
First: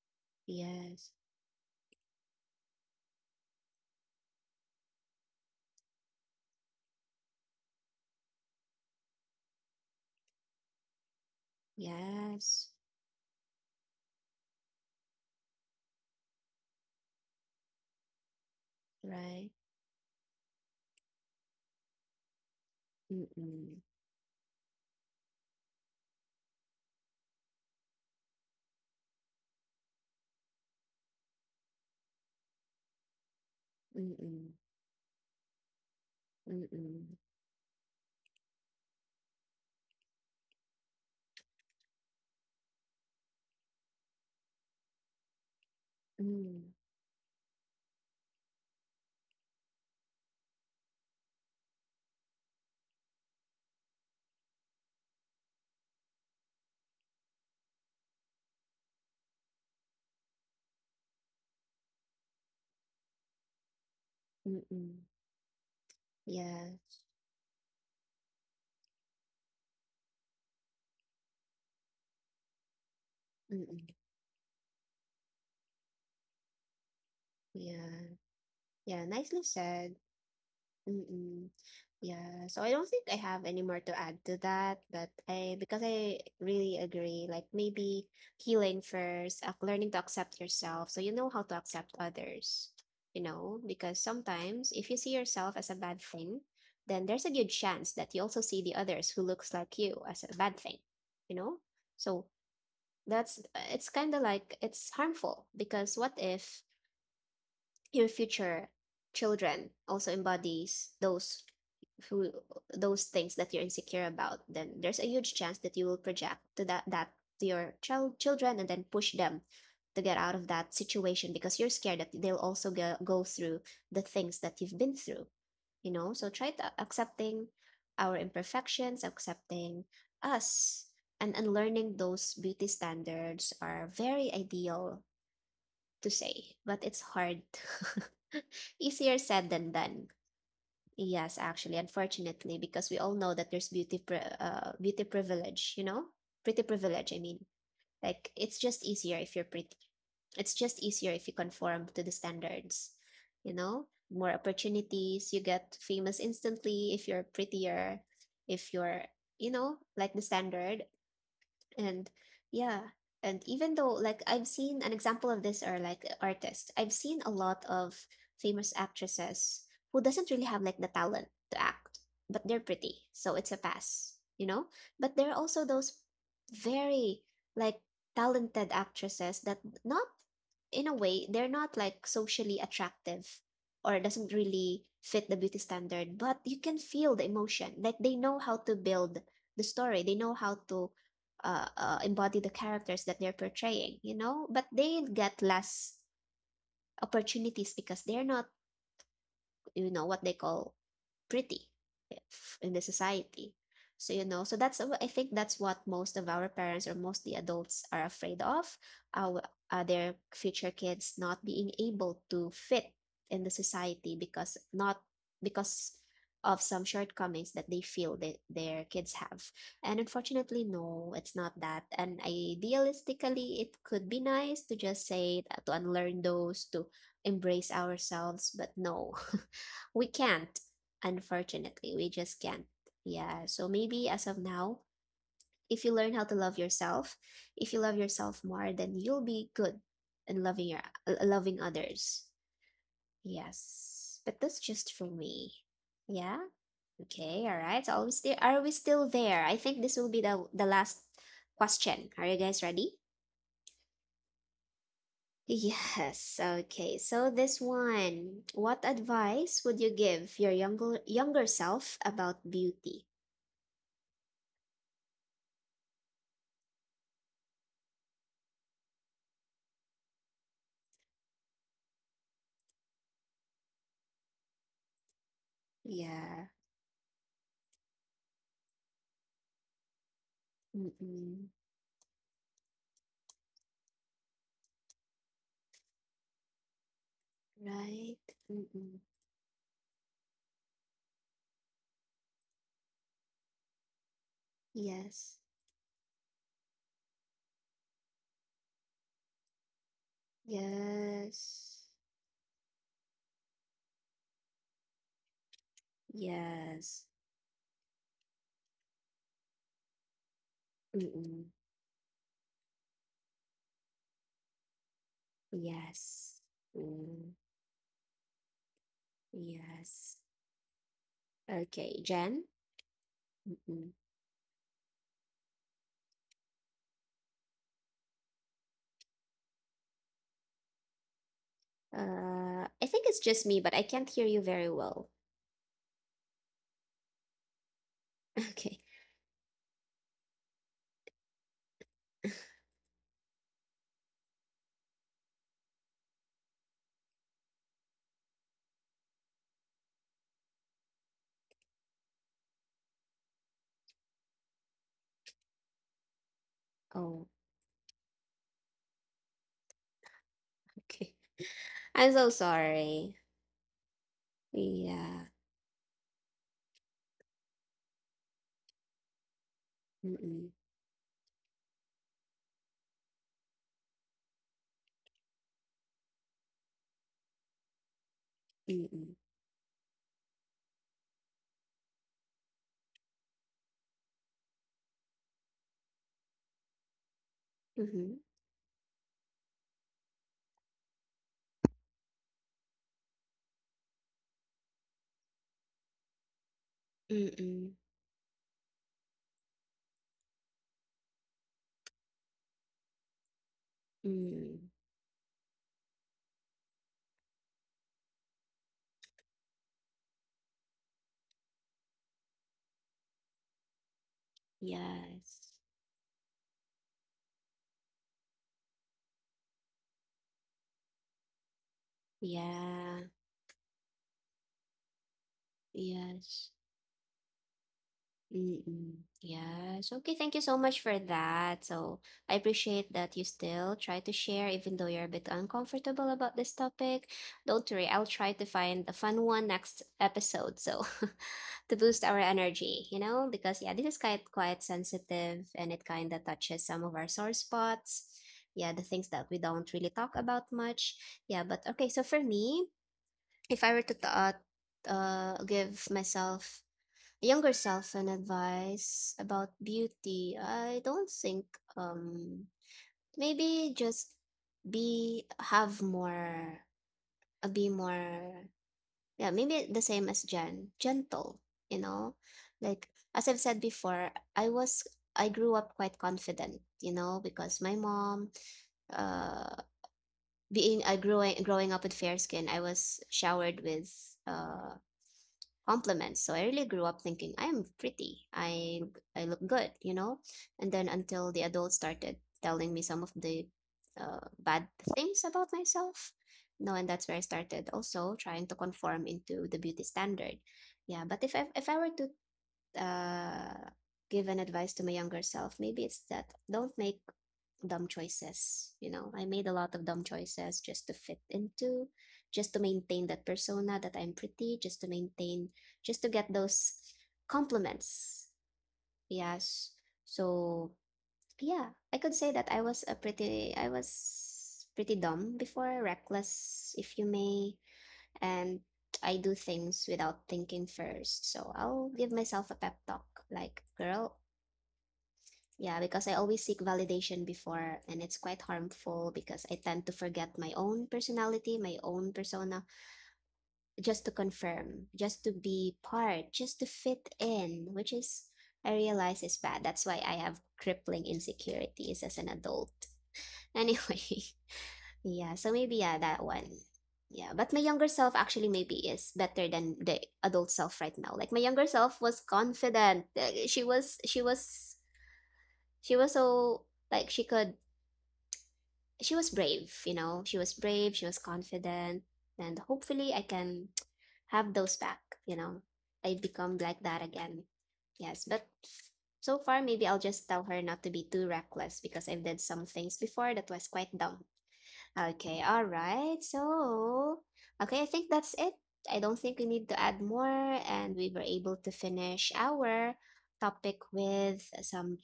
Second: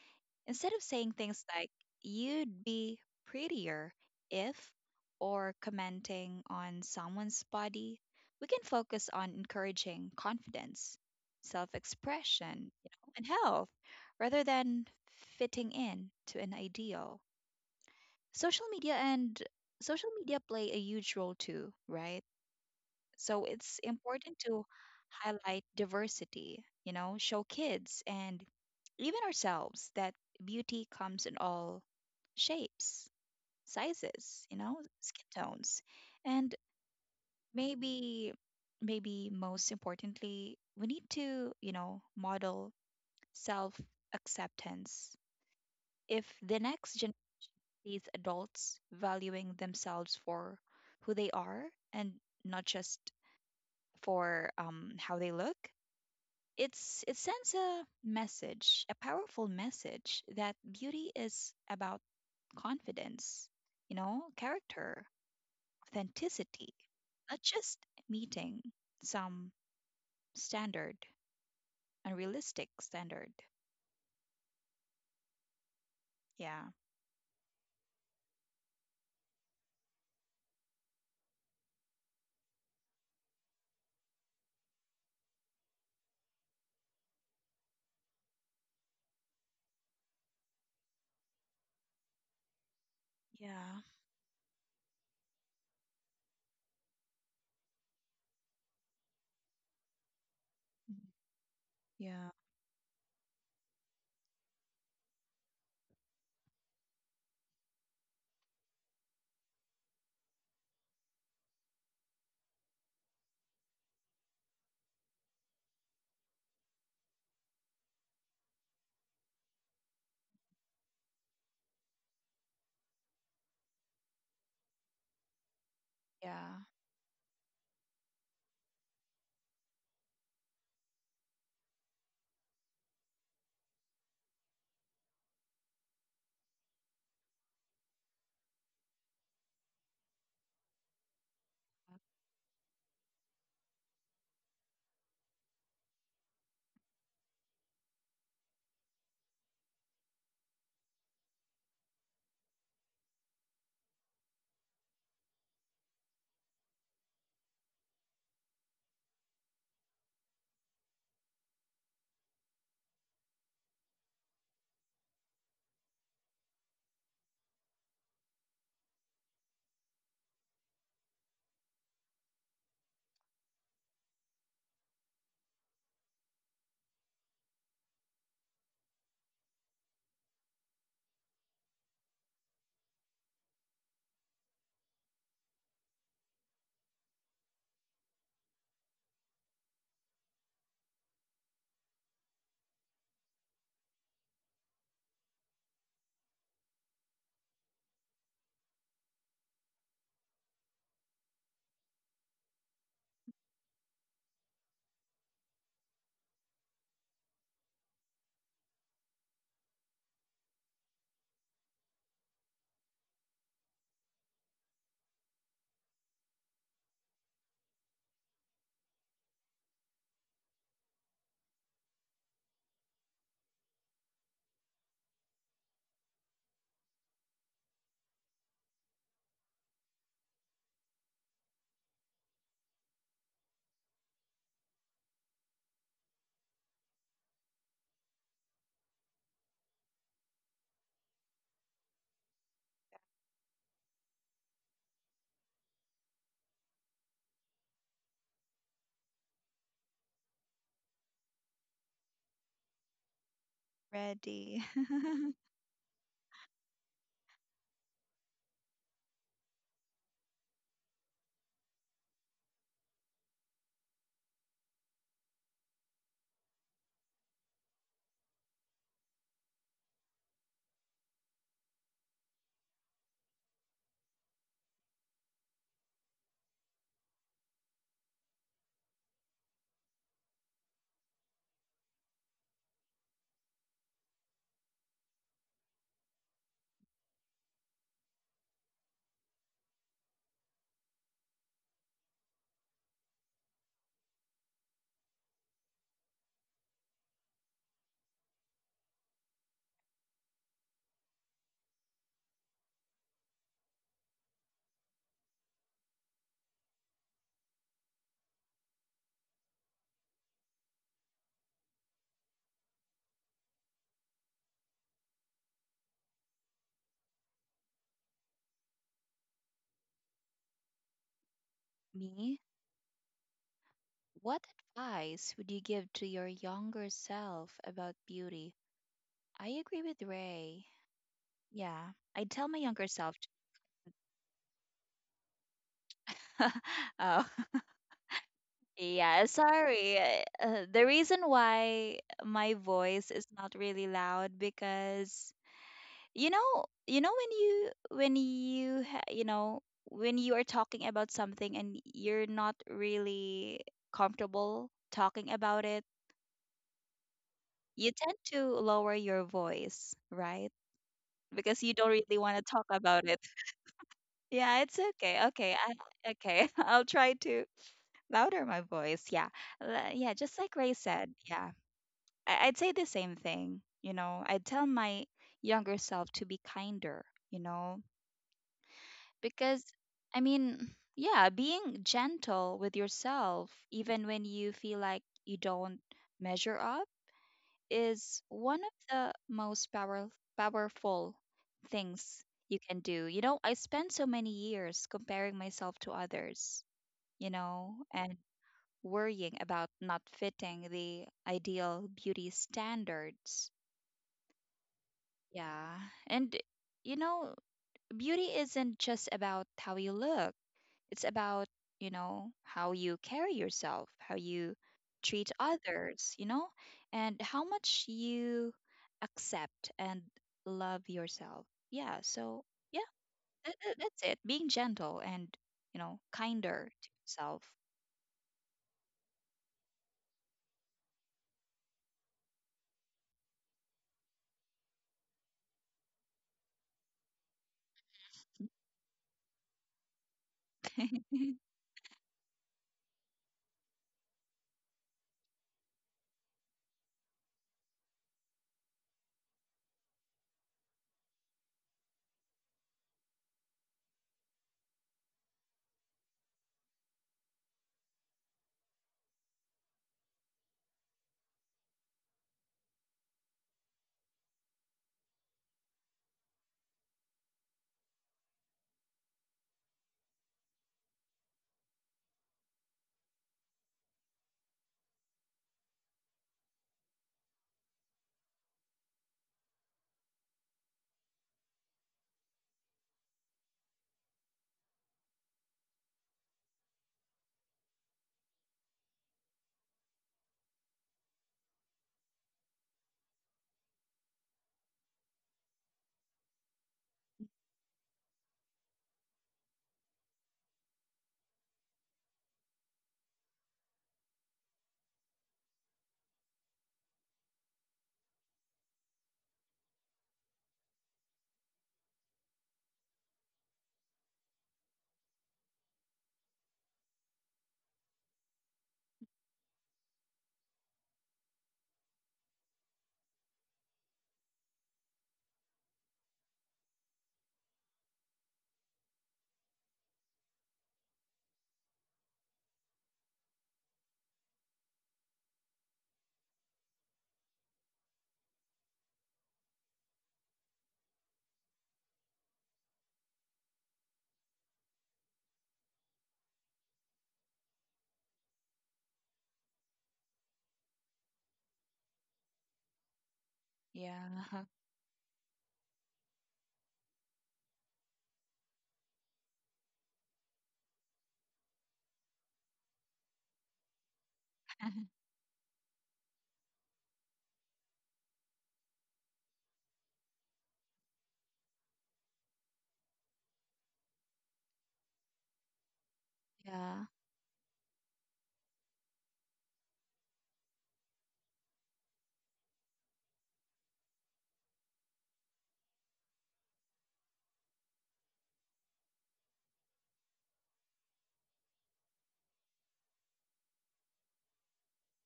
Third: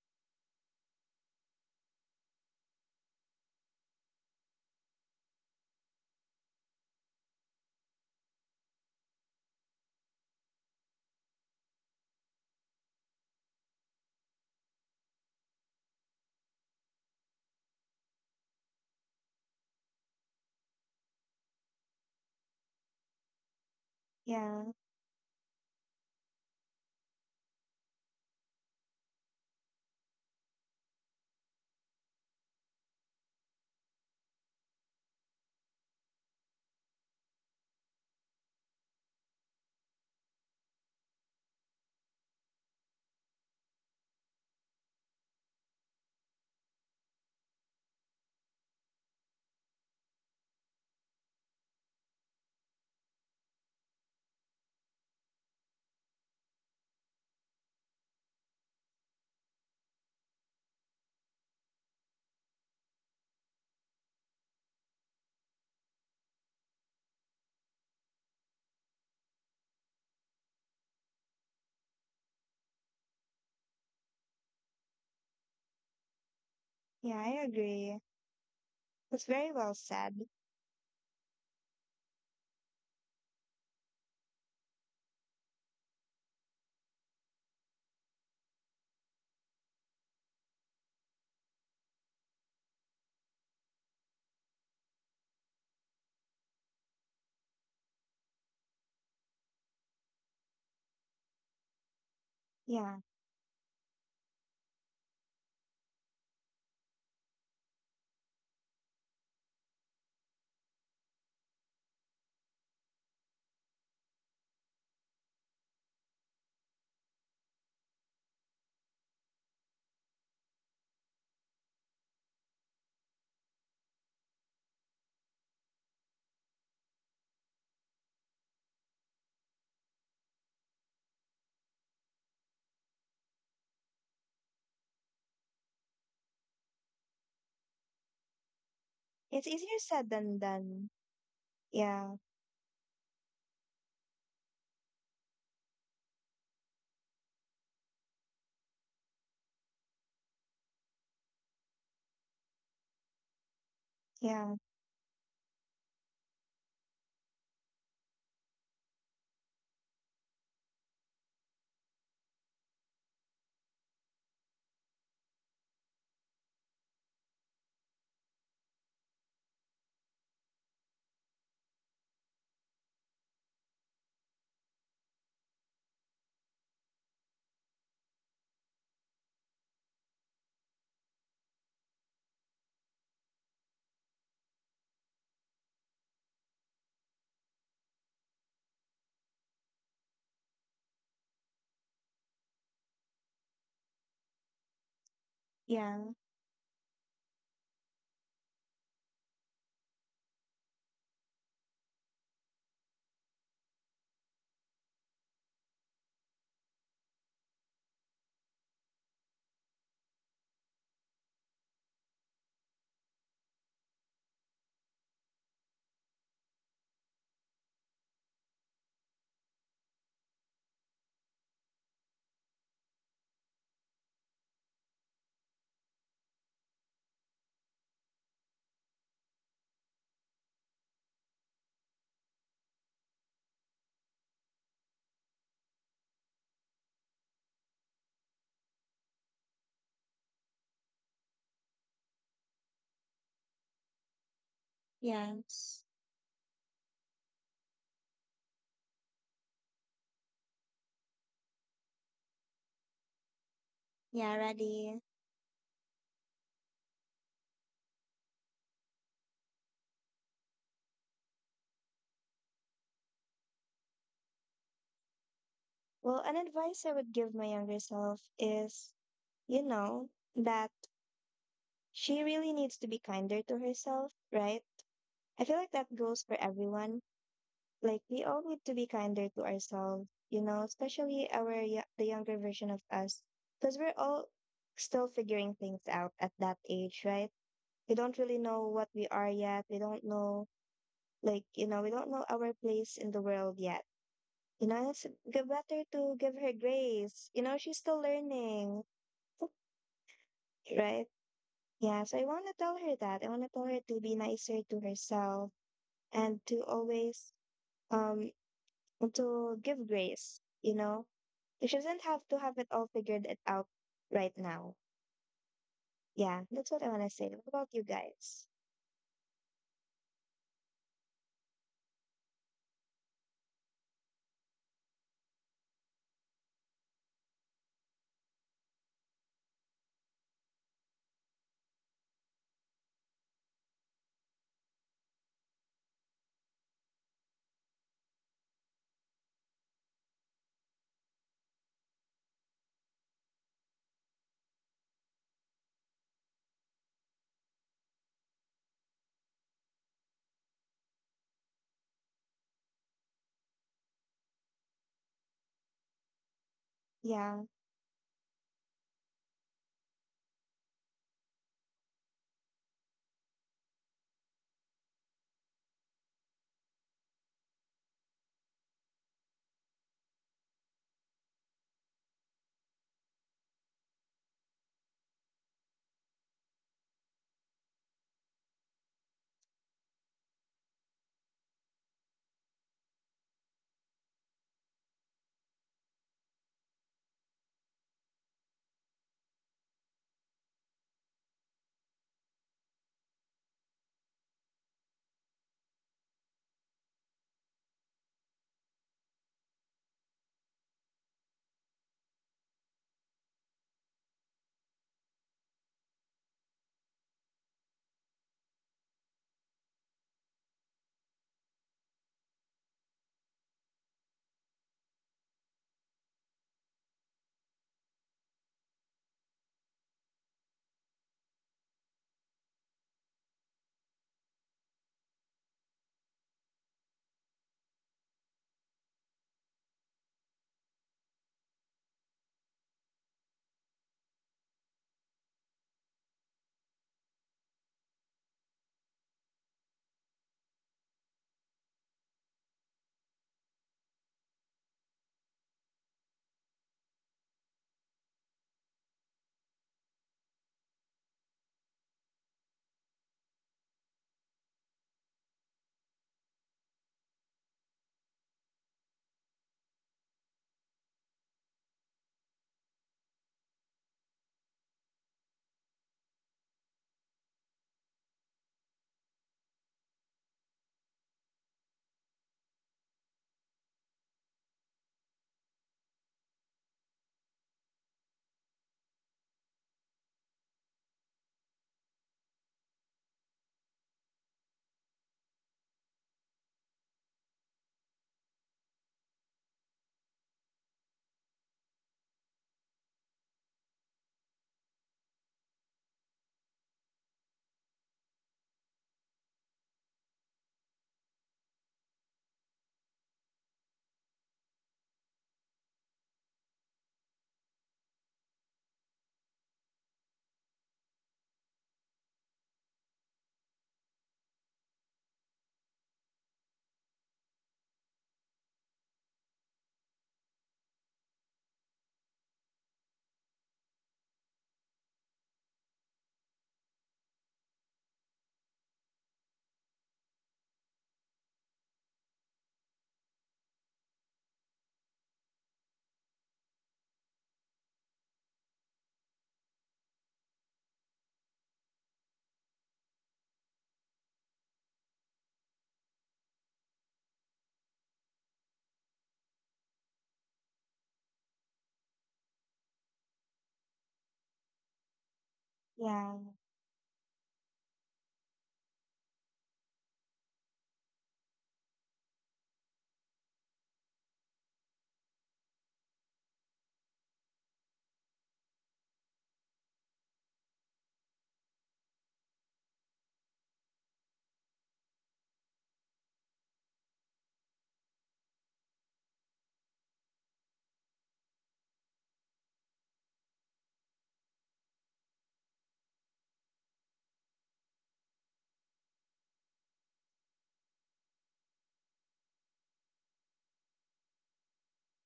B: Instead of
A: Yes.
B: saying things like, you'd be prettier if, or commenting on someone's body, we can focus on encouraging confidence, self
A: Yes.
B: expression, you know, and health rather than fitting in to an ideal. Social media and
A: Right.
B: Social media play a huge role too, right? So it's
A: Mm-mm.
B: important
C: Yeah,
B: to highlight diversity, you know, show kids and even ourselves that beauty comes in all shapes, sizes,
A: Mm-mm.
B: you know, skin tones. And
A: Mm-mm.
B: maybe, maybe most importantly, we need to, you know, model self acceptance. If the
A: Mm.
B: next generation sees adults valuing themselves for who they are and not just for, um, how they look, It's it sends a message, a powerful message that beauty is about confidence, you know, character,
A: Mm-mm. Yeah.
B: authenticity, not just meeting some standard, unrealistic standard.
A: Mm-mm.
B: Yeah.
C: yeah, I agree.
A: Yeah. Yeah.
C: It's
A: Nicely
C: very well
A: said.
C: said.
A: Mm-mm. Yeah, so I don't think I have any more to add to that, but I, because I really agree, like maybe healing first, ac- learning to accept yourself so you know how to accept others, you know,
B: Yeah.
A: because sometimes if you see yourself as a bad thing, then there's a good chance that you also see the others who looks like you as a bad thing,
B: Mhm.
A: you know? So
B: Yeah.
C: Yeah,
A: that's it's kind of like it's harmful because what if your future children also embodies those who those things that you're insecure about. Then there's a huge chance that you will project to that that, to your child children and then push them to get out of that situation because you're scared that they'll also go, go through the things that you've been through, you know. So try
B: Yeah.
A: to accepting our imperfections, accepting us and unlearning those beauty standards are very ideal to say, but it's hard. Easier
C: it's
A: said than
C: easier
A: done.
C: said than done.
A: Yes, actually,
C: Yeah,
A: unfortunately, because we all know that there's beauty pri uh, beauty privilege, you know? Pretty privilege, I mean. Like it's just easier if you're pretty. It's just easier if you conform to the standards, you know? More
C: yeah.
A: opportunities, you get famous instantly if you're prettier, if you're, you know, like the standard. And yeah, and even though like I've seen an example of this are like artists, I've seen a lot of famous actresses who doesn't really have like the talent to act, but they're pretty, so it's a pass, you know. But there are also those very like talented actresses that not, in a way they're not like socially attractive or doesn't really fit the beauty standard, but you can feel the emotion. Like they know how to build the story, they know how to uh, uh, embody the characters that they're portraying, you know, but they get
C: Yeah,
A: less opportunities because they're not, you know, what they call pretty in the society. So you know so that's, I think that's what most of our parents or most the adults are afraid of, our uh, their future kids not being able to fit in the society, because not because of some shortcomings that they feel that their kids have. And unfortunately no, it's not that. And idealistically it could be nice to just say that, to unlearn those, to embrace ourselves, but no. We can't, unfortunately. We just can't. Yeah. So maybe as of now, if you learn how to love yourself, if you love yourself more, then you'll be good in loving your uh, loving others. Yes. But that's just for me.
C: yes.
A: Yeah. Okay. All right. So are we still are we still there? I think this will be the the last question. Are you guys ready?
C: Yeah,
B: Ready.
C: ready.
A: Yes. Okay. So this one, what advice would you give your younger younger self about beauty?
C: Well, an advice I would give my younger self is, you know, that she really needs to be kinder to herself, right? I feel like that goes for
A: Yeah.
C: everyone. Like we all need to be kinder to ourselves, you know, especially
A: Mm-mm.
C: our y the younger version of us, because we're all still figuring things out at that age, right? We
A: Right?
C: don't really know what
A: Mm-mm.
C: we are yet. We don't know, like, you know, we don't know our place in the world yet. You know, it's
A: Yes.
C: g- better to give her grace. You know, she's still learning, right?
A: Yes.
C: Yeah, so I want to tell her that. I want to tell her to be nicer to herself and to
A: Yes.
C: always um to give grace, you know.
A: Mm-mm.
C: She doesn't have to have it all figured it out right now.
A: Yes.
C: Yeah, that's what I want to say.
A: Mm.
C: What about you guys?
A: Yes. Okay, Jen?
B: Me?
A: Mm-mm.
B: What advice would you give to your younger self about beauty? I agree with Ray. Yeah. I'd tell
A: Uh,
B: my
A: I
B: younger
A: think it's
B: self.
A: just me, but I can't hear you very well.
B: Oh,
A: Okay.
B: yeah. Sorry. Uh, uh, the reason why my voice is not really loud because you know, you know when you when you ha- you know when you are talking about something and you're not really comfortable talking about it,
A: Oh,
C: Yeah,
B: you tend to lower your voice, right?
A: okay.
B: Because you don't
A: I'm
B: really
A: so
B: want to talk about
A: sorry.
B: it. Yeah, it's okay.
A: Yeah.
B: Okay, I, okay. I'll try to. Louder my voice. Yeah. Uh, Yeah, just
A: Mm-mm.
B: like Ray said. Yeah. I- I'd say the same thing. You know, I'd tell my younger self to be kinder, you know,
A: Mm-mm.
B: because I mean, yeah, being gentle with yourself, even when you feel like you don't measure up,
A: Mm-hmm.
B: is one of the most power- powerful things you can do. You know, I spent so many years comparing myself to others, you
A: Mm-mm.
B: know, and worrying about not fitting the ideal beauty standards.
A: Mm.
B: Yeah. And, you know, beauty isn't just about how you look, it's about, you know, how you carry yourself, how you treat
A: Yes.
B: others, you know, and how much you accept and love yourself. Yeah. So, yeah,
A: Yeah.
B: that, that- that's it. Being gentle and, you know,
A: Yes.
B: kinder to yourself.
A: Mm-mm. Yes. Okay, thank you so much for that. So I appreciate that you still try to share, even though you're a bit uncomfortable about this topic. Don't worry, I'll try to find a fun one next episode. So to boost our energy, you know, because yeah, this is quite quite sensitive and it kind of touches some of our sore spots. Yeah, the things that we don't really talk about much. Yeah, but okay, so for me, if I were to t- uh, uh, give myself younger self and advice about beauty, I don't think um Maybe just be have more, uh, be more, yeah, maybe the same as Jen, gentle, you know, like as I've said before, I was, I grew up quite confident, you know, because my mom uh being I growing growing up with fair skin, I was showered with uh compliments. So I really grew up thinking I am pretty. I I look good, you know? And then until the adults started telling me some of the uh, bad things about myself. No, and that's where I started also trying to conform into the beauty standard. Yeah, but if I if I were to uh, give an advice to my younger self. Maybe it's that don't make dumb choices. You know, I made a lot of dumb choices just to fit into, just to maintain that persona that I'm pretty, just to maintain, just to get those compliments. Yes. So, yeah, I could say that I was a pretty, I was pretty dumb before, reckless, if you may, and I do things without thinking first. So I'll give myself a pep talk like, girl, yeah, because I always seek validation before, and it's quite harmful because I tend to forget my own personality, my own persona, just to confirm, just to be part, just to fit in, which is, I realize is bad. That's why I have crippling insecurities as an adult. Anyway,
B: Yeah.
A: yeah, so maybe yeah,
C: yeah,
A: that one. Yeah, but my younger self actually maybe is better than the adult self right now. Like my younger self was confident. Uh, She was she was she was so like she could, she was brave, you know. She was brave, she was confident, and hopefully I can have those back, you know. I become like
B: Yeah.
A: that again. Yes, but so far maybe I'll just tell her not to be too reckless because I've did some things before that was quite dumb. Okay, all right. So, okay, I think that's it. I don't think we need to add more, and we were able to finish our topic with some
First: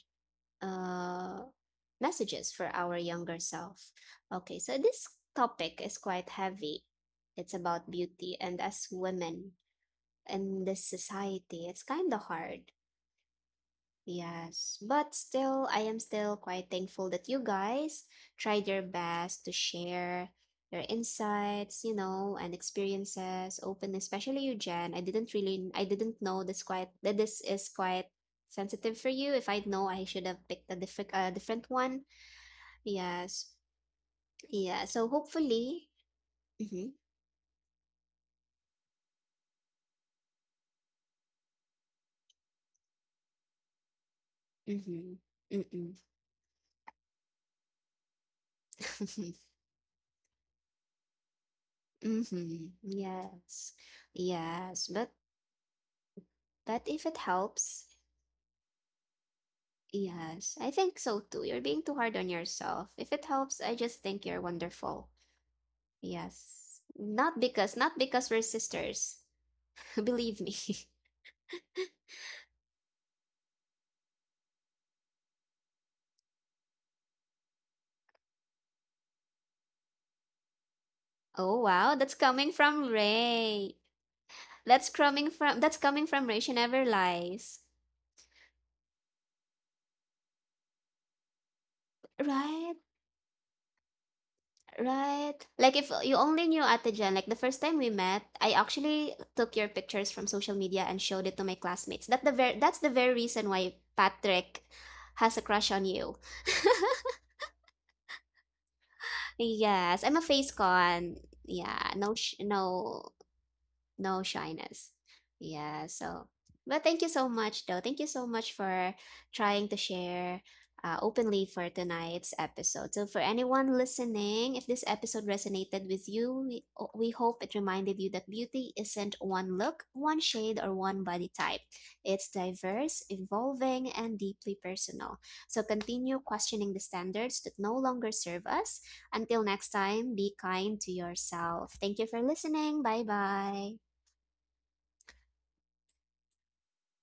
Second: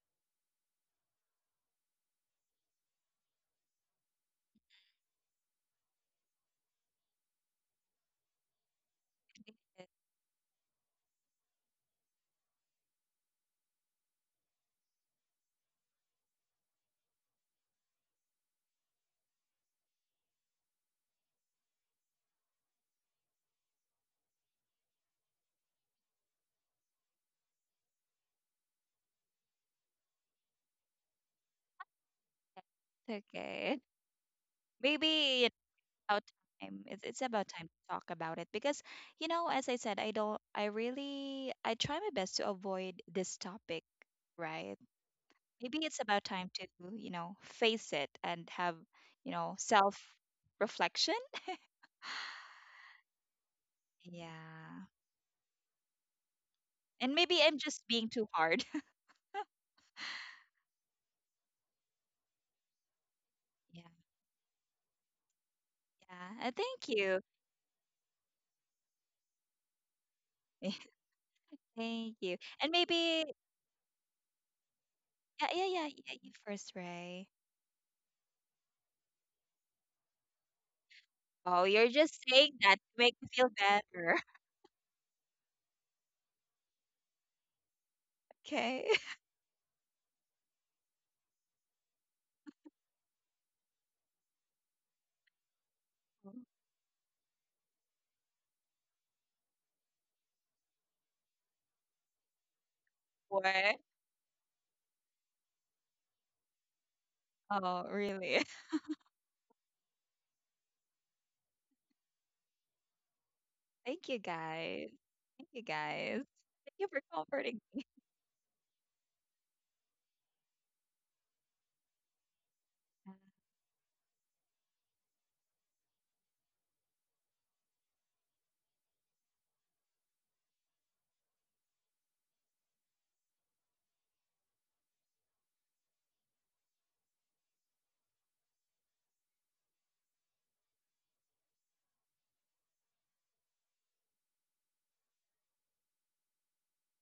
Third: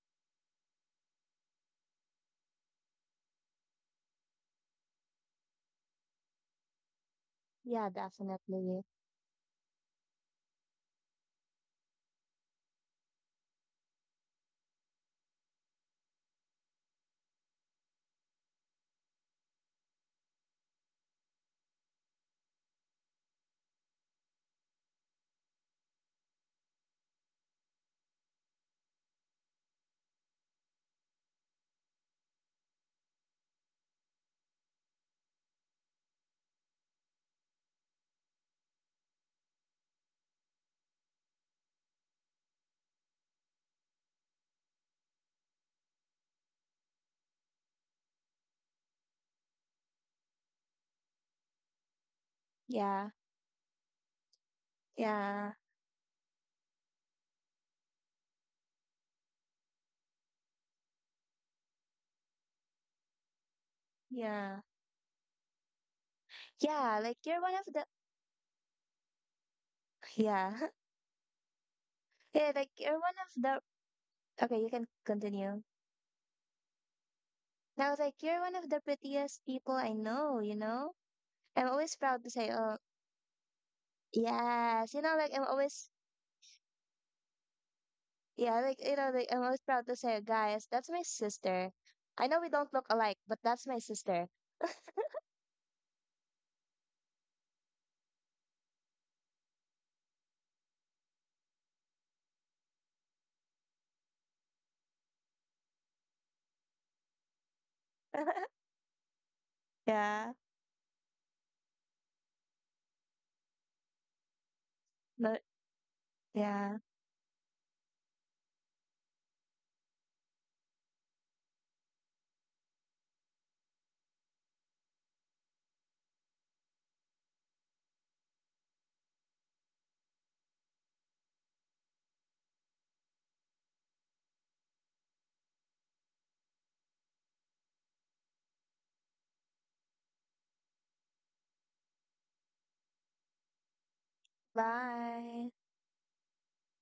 A: uh, messages for our younger self. Okay, so this topic is quite heavy. It's
C: yeah,
A: about beauty, and
C: definitely.
A: as women in this society, it's kind of hard. Yes, but still, I am still quite thankful that you guys tried your best to share your insights, you know, and experiences open, especially you, Jen. I didn't really, I didn't know this quite, that this is quite sensitive for you. If I'd know, I should have picked a different, a different one.
B: It's
A: Yes,
B: okay.
A: yeah. So
B: Maybe it's
A: hopefully,
B: about time.
A: mm-hmm,
B: It's, it's about time to talk about it because, you know, as I said, I don't, I really, I try my best to avoid this topic, right?
A: mm-hmm,
B: Maybe
A: mm-mm,
B: it's about time to, you know, face it and have, you know, self reflection.
A: mm-hmm,
C: Yeah,
A: yes, yes.
B: Yeah.
A: But
C: yeah,
A: but if
B: And
A: it
B: maybe I'm just
A: helps.
B: being too hard.
A: Yes, I think so too. You're being too hard on yourself. If it helps, I
B: Yeah.
A: just think you're
C: yeah.
A: wonderful.
B: Yeah. Uh,
A: Yes.
B: thank
C: Yeah, like
B: you.
A: Not
C: you're one of
A: because,
C: the…
A: not because we're sisters. Believe me.
C: Yeah.
B: Thank you.
C: Yeah, like
B: And
C: you're one
B: maybe,
C: of the… Okay, you can
B: yeah,
C: continue.
B: yeah, yeah, yeah, you first, Ray.
C: And I was like, you're one of the prettiest people I know, you know?
A: Oh
B: Oh,
C: I'm
B: you're
A: wow,
C: always
A: that's
B: just
C: proud to
A: coming
C: say,
B: saying
C: oh,
B: that to
A: from
B: make me feel
A: Ray.
B: better.
A: That's
C: yes. You know,
A: coming
C: like, I'm
A: from that's
C: always,
A: coming from Ray. She never lies.
C: yeah, like,
B: Okay.
C: you know, like, I'm always proud to say, guys, that's my sister. I know we don't
A: Right?
C: look alike, but that's my sister.
A: Right. Like if you only knew Ate Jen, like the first time we met, I actually took your pictures from social media and showed it to my classmates. That the ver- that's the very
B: Four.
A: reason why Patrick has a crush on you.
B: Oh, really?
A: Yes, I'm a
C: Yeah.
A: face con. Yeah, no, sh no,
B: Thank you
A: no
B: guys.
A: shyness.
B: Thank
C: No,
B: you
A: Yeah.
B: guys.
A: So,
B: Thank
A: but
B: you
C: yeah.
A: thank
B: for
A: you so
B: comforting
A: much, though. Thank you so much for trying to share uh, openly for tonight's episode. So, for
B: me.
A: anyone listening, if this episode resonated with you, we, we hope it reminded you that beauty isn't one look, one shade, or one body type. It's diverse, evolving, and deeply personal. So, continue questioning the standards that no longer serve us. Until next time, be kind to yourself. Thank you for listening. Bye bye.
C: Bye.